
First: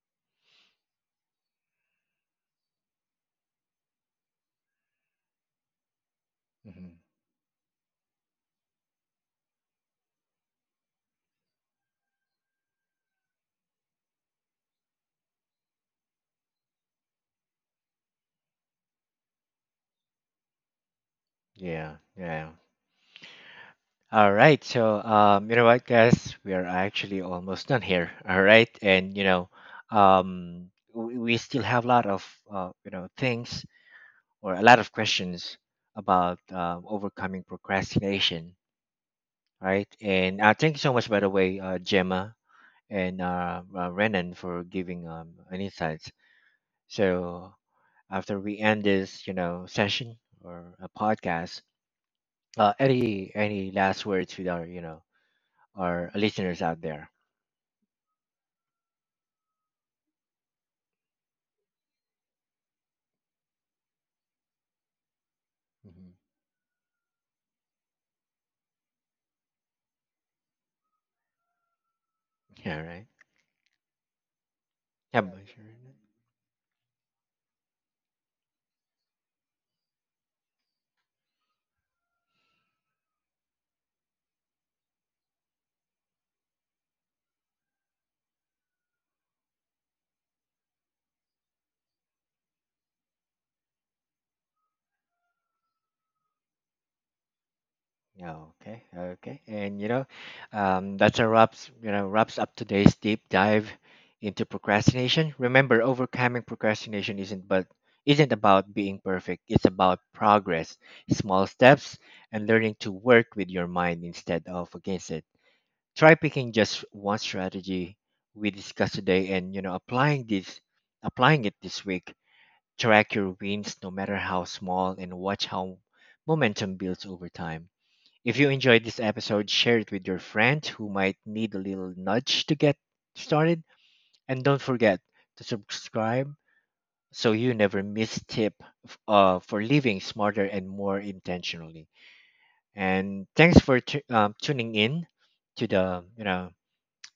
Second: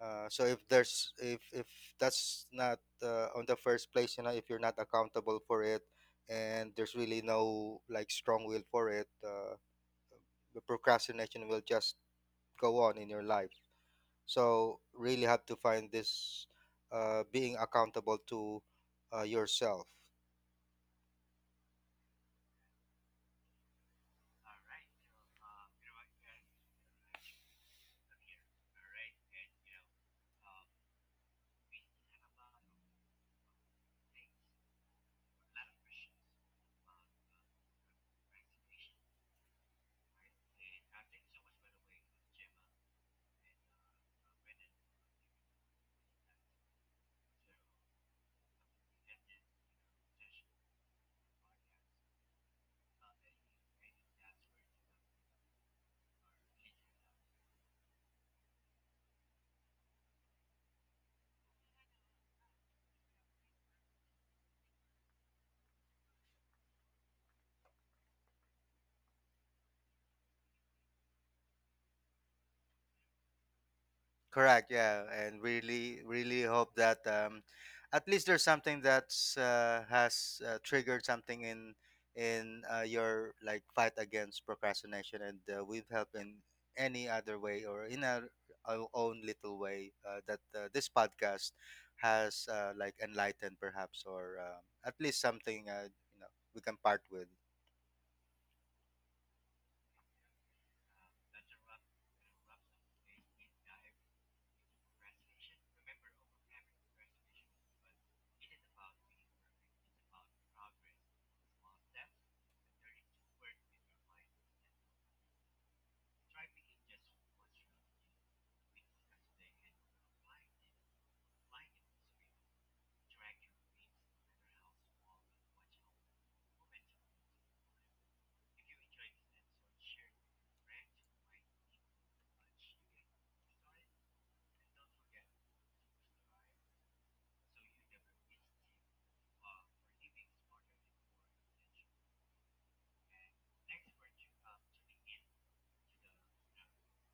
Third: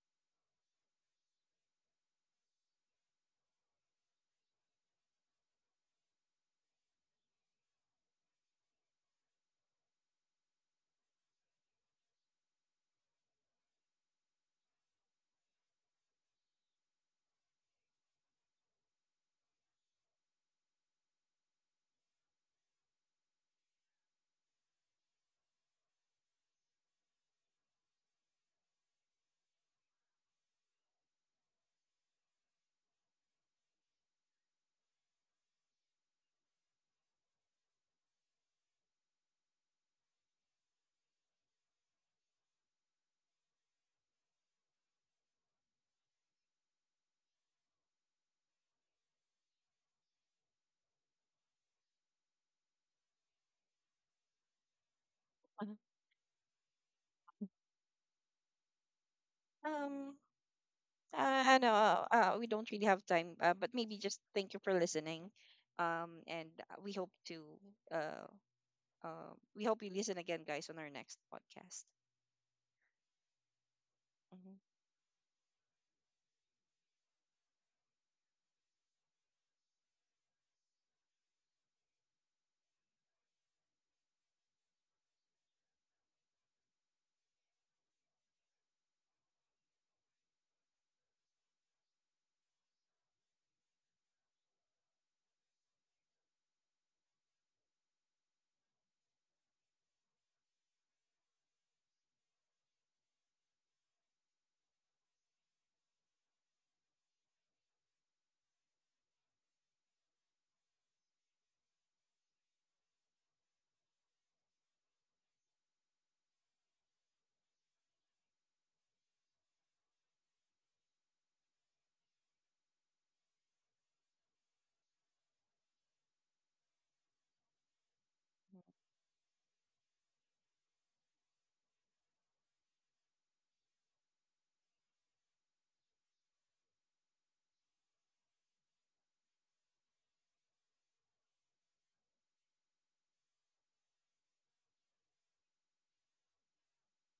Uh, so if there's if if that's not uh, on the first place, you know, if you're not accountable for it, and
Hmm.
there's really no like strong will for it, uh, the procrastination will just go on in your life. So really have to find this uh, being accountable to uh, yourself.
Yeah, yeah. All right. So, um, you know what, guys? We are actually almost done here. All right. And, you know, um, we, we still have a lot of, uh, you know, things or a lot of questions about uh, overcoming procrastination. Right. And uh, thank you so much, by the way, uh, Gemma and uh, uh, Renan for giving um, an insights. So, after we end this, you know, session or a podcast, uh, any any last words with our, you know,
Mhm.
our listeners out there?
Um, uh, I know, uh, uh, we don't really have time, uh, but maybe just thank you for listening.
Mhm.
Um, and uh, we hope to uh, uh, we hope you listen again, guys, on our next podcast.
All right.
Mhm.
Correct.
Yeah,
Yeah,
but sure.
and really, really hope that um, at least there's something that's uh, has uh, triggered something in in uh, your like fight against procrastination, and uh, we've helped in any other way, or in our, our own little way, uh, that uh, this podcast has uh, like enlightened, perhaps, or um at least something uh, you know we can part with.
Yeah, okay, okay. And you know, um, that's a wraps, you know, wraps up today's deep dive into procrastination. Remember, overcoming procrastination isn't but isn't about being perfect. It's about progress, small steps, and learning to work with your mind instead of against it. Try picking just one strategy we discussed today and you know, applying this applying it this week. Track your wins, no matter how small, and watch how momentum builds over time. If you enjoyed this episode, share it with your friend who might need a little nudge to get started. And don't forget to subscribe so you never miss tip, f- uh, for living smarter and more intentionally. And thanks for tu- um, tuning in to the you know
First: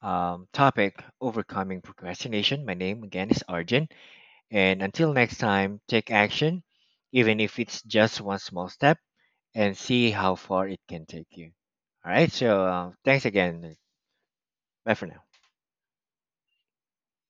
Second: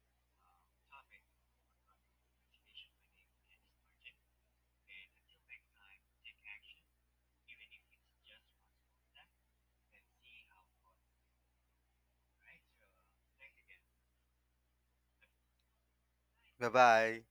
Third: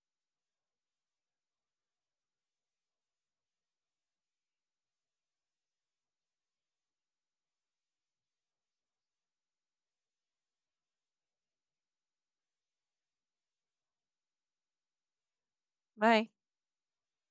um, topic overcoming procrastination. My name again is Arjun. And until next time, take action, even if it's just one small step, and see how far it can take you. All right, so uh, thanks again. Bye for now.
Bye.
Bye bye.